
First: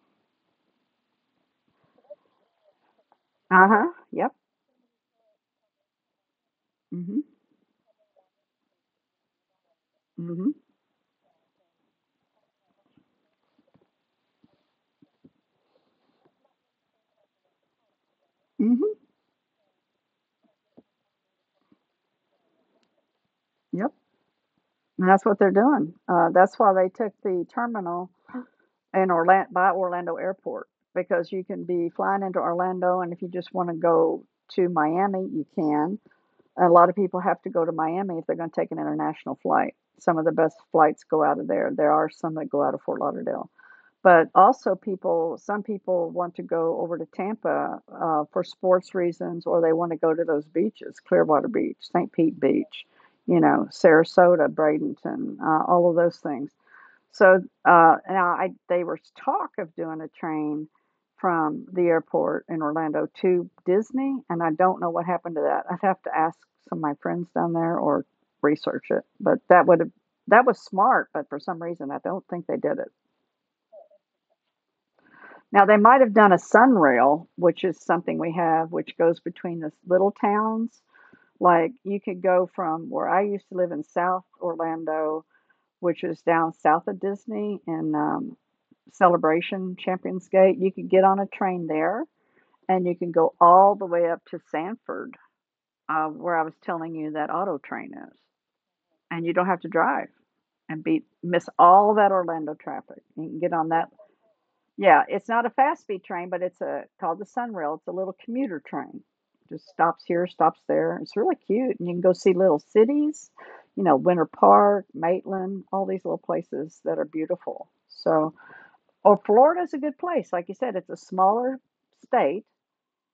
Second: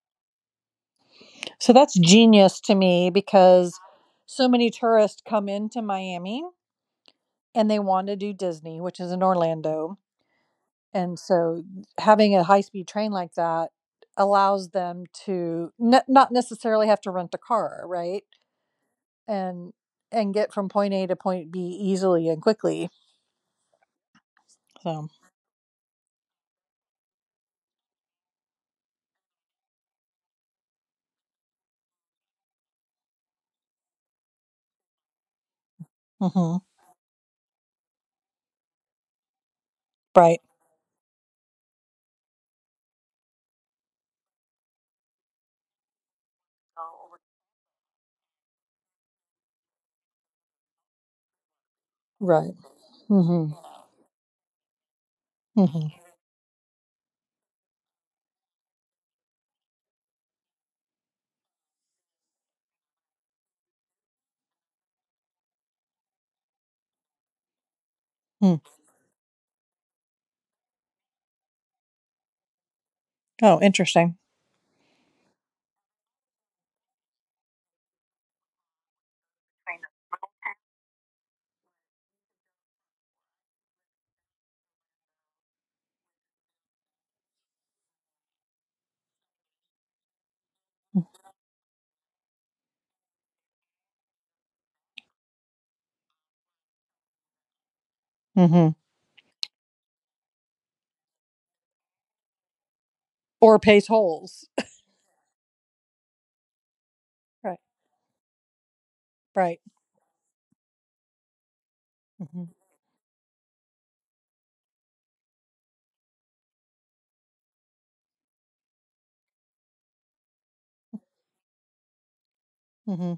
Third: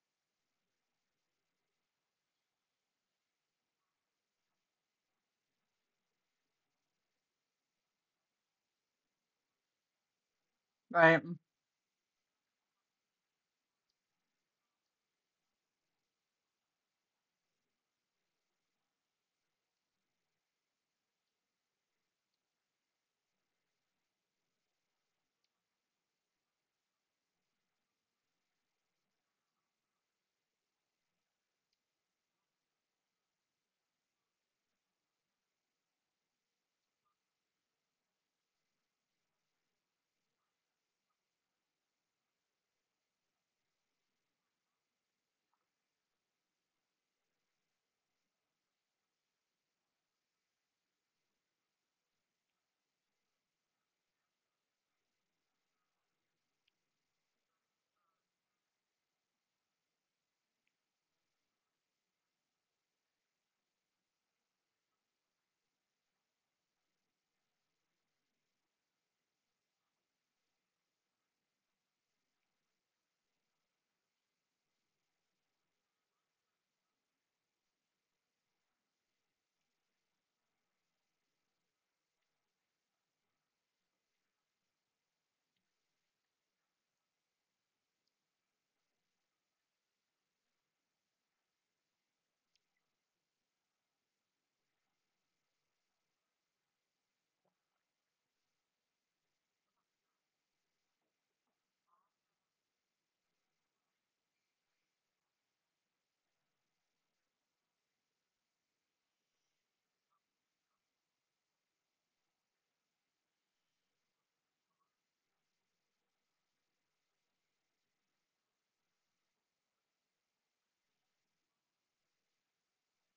[SPEAKER 3] So that's genius to me
[SPEAKER 1] Uh
[SPEAKER 3] because
[SPEAKER 1] huh. Yep.
[SPEAKER 3] so many tourists come into Miami
[SPEAKER 1] Mhm.
[SPEAKER 3] and they want to do Disney, which is in Orlando.
[SPEAKER 1] Mhm.
[SPEAKER 3] And
[SPEAKER 2] right.
[SPEAKER 3] so having a high speed train like that allows them to not necessarily have to rent a car, right?
[SPEAKER 1] Mhm.
[SPEAKER 3] And get from point A to point B easily and quickly.
[SPEAKER 1] Yep.
[SPEAKER 3] So,
[SPEAKER 1] And that's what they're doing. That's why they took the terminal in Orlando by Orlando Airport because you can be flying into Orlando, and if you just want to go to Miami, you can.
[SPEAKER 3] mhm.
[SPEAKER 1] A lot of people have to go to Miami if they're going to take an international flight. Some of the
[SPEAKER 3] Right,
[SPEAKER 1] best flights go out of there. There are some that go out of Fort Lauderdale. But also, some people want to go over to Tampa for sports reasons, or they want to go to those beaches, Clearwater Beach, St. Pete
[SPEAKER 3] right.
[SPEAKER 1] Beach, you
[SPEAKER 3] Mhm.
[SPEAKER 1] know, Sarasota, Bradenton,
[SPEAKER 3] Mhm.
[SPEAKER 1] all of those things. So they were talk of doing a train from the airport in Orlando to Disney, and I don't know what happened to that. I'd have to ask some of my friends down there or
[SPEAKER 3] Mm.
[SPEAKER 1] research it. But that would have that was smart, but for some reason I don't think they did it.
[SPEAKER 3] Oh, interesting.
[SPEAKER 1] Now they might have done a sunrail, which is something we have, which goes between the little towns. Like you could go from where I used to live in South Orlando, which is down south of Disney in Celebration Champions Gate. You could get on a train there, and you can go all the way up to Sanford, where I was telling you that auto train is,
[SPEAKER 3] Mhm.
[SPEAKER 1] and you don't have to drive and beat miss all that Orlando traffic. You can get
[SPEAKER 3] Or
[SPEAKER 1] on
[SPEAKER 3] pays
[SPEAKER 1] that.
[SPEAKER 3] holes. <laughs>
[SPEAKER 1] Yeah, it's not a fast speed train, but it's a called the
[SPEAKER 3] Right,
[SPEAKER 1] Sunrail. It's a little commuter train.
[SPEAKER 3] right.
[SPEAKER 1] Just stops here, stops there. It's really cute, and you can go see
[SPEAKER 3] Mhm.
[SPEAKER 1] little cities, you know, Winter Park, Maitland, all these little places that are beautiful. So, or Florida's a good place. Like you said, it's a smaller state,
[SPEAKER 3] Mhm.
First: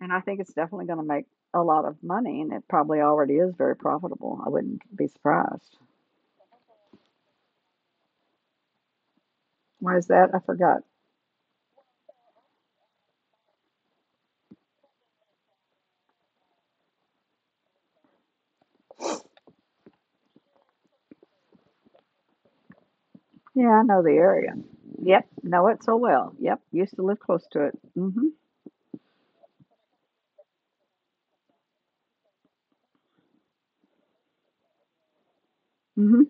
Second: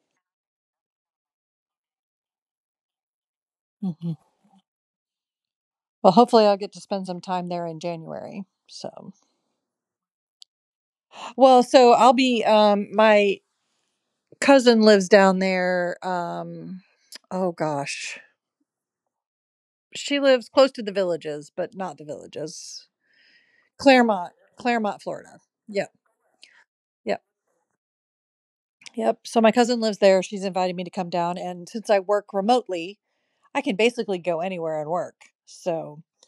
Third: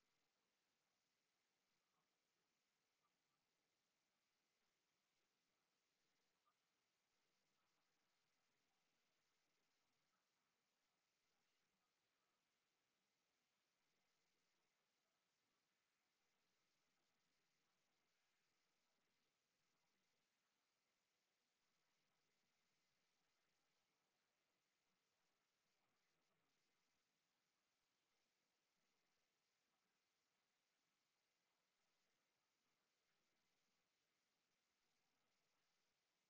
[SPEAKER 1] and I think it's definitely going to make a lot of money, and it probably already is very
[SPEAKER 3] Mhm.
[SPEAKER 1] profitable. I wouldn't be surprised.
[SPEAKER 3] Well, hopefully I'll get to spend some time there in January. So,
[SPEAKER 1] Why is that? I forgot.
[SPEAKER 3] well, so I'll be, um, my cousin lives down there. Oh gosh, she lives close to the villages, but not the villages.
[SPEAKER 1] Yeah, I know the
[SPEAKER 3] Claremont,
[SPEAKER 1] area.
[SPEAKER 3] Claremont,
[SPEAKER 1] Yep,
[SPEAKER 3] Florida.
[SPEAKER 1] know it
[SPEAKER 3] Yep,
[SPEAKER 1] so well. Yep, used to live
[SPEAKER 3] yep,
[SPEAKER 1] close to it. Hmm.
[SPEAKER 3] yep. So my cousin lives there. She's invited me to come down, and since I work remotely, I can basically go anywhere and work. So
[SPEAKER 1] Mhm,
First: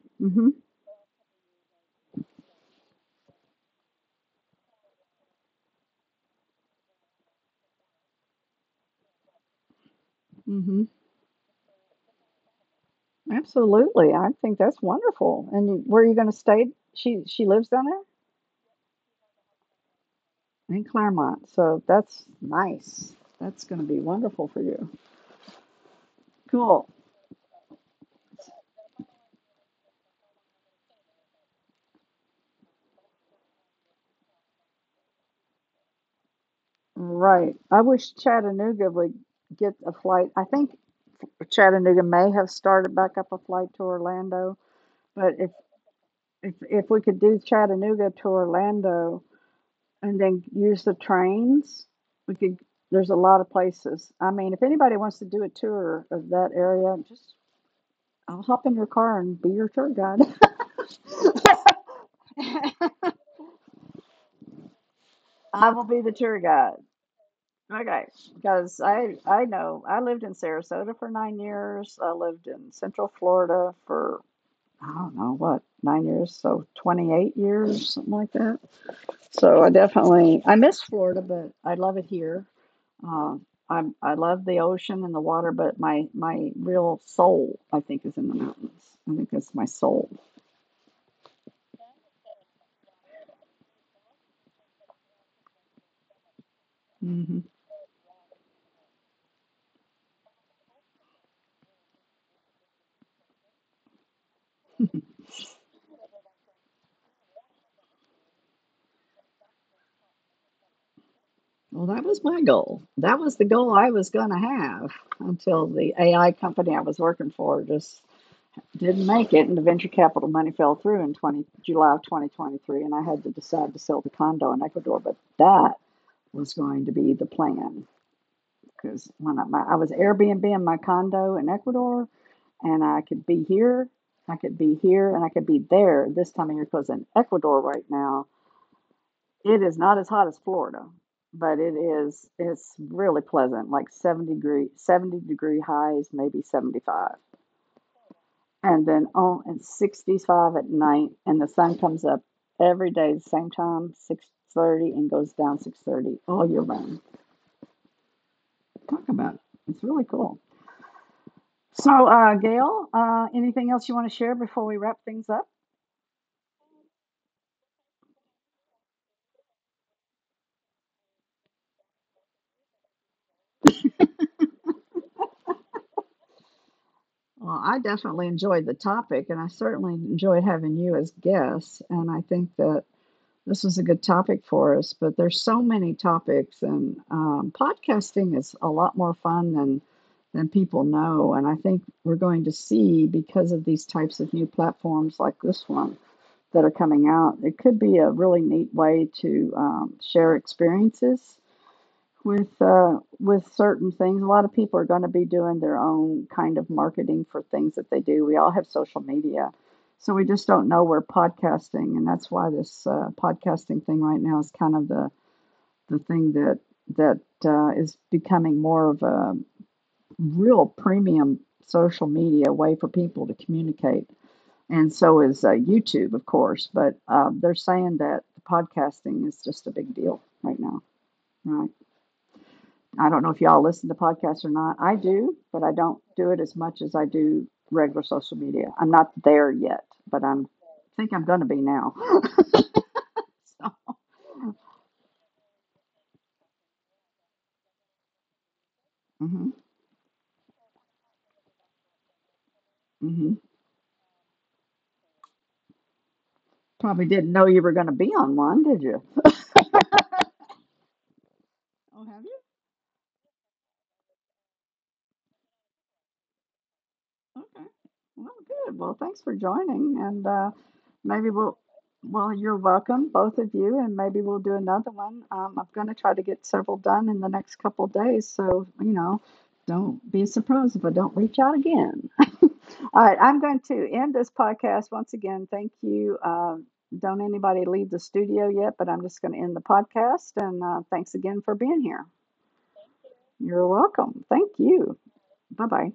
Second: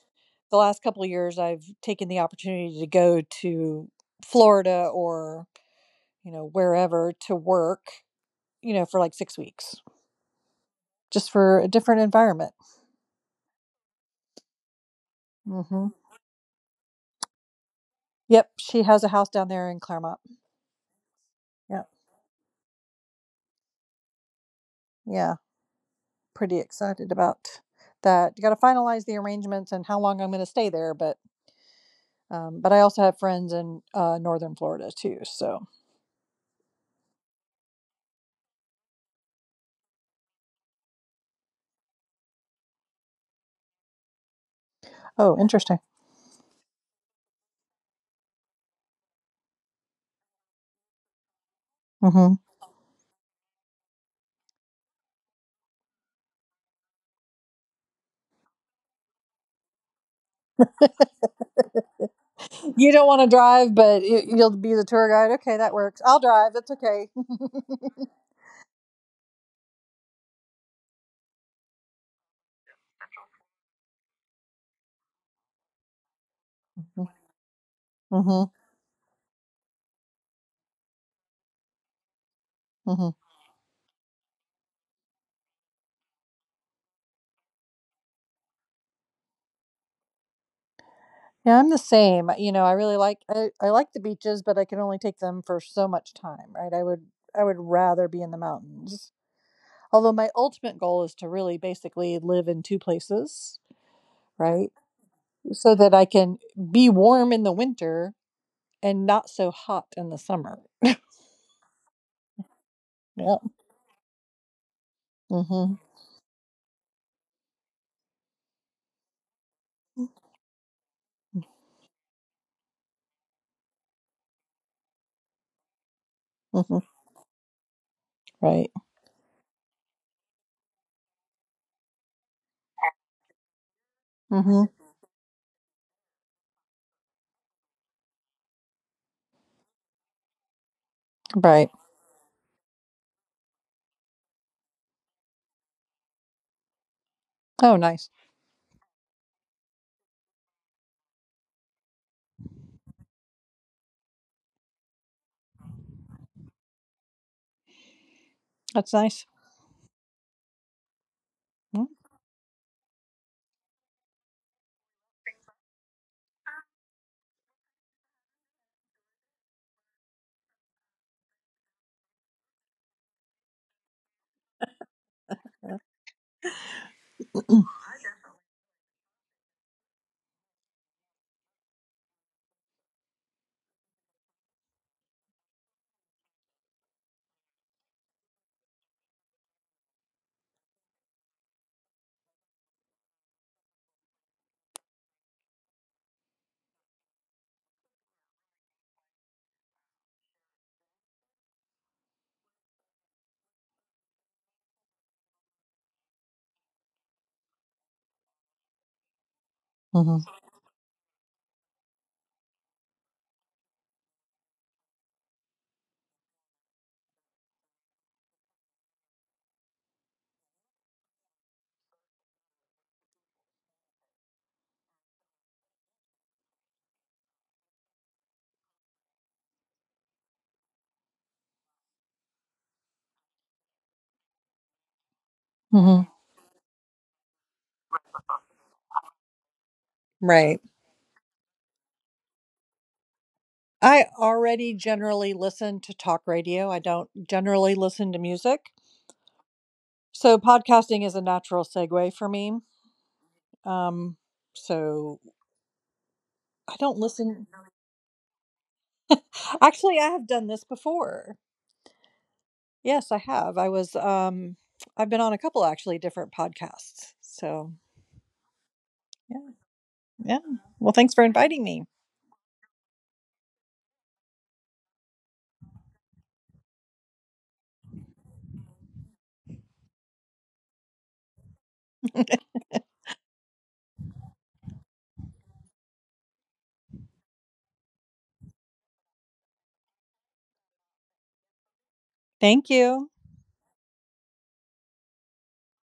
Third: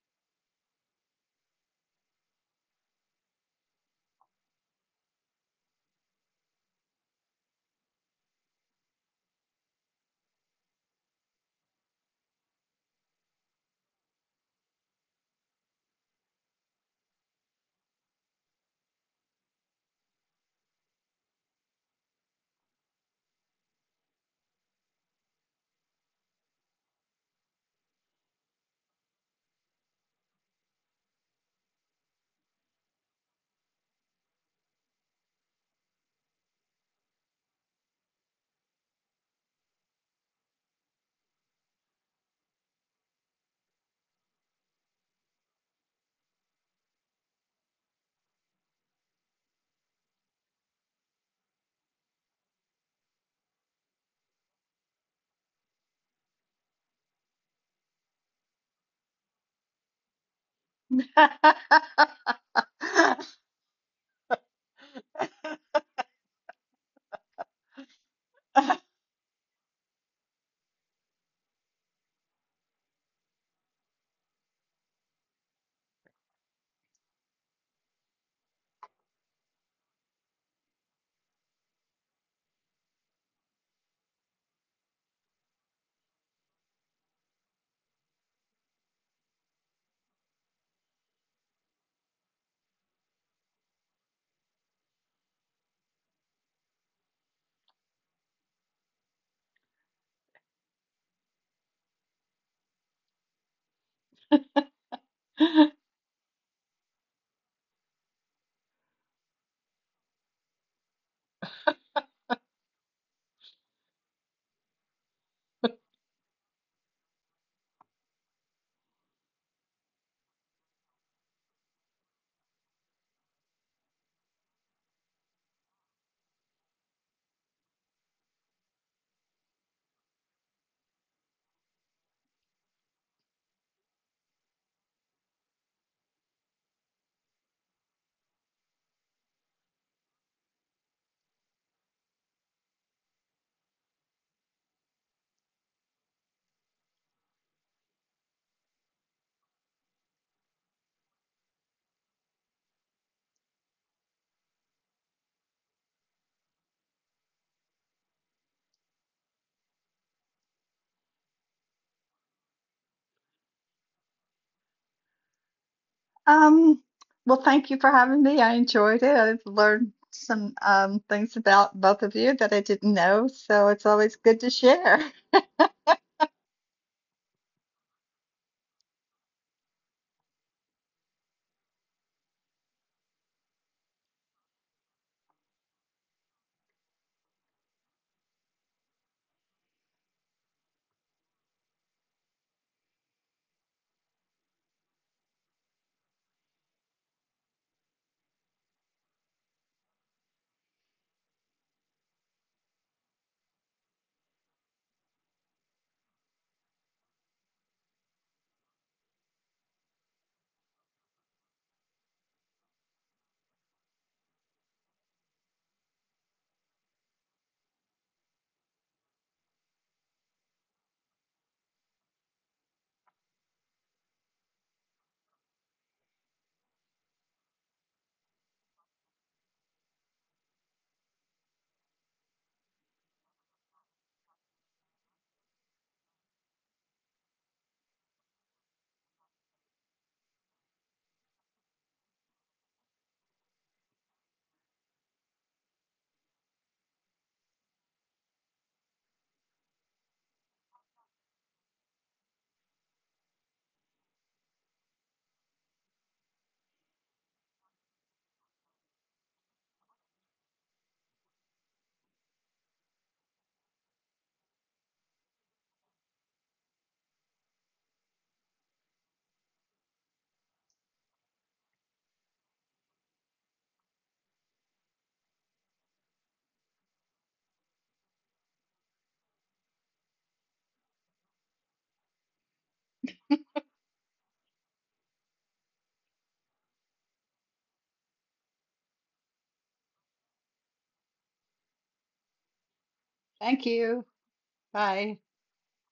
[SPEAKER 3] the
[SPEAKER 1] mhm,
[SPEAKER 3] last couple of years, I've taken the opportunity to go to Florida or you know wherever to work. You know, for like 6 weeks,
[SPEAKER 1] mhm.
[SPEAKER 3] just for a different environment.
[SPEAKER 1] Absolutely, I think that's wonderful, and you,
[SPEAKER 3] Mm-hmm.
[SPEAKER 1] where are you gonna stay? She lives down there?
[SPEAKER 3] Yep, she has a house down there in Claremont.
[SPEAKER 1] In Claremont, so
[SPEAKER 3] Yep.
[SPEAKER 1] that's nice. That's gonna be wonderful for you.
[SPEAKER 3] Yeah, pretty
[SPEAKER 1] Cool.
[SPEAKER 3] excited about that. You got to finalize the arrangements and how long I'm going to stay there, but I also have friends in northern Florida too. So,
[SPEAKER 1] Right. I wish Chattanooga would get a flight. I think Chattanooga may have started back up a flight to Orlando, but
[SPEAKER 3] oh,
[SPEAKER 1] if
[SPEAKER 3] interesting.
[SPEAKER 1] if if we could do Chattanooga to Orlando and then use the trains. We
[SPEAKER 3] Hmm
[SPEAKER 1] could, there's a lot of places. I mean, if anybody wants to do a tour of that area, just I'll hop in your car and be your tour guide. <laughs>
[SPEAKER 3] You don't want to
[SPEAKER 2] <laughs>
[SPEAKER 3] drive, but you'll be the tour guide. Okay,
[SPEAKER 1] I
[SPEAKER 3] that
[SPEAKER 1] will be
[SPEAKER 3] works.
[SPEAKER 1] the
[SPEAKER 3] I'll
[SPEAKER 1] tour
[SPEAKER 3] drive. That's
[SPEAKER 1] guide.
[SPEAKER 3] okay.
[SPEAKER 1] Okay, because I know I lived in Sarasota for 9 years. I lived in Central Florida for I don't know what 9 years, so 28 years, something like
[SPEAKER 3] hmm
[SPEAKER 1] that. So I definitely I miss Florida, but I love it here.
[SPEAKER 3] hmm
[SPEAKER 1] Uh, I love the ocean and the water, but my real soul I think is in the mountains. I think that's my soul.
[SPEAKER 3] Yeah, I'm the same. You know, I really like, I like the beaches, but I can only take them for so much time, right?
[SPEAKER 1] Hmm.
[SPEAKER 3] I would rather be in the mountains. Although my ultimate goal is to really basically live in two places, right? So that I can be warm in the winter and not so hot in the summer.
[SPEAKER 1] Well, that was my goal. That was
[SPEAKER 3] Yeah.
[SPEAKER 1] the goal I was going to have until
[SPEAKER 3] Mhm.
[SPEAKER 1] the AI company I was working for just didn't make it, and the venture
[SPEAKER 3] mm
[SPEAKER 1] capital money fell through in 20 July of 2023, and I had to decide to sell the condo in Ecuador. But that was
[SPEAKER 3] Mhm.
[SPEAKER 1] going to be the plan,
[SPEAKER 3] Right.
[SPEAKER 1] because I was Airbnb in my condo in Ecuador, and I could be here,
[SPEAKER 3] mm Mhm.
[SPEAKER 1] and I could be there this time of year, because in Ecuador right now it is not as hot as Florida, but
[SPEAKER 3] Right.
[SPEAKER 1] it's really pleasant, like 70-degree highs, maybe 75,
[SPEAKER 3] Oh, nice.
[SPEAKER 1] and then on and 65 at night, and the sun comes up every day the same time, 6:30, and goes down 6:30 all year round.
[SPEAKER 3] That's
[SPEAKER 1] Talk
[SPEAKER 3] nice.
[SPEAKER 1] about it, it's really cool.
[SPEAKER 3] Mm.
[SPEAKER 1] So, Gail, anything else you want to share before we wrap things up?
[SPEAKER 2] Um, well, thank you for having me. I enjoyed it. I've learned some things about both of you that I didn't know, so it's always good to share.
[SPEAKER 1] Well,
[SPEAKER 3] Mhm.
[SPEAKER 1] I definitely enjoyed the topic, and I certainly enjoyed having you as guests. And I think that this was a good topic for us. But there's so many topics, and podcasting is a lot more fun than people know. And I think we're going to see, because of these types of new platforms like this one that are coming out, it could be a really neat way to share experiences with certain things. A lot of people are going to be doing their own kind of marketing for things that they do. We all have social media, so we
[SPEAKER 3] mm
[SPEAKER 1] just don't know we're podcasting, and that's why this podcasting thing right now is kind of the thing that that is becoming more of a real premium social media way for people to communicate. And so is YouTube, of course, but they're saying that podcasting is just a big deal right now, right? I don't know if y'all listen to podcasts or not. I do, but I don't
[SPEAKER 3] Mhm.
[SPEAKER 1] do it as much as I do regular social media. I'm not there yet, but I'm
[SPEAKER 3] Right.
[SPEAKER 1] I think I'm going to be now. <laughs> So,
[SPEAKER 3] I already generally listen to talk radio. I don't generally listen to music.
[SPEAKER 1] hmm
[SPEAKER 3] So podcasting is a natural segue for me.
[SPEAKER 1] hmm
[SPEAKER 3] Um, so I don't
[SPEAKER 1] probably didn't know
[SPEAKER 3] listen.
[SPEAKER 1] you were going to be on one, did you?
[SPEAKER 3] <laughs> Actually, I have done this before.
[SPEAKER 1] Oh, have you?
[SPEAKER 3] Yes, I have. I've been on a couple actually different podcasts.
[SPEAKER 1] Okay.
[SPEAKER 3] So,
[SPEAKER 1] Well, good. Well, thanks for
[SPEAKER 3] yeah.
[SPEAKER 1] joining, and
[SPEAKER 3] Yeah. Well, thanks for
[SPEAKER 1] maybe we'll.
[SPEAKER 3] inviting me.
[SPEAKER 1] Well, you're welcome, both of you, and maybe we'll do another one. I'm going to try to get several done in the next couple days, so you know, don't be surprised if I don't reach out again. <laughs> All right, I'm going to end this podcast once again. Thank you. Don't anybody leave the studio yet, but I'm just going to end the podcast. And thanks again for being here.
[SPEAKER 3] Thank you.
[SPEAKER 2] <laughs>
[SPEAKER 1] You're
[SPEAKER 2] Thank you.
[SPEAKER 1] welcome. Thank you.
[SPEAKER 2] Bye.
[SPEAKER 1] Bye bye.